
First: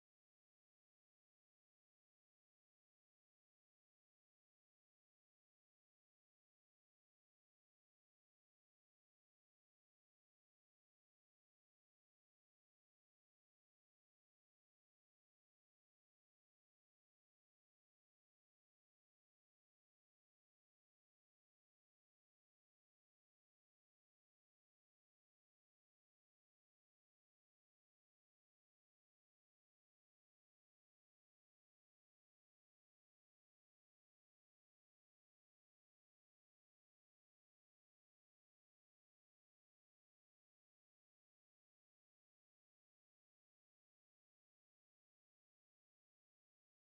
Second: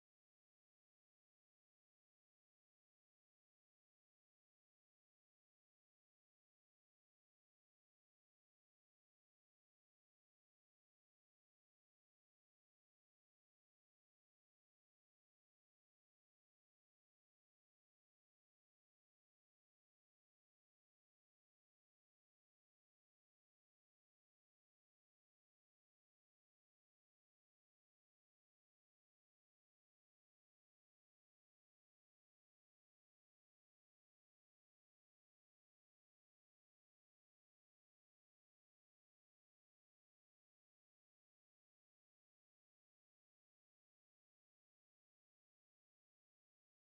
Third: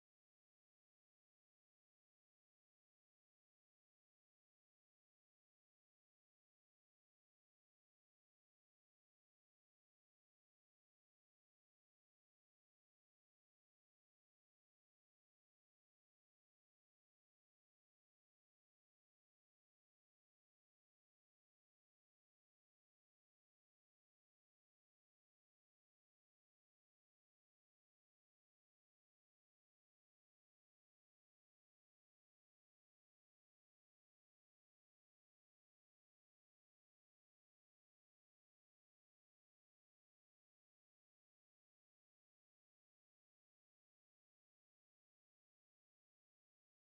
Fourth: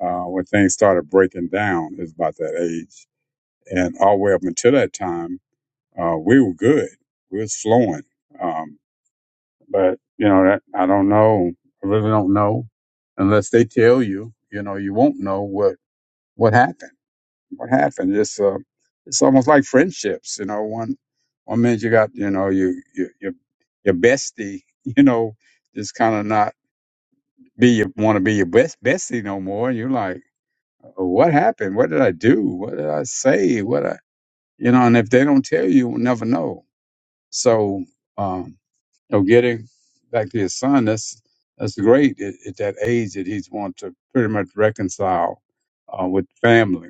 S4: uh, when things started breaking down, is about that age, and all the way up until that time, uh, we were good, we was flowing. Um, but you know, that, I don't know, I really don't know, unless they tell you. You know, you won't know what what happened what happened. It's uh, it's almost like friendships. You know, one one minute you got you know you you your your bestie, you know, just kind of not be your want to be your best bestie no more. And you're like, "Oh, what happened? What did I do? What did I say? What I you know? And if they don't tell you, you'll never know. So, um, you know, getting back to his son, that's that's great at, at that age that he's wanting to pretty much reconcile uh, with family,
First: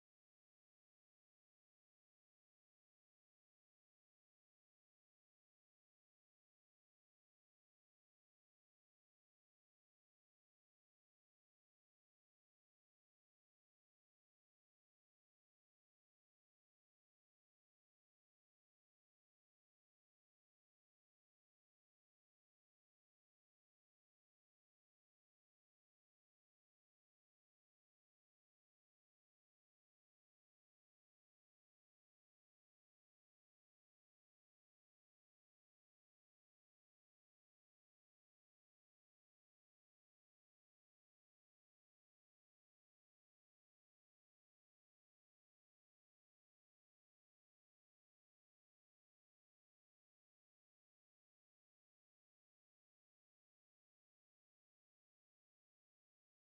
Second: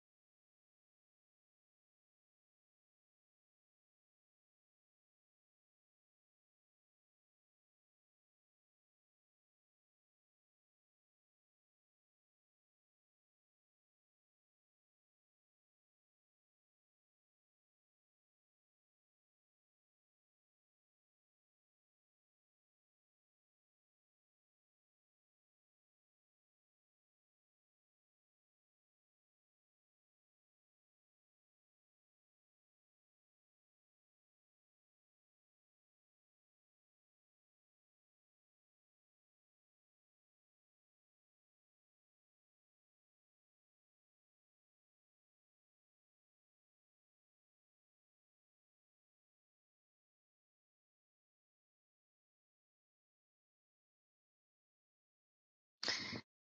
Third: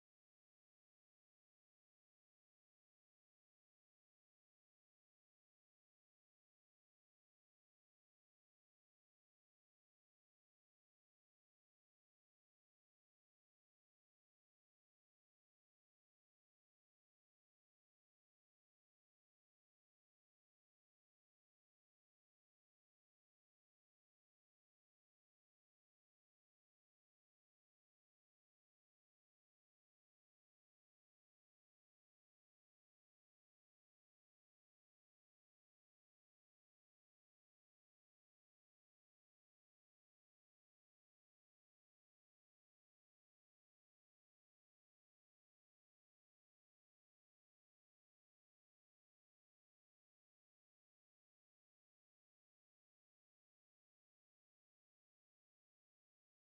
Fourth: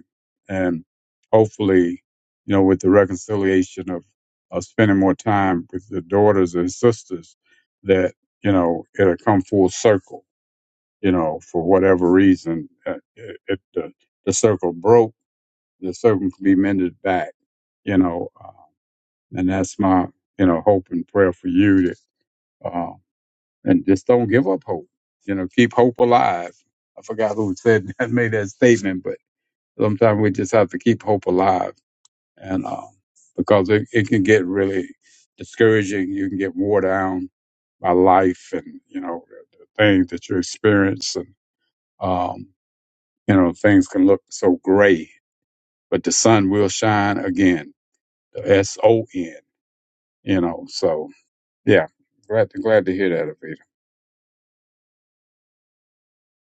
S4: and hopefully, you know, with the reconciliation of of spending more time with the daughters and sisters, that you know it'll come full circle. You know, for whatever reason, uh, if the the circle broke, the circle can be mended back. You know, uh, and that's my, you know, hope and prayer for you that, uh, and just don't give up hope. You know, keep hope alive. I forgot who said that, made that statement, but sometimes we just have to keep hope alive. And, uh, because it, it can get really discouraging. You can get worn down by life and, you know, the, the things that you experience. And, um, you know, things can look so gray, but the sun will shine again. The S O N, you know, so Yeah, glad to, glad to hear that, Avita.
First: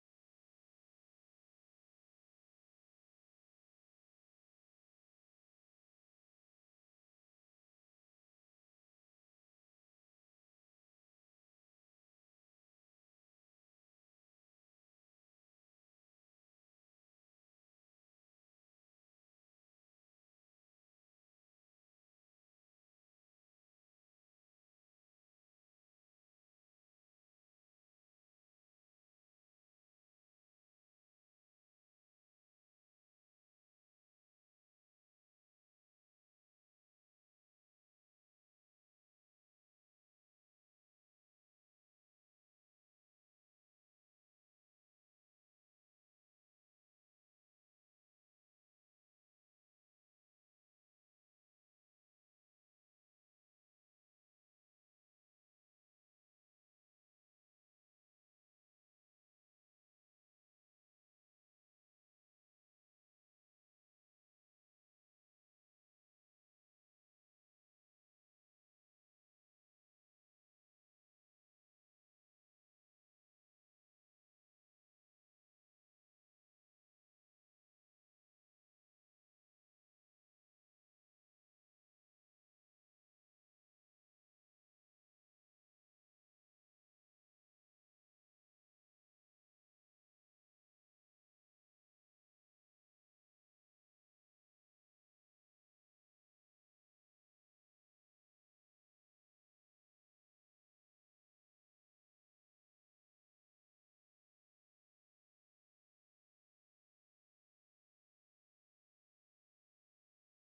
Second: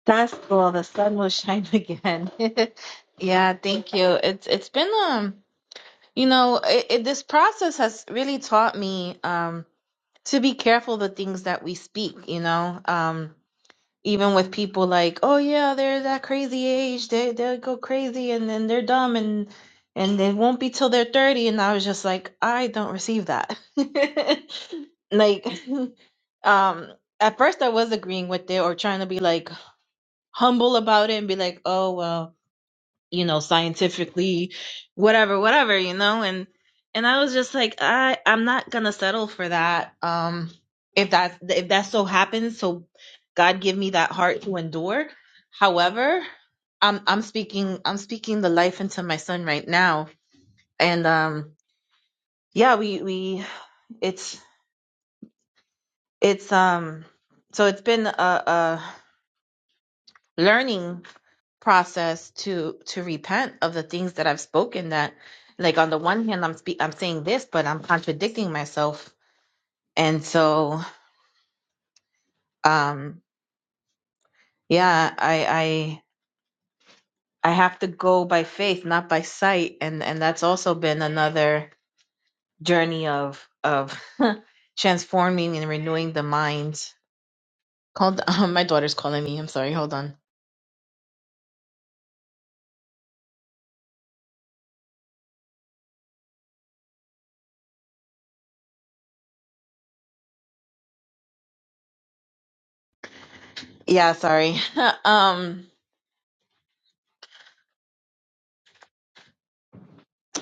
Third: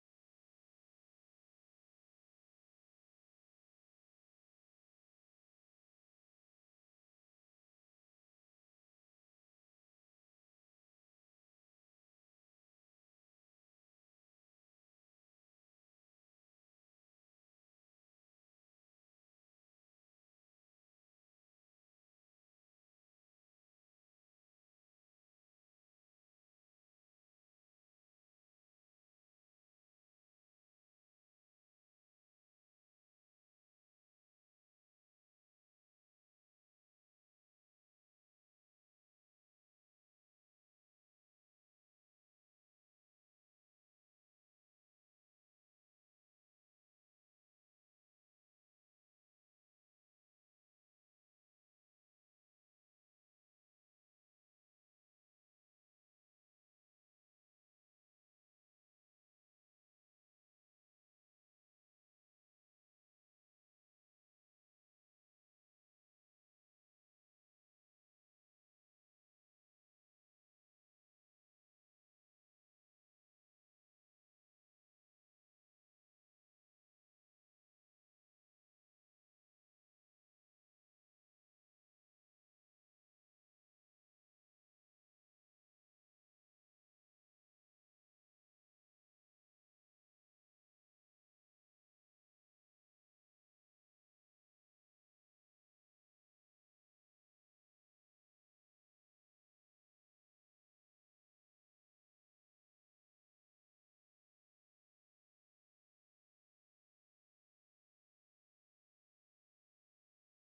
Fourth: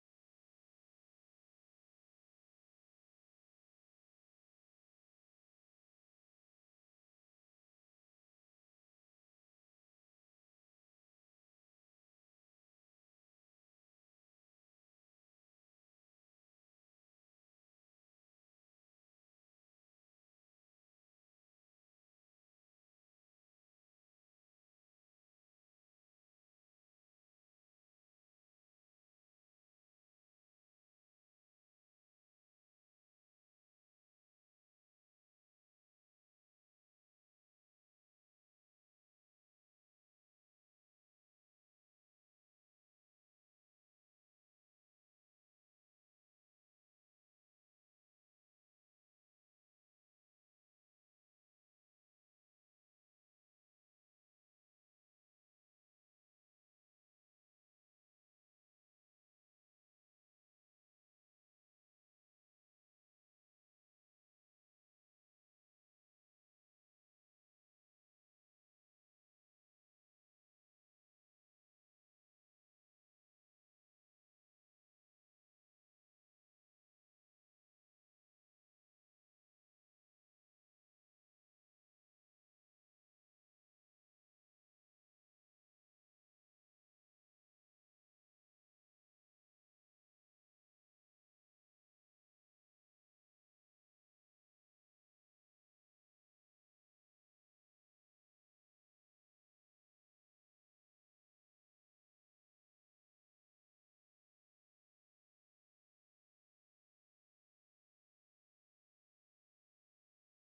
S2: That's cool. The sun will shine again. Yeah, thank you. It's it's been um, you know, it, it, this process has really taught me um to be careful the things that we speak, you know. Um even with people like, "Oh yeah, they're that crazy age. They they'll go crazy and then they're dumb and and they won't be till they're 30." And I was just like, "I don't receive that." Like um at first I was agreeing with it or trying to be like humble about it and be like, oh well, you know, scientifically, whatever, whatever, you know, and and I was just like, I I'm not gonna settle for that. Um, if that if that so happens, so God give me that heart to endure. However, I'm I'm speaking I'm speaking the life into my son right now, and um, yeah, we we it's it's um so it's been a, a learning process to to repent of the things that I've spoken that like on the one hand I'm spe- I'm saying this but I'm contradicting myself and so um yeah I I I have to go by faith not by sight and and that's also been another journey of of transforming and renewing the mind called um, my daughter's calling me I'm sorry hold on yeah sorry um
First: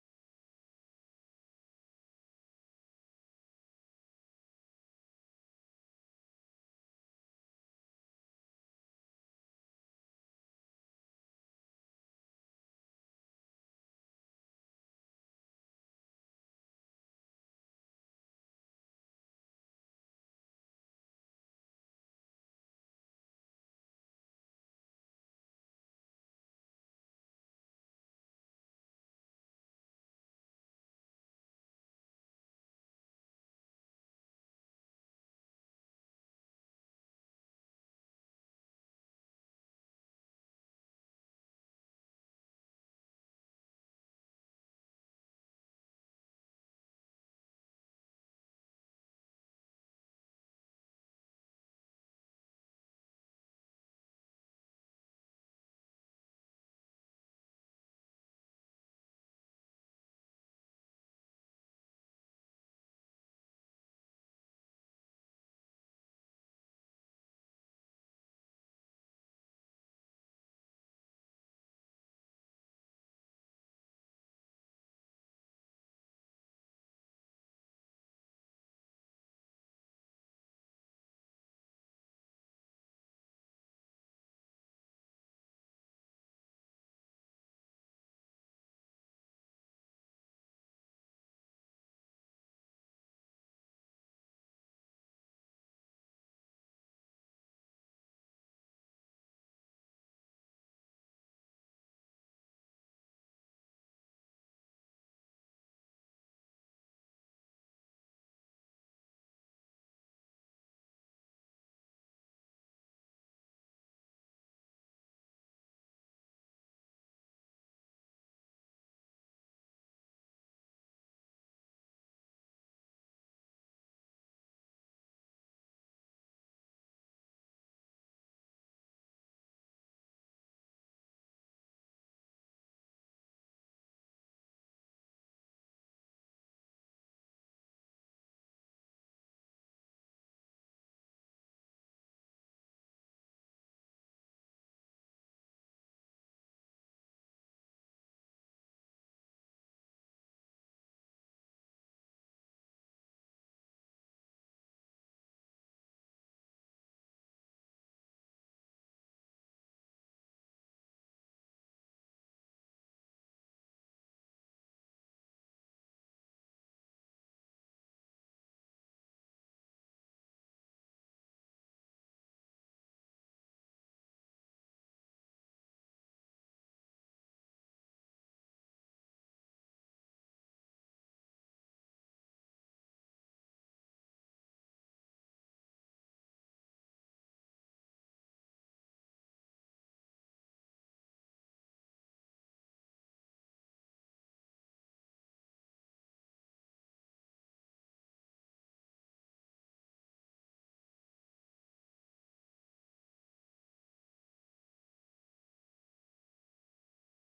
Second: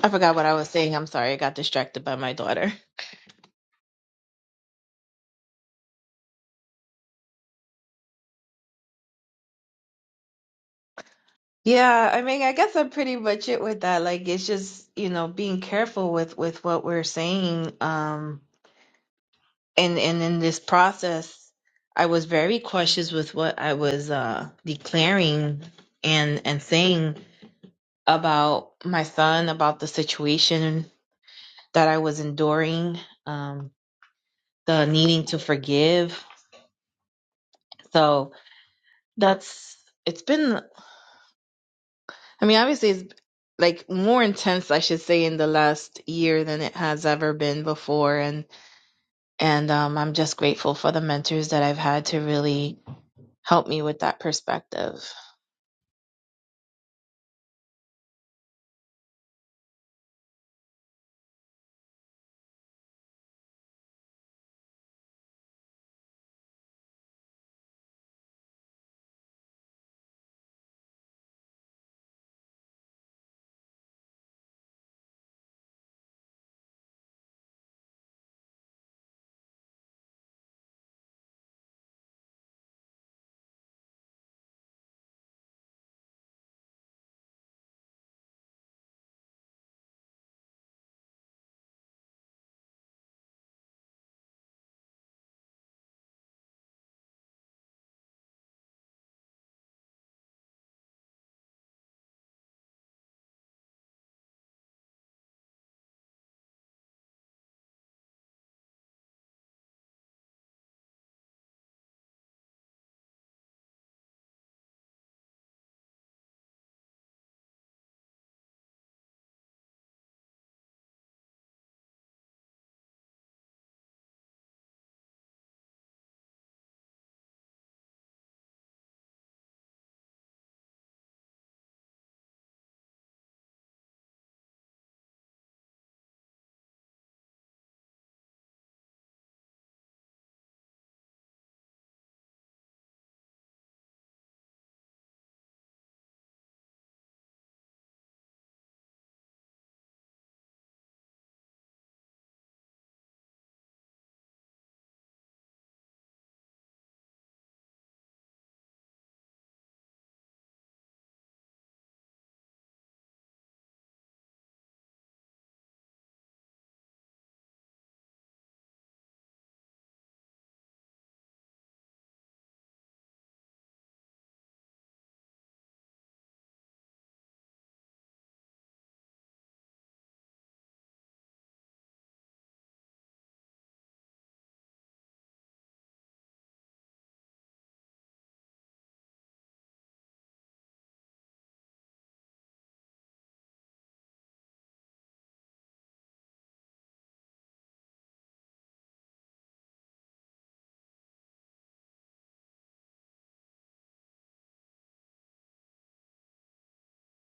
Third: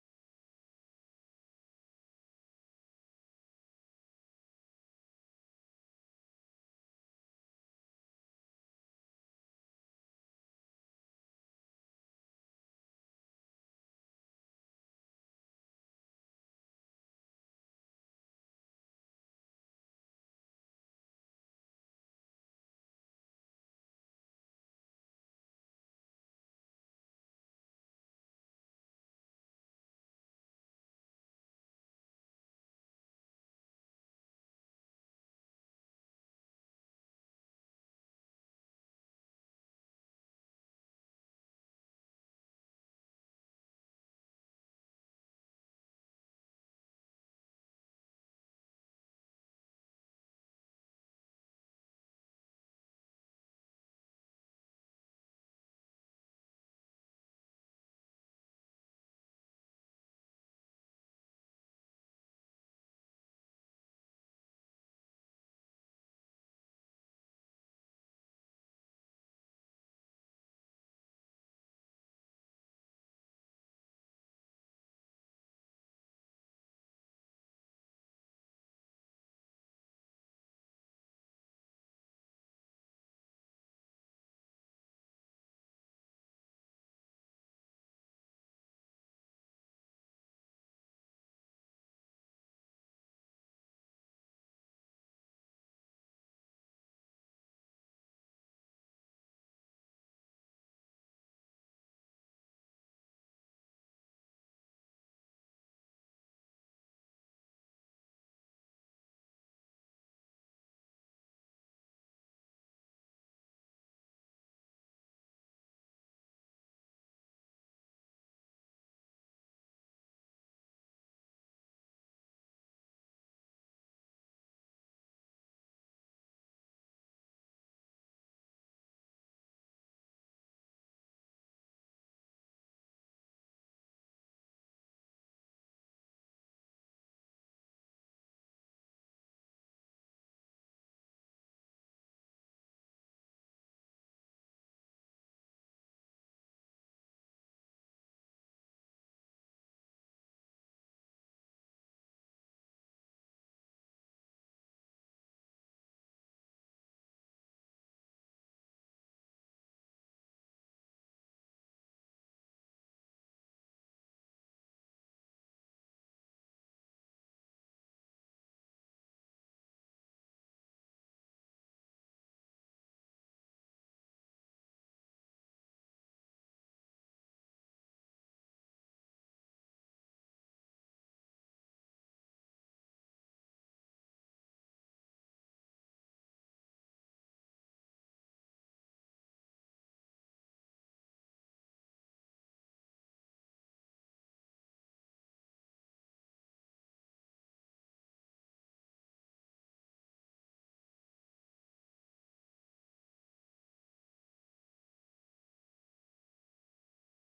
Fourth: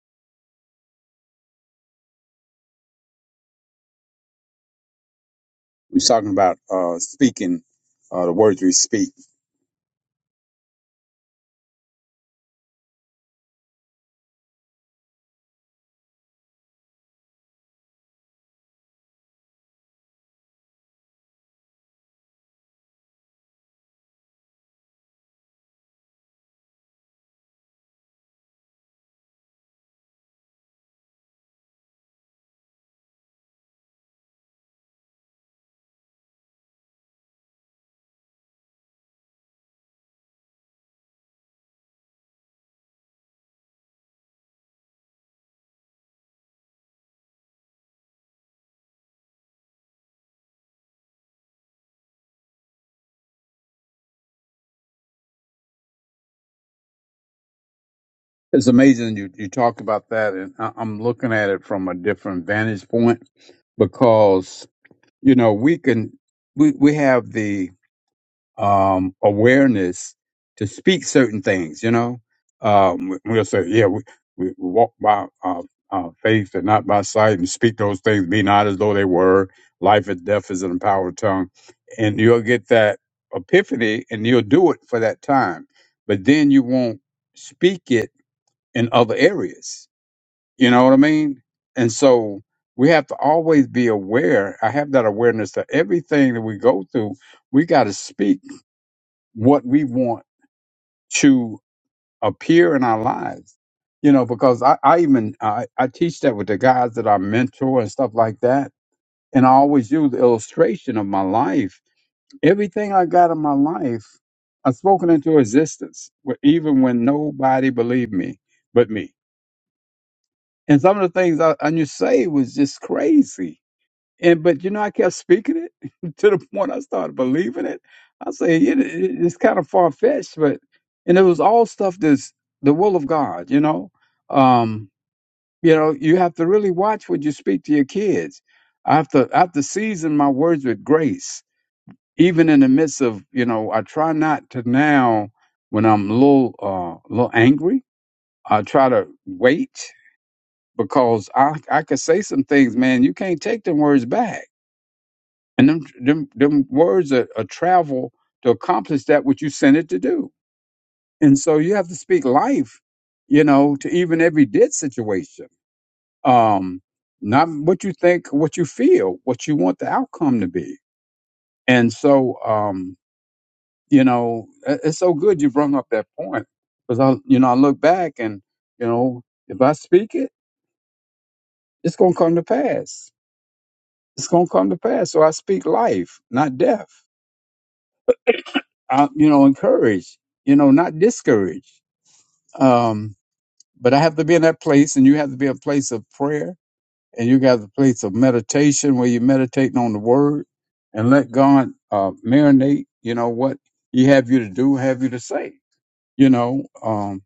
S2: I forgot what I was saying I'm sorry I got distracted by my daughter
S4: We're talking about uh, speaking uh, the words we speak.
S2: Yeah, I mean, I guess I'm pretty much it with that. Like, it's just, you know, being careful with with what we're saying. Um, and and in this process, I was very cautious with what I was uh declaring and and saying about my son, about the situation that I was enduring, um, the needing to forgive. So that's it's been. I mean, obviously, it's like more intense, I should say, in the last year than it has ever been before. And and um, I'm just grateful for the mentors that I've had to really help me with that perspective.
S4: It's amazing you, you talk about that, and I, I'm looking at it from a different vantage point because you know we can we we have the um, awareness to speak certain things. You know, um, we- will say, yeah, we, we we walk by uh, uh, faith and not by sight, and speak those things be not as though they were. Life and death is in the power of tongue, and you'll get that epiphany, and you'll do it for that time. But then you won't speak it in other areas. You know what I mean? And so we have to always be aware. I have that awareness that everything that we go through, we got to speak what we want to appear in our lives. You know, because I, I even I, I teach that with the guys that I mentor and stuff like that. And I always use the illustration of my life. Everything I got in my life, I've spoken into existence, wh- even when nobody believed me but me. And some of the things I, I you say was just crazy And but you know, I kept speaking it to the point I started believing it. I say "Yeah, it, it, it's kind of far fetched, but and it was all stuff that's the will of God. You know, um, you know, you have to really watch what you speak to your kids. I have to I have to season my words with grace, even in the midst of you know. I try not to now when I'm a little uh, little angry. I try to wait because I I could say some things, man. You can't take them words back and them, them, them words are, are travel to accomplish that which you sent it to do. And so you have to speak life, you know, to even every dead situation. Um, not what you think, what you feel, what you want the outcome to be. And so, um, you know, it- it's so good you brought up that point because I, you know, I look back and, you know, if I speak it, it's going to come to pass. It's going to come to pass. So I speak life, not death uh, you know, encourage, you know, not discourage. Um, but I have to be in that place, and you have to be a place of prayer, and you got a place of meditation where you're meditating on the Word, and let God uh, marinate, you know, what He have you to do, have you to say, you know. Um,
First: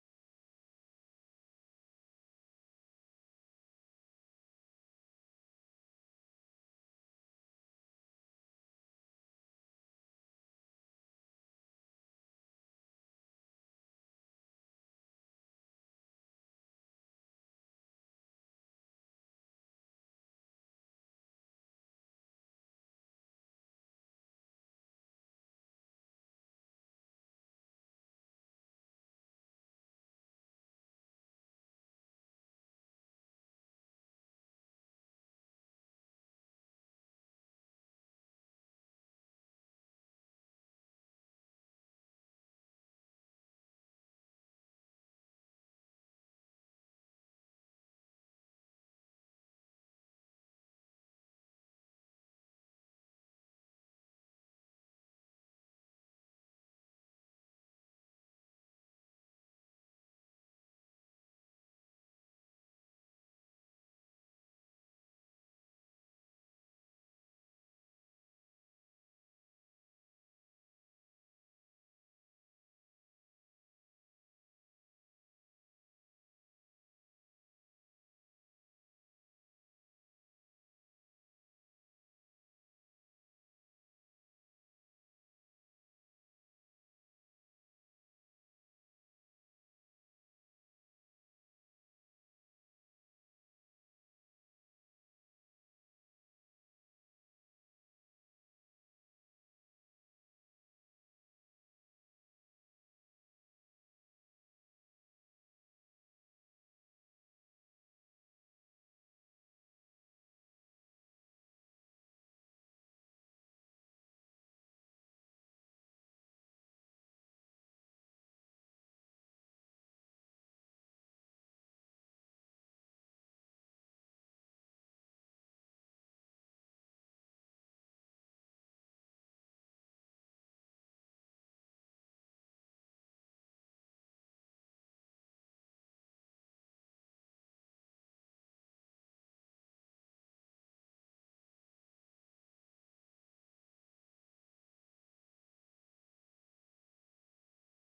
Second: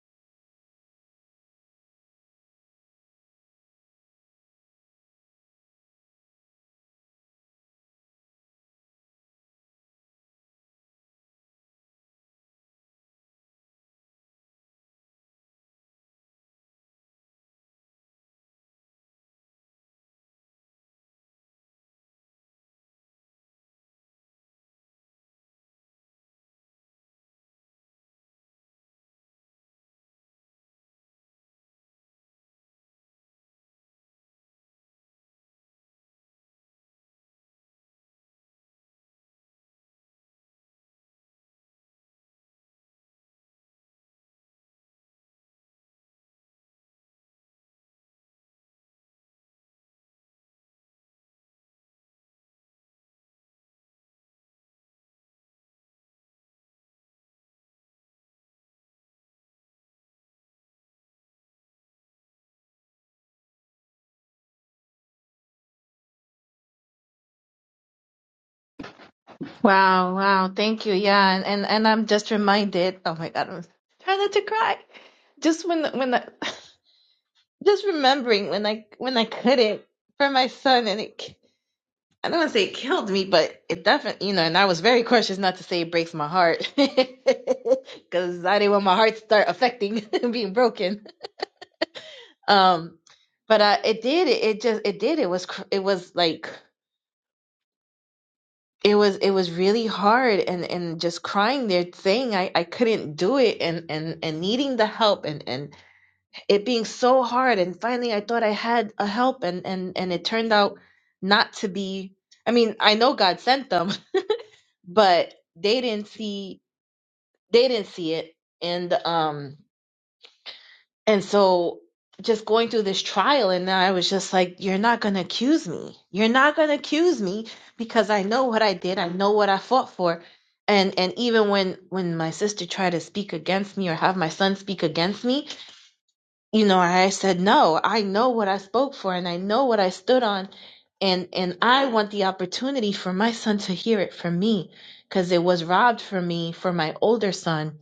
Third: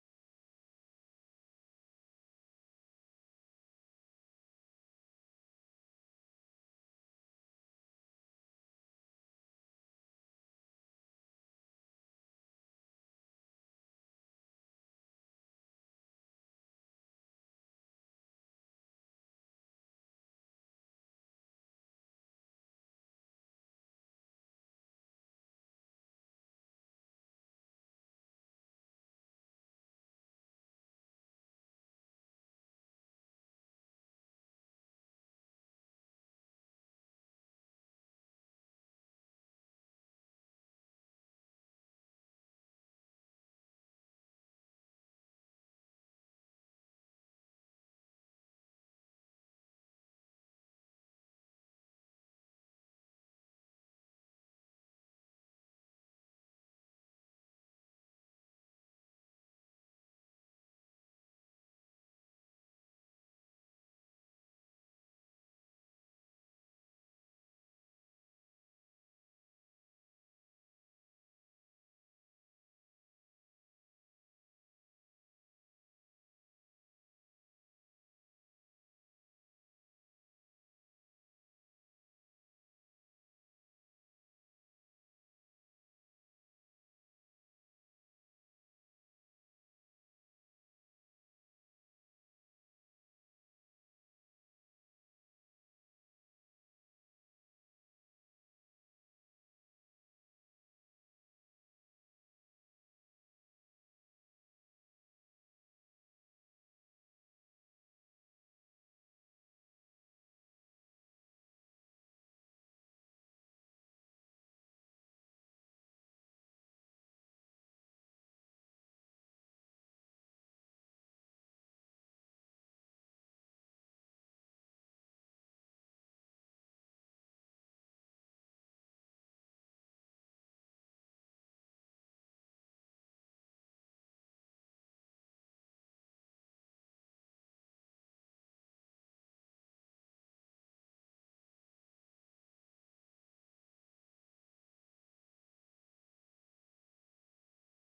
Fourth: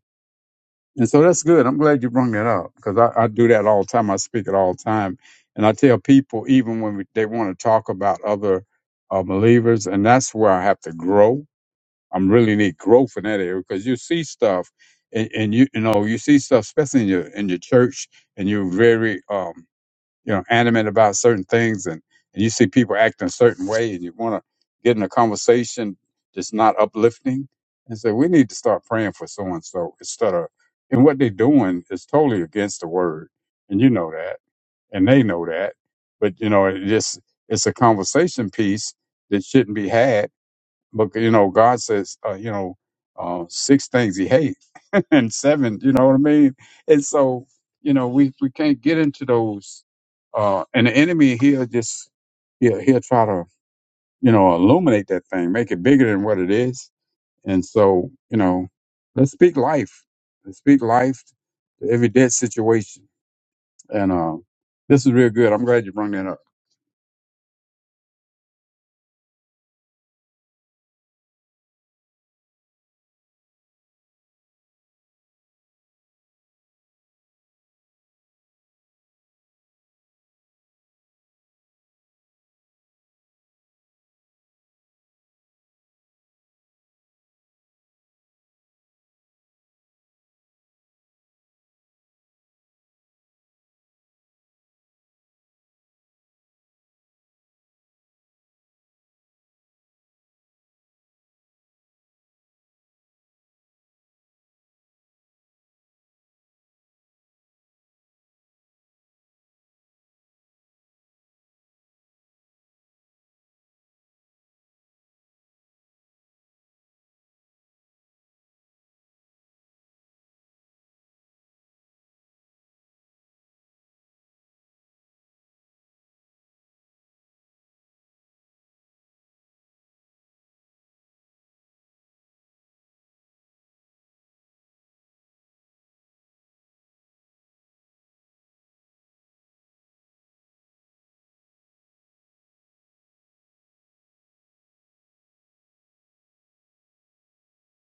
S4: and so that's good. I'm glad you brought that up because I, I do that all the time. I speak it all the time, and I tell people even when we, they want to talk about other uh, believers, and that's where I have to grow I'm really need growth in that area because you see stuff, and, and you you know you see stuff, especially in your in your church, and you're very um you know animate about certain things, and, and you see people acting a certain way, and you want to get in a conversation that's not uplifting, and say we need to start praying for so and so instead of and what they're doing is totally against the word, and you know that, and they know that, but you know it just it's a conversation piece that shouldn't be had but you know, God says, uh, you know, uh, six things He hates, and seven, you know what I mean. And so, you know, we we can't get into those. Uh, and the enemy he'll just he'll he'll try to you know illuminate that thing, make it bigger than what it is. And so, you know, let's speak life. Let's speak life to every dead situation. And uh, this is real good. I'm glad you brought that up.
S2: Wow, wow. Thank you. Yeah, and and, and I'm just reminded. Oh my God, I'm trying not to cry. Just when when I, just remembering when I when I couldn't for my son, and it k- I don't want to say it killed me, but it definitely you know. And I was very cautious not to say it breaks my heart because I didn't want my heart to start affecting and being broken. Um, but uh, it did. It, it just it did. It was cr- it was like. it was it was really hard and and just crying there saying I, I couldn't do it and and and needing the help and and it being so hard and finally I thought I had a help and and and it turned out not to be I mean I know God sent them but they didn't see they didn't see it and um And so just going through this trial, and I was just like, You're not going to accuse me. You're not going to accuse me because I know what I did. I know what I fought for. And and even when when my sister tried to speak against me or have my son speak against me, you know i said no i know what i spoke for and i know what i stood on and and i want the opportunity for my son to hear it from me because it was robbed from me for my older son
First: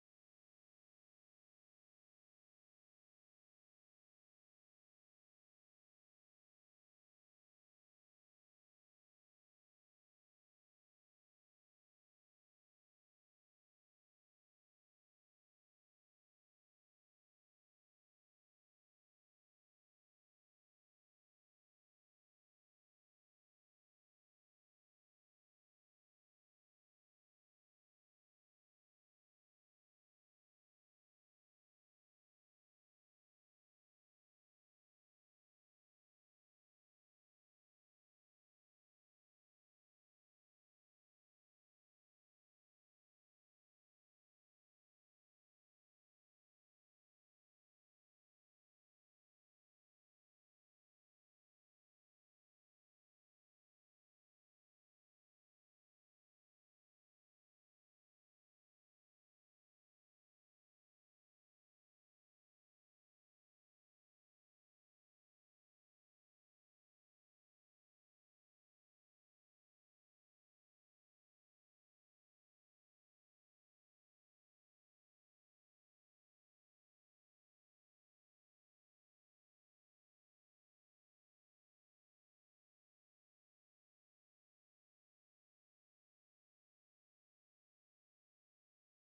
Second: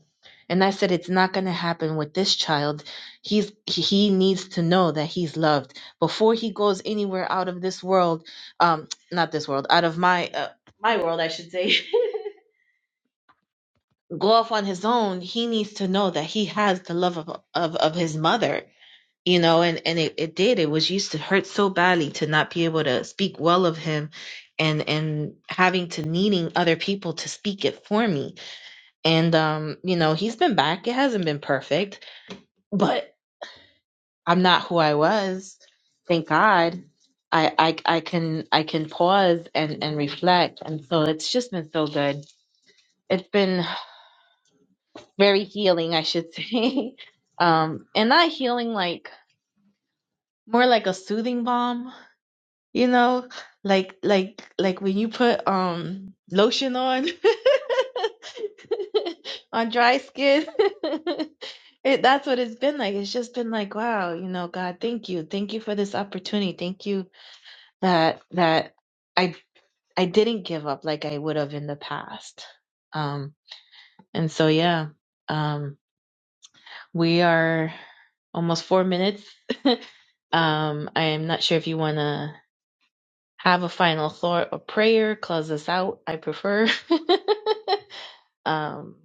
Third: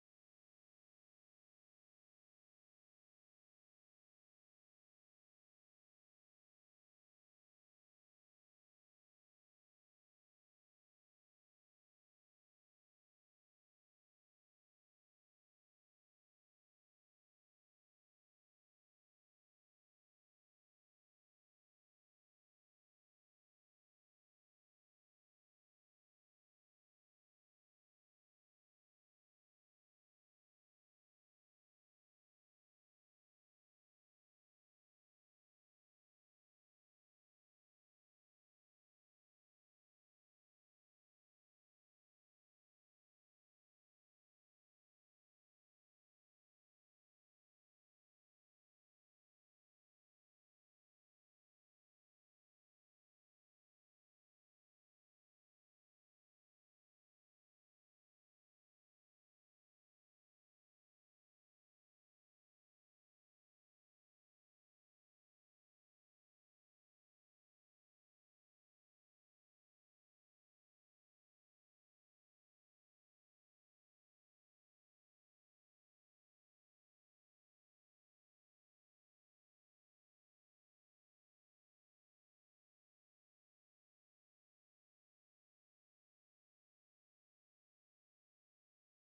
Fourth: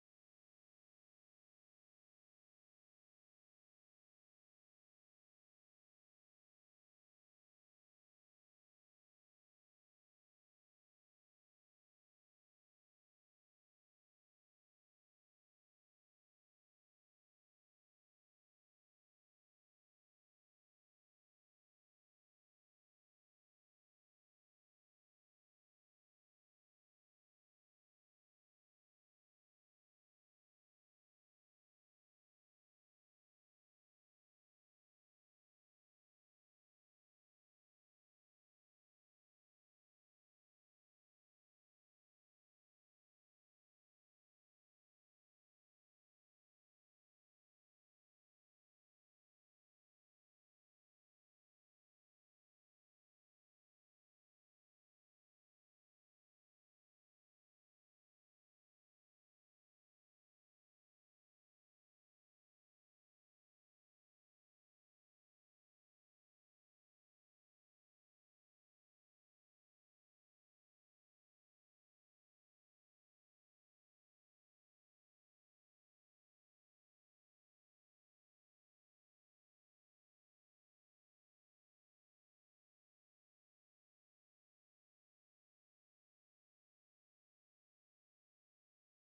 S2: and i said it's not going to happen with this child he's he needs to know that he's loved before he goes anywhere out of this world um not this world out of my uh, my world i should say go off on his own he needs to know that he has the love of of, of his mother you know and and it, it did it was used to hurt so badly to not be able to speak well of him and and having to needing other people to speak it for me and um you know he's been back it hasn't been perfect but i'm not who i was thank god i i, I can i can pause and and reflect and so it's just been so good it's been very healing i should say um and not healing like more like a soothing balm You know, like like like when you put um lotion on on dry skin. It, that's what it's been like. It's just been like, wow, you know, God, thank you. Thank you for this opportunity. Thank you that that I I didn't give up like I would have in the past. Um and so yeah, um we are almost 4 minutes. um I am not sure if you want to have a final thought or prayer, close us out. I prefer. um,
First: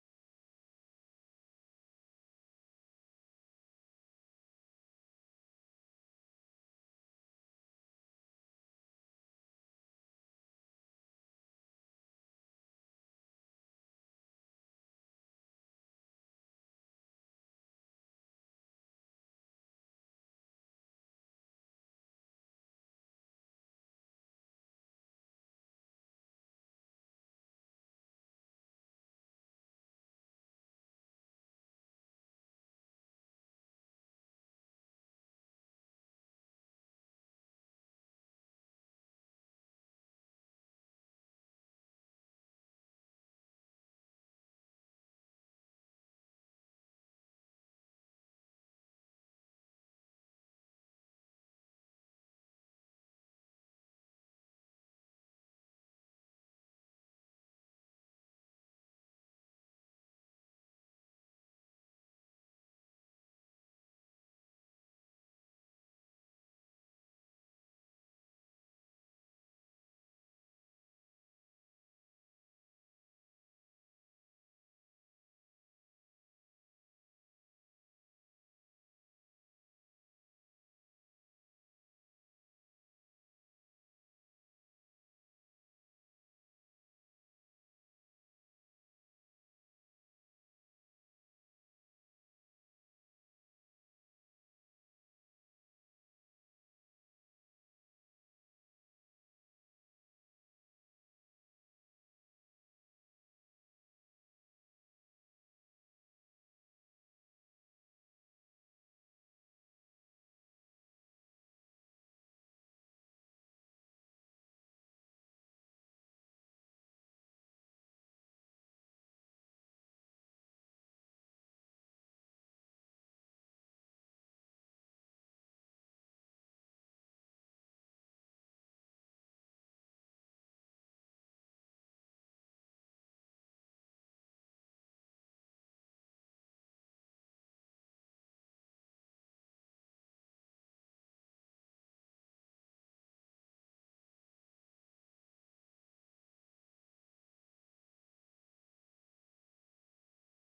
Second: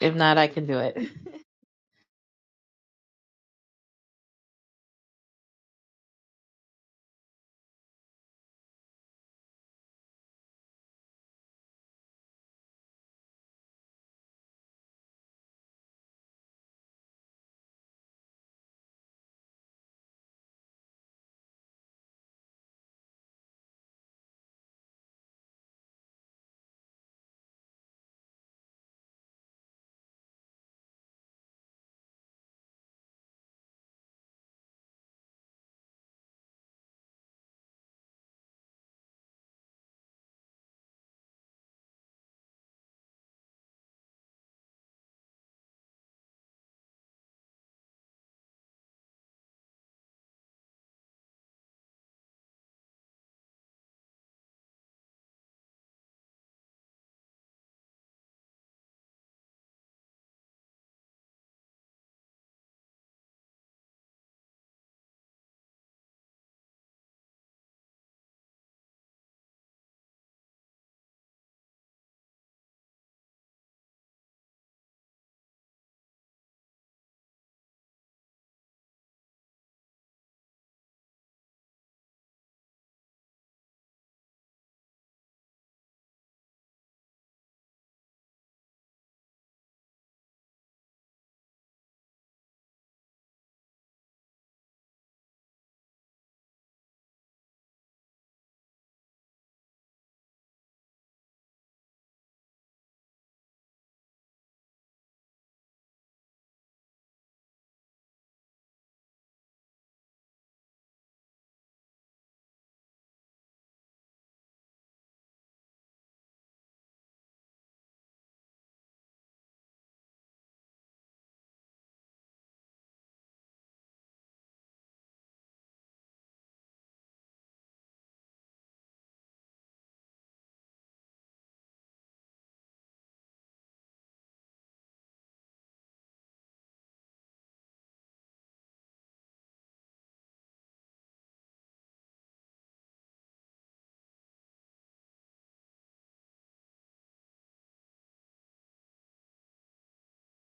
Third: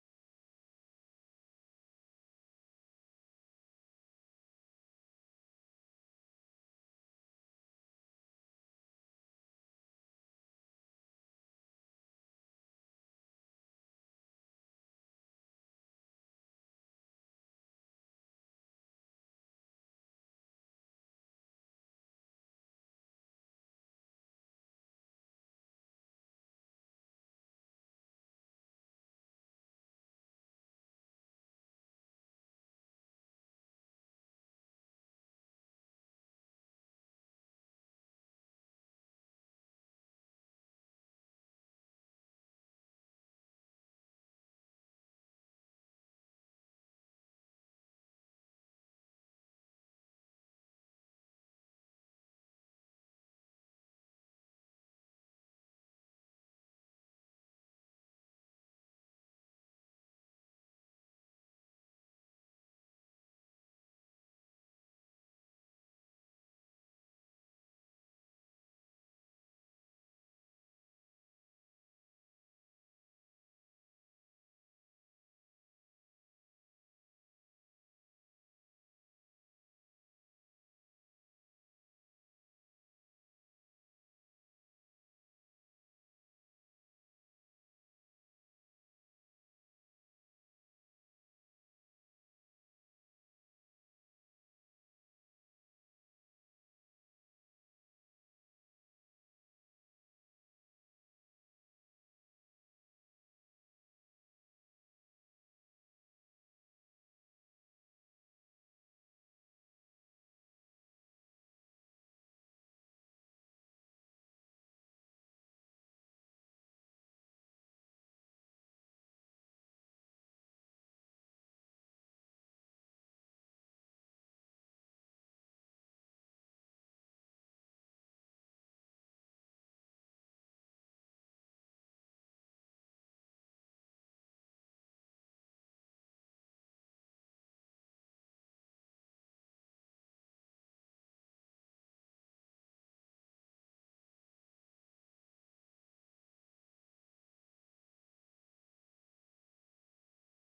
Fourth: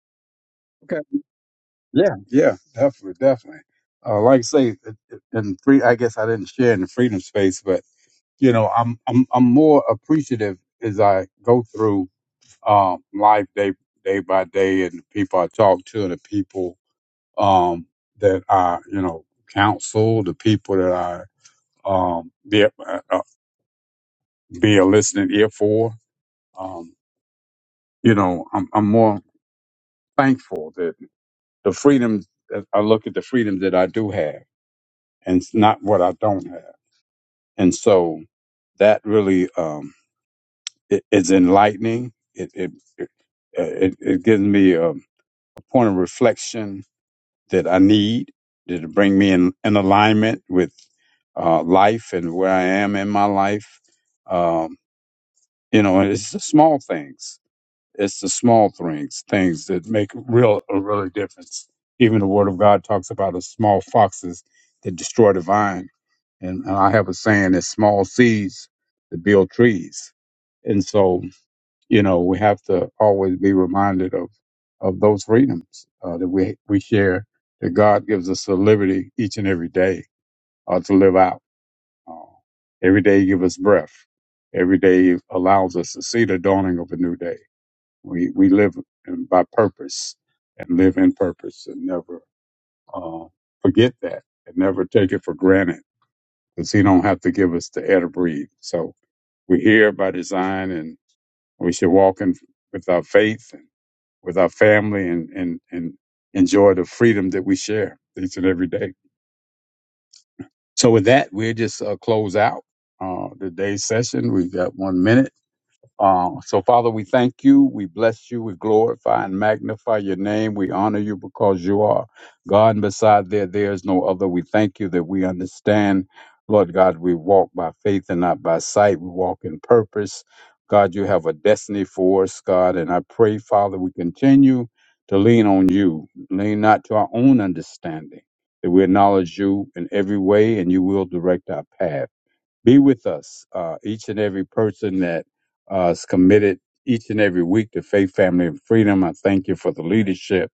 S2: if not, I can do it.
S4: Yeah, yeah, definitely, definitely. Uh, like I say, in free, I guess I didn't share in the freedom space, but you know, I'm I'm I'm more appreciative as I go through um, life day day by day, and the people I talk to, and the people um, that I you know counsel, the people that I um, be a, uh, be a listening ear for. Um, you know, I'm I'm more thankful that the freedoms that I look at the freedoms that I do have, and it's not what I don't have and so that really um, it, it's enlightening. It it, it it it gives me a, a point of reflection that I need to bring me in, in alignment with uh, life and where I am in my life. Um, you know, and it's the small things it's the small things, things that make real a really difference. Even the Word of God talks about the small foxes that destroy the vine, and, and I have a saying: "It's small seeds that build trees." And so, you know, we have to always be reminded of of those freedoms uh, that we we share. That God gives us the liberty each and every day uh, to live out. Uh, every day, He gives us breath. Every day allows us to see the dawning of a new day we we live in, by purpose and live in purpose and never uh, forget that and never take it for granted because He don't have to give us the air to breathe. So we're here by design, and we should walk in with our faith and with our family and and and enjoy the freedom that we share each and every day. So with that, we'll just uh, close out uh, today's session. We've got one minute Uh, so, Father, we thank you. We bless you. We glorify and magnify your name. We honor you because you are God, and beside there, there is no other. We thank you that we understand, Lord God, we walk by faith and not by sight. We walk in purpose. God, you have a destiny for us, God. And I pray, Father, we continue to lean on you, lean not to our own understanding, that we acknowledge you in every way and you will direct our path. Be with us, uh, each and every person that uh, is committed each and every week to faith, family, and freedom. I thank you for the leadership,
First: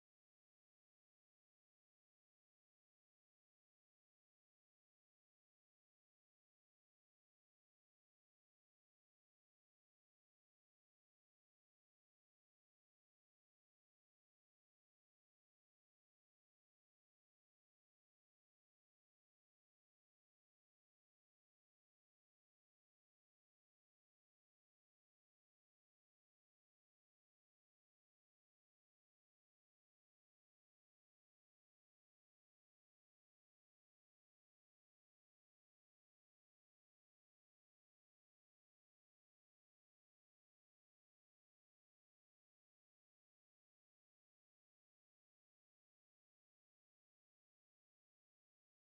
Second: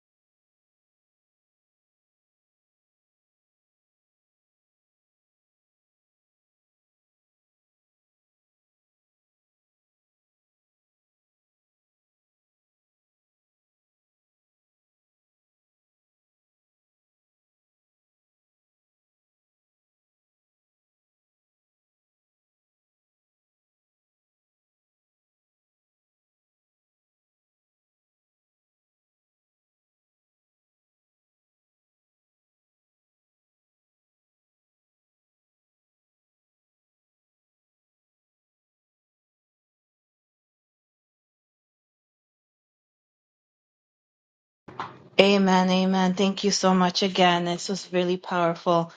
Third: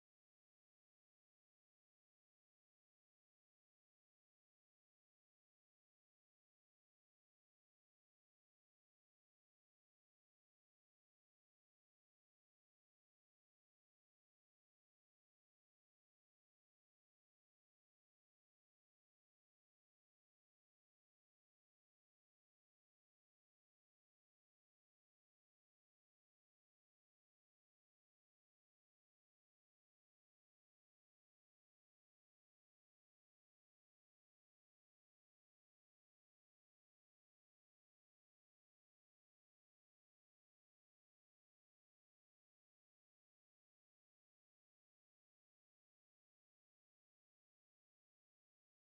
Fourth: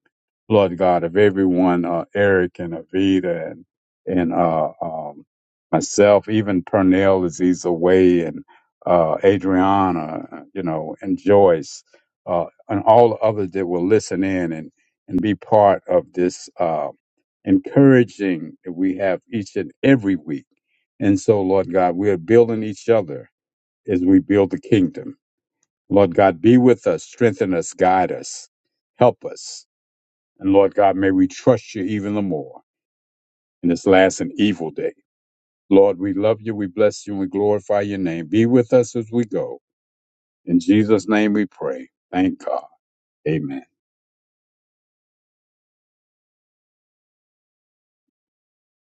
S4: Lord God, of everyone, uh, Eric and Avita and and uh, um, myself, even Pernell as he's away, and uh, Adriana, you know, and Joyce, uh, and all the others that will listen in and and be part of this. Uh, encouraging that we have each and every week. And so, Lord God, we are building each other as we build the kingdom. Lord God, be with us, strengthen us, guide us, help us. And Lord God, may we trust you even the more in this last and evil day. Lord, we love you, we bless you, and we glorify your name. Be with us as we go. In Jesus' name we pray. Thank God. Amen.
S2: Amen. Amen. Thank you so much again. This was really powerful.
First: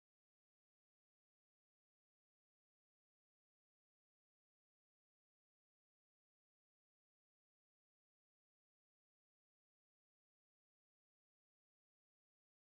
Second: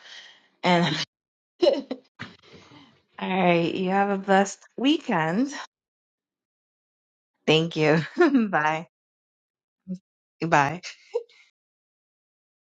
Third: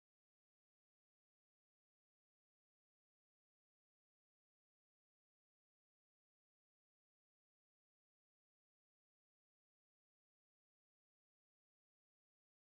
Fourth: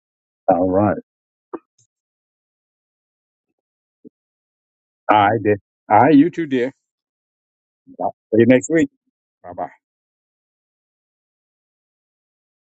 S4: All
S2: And
S4: right.
S2: all right, you have a blessed
S4: I
S2: weekend.
S4: did. I, you too, dear.
S2: Thank you.
S4: See you next
S2: Bye.
S4: week. Bye bye.
S2: Bye.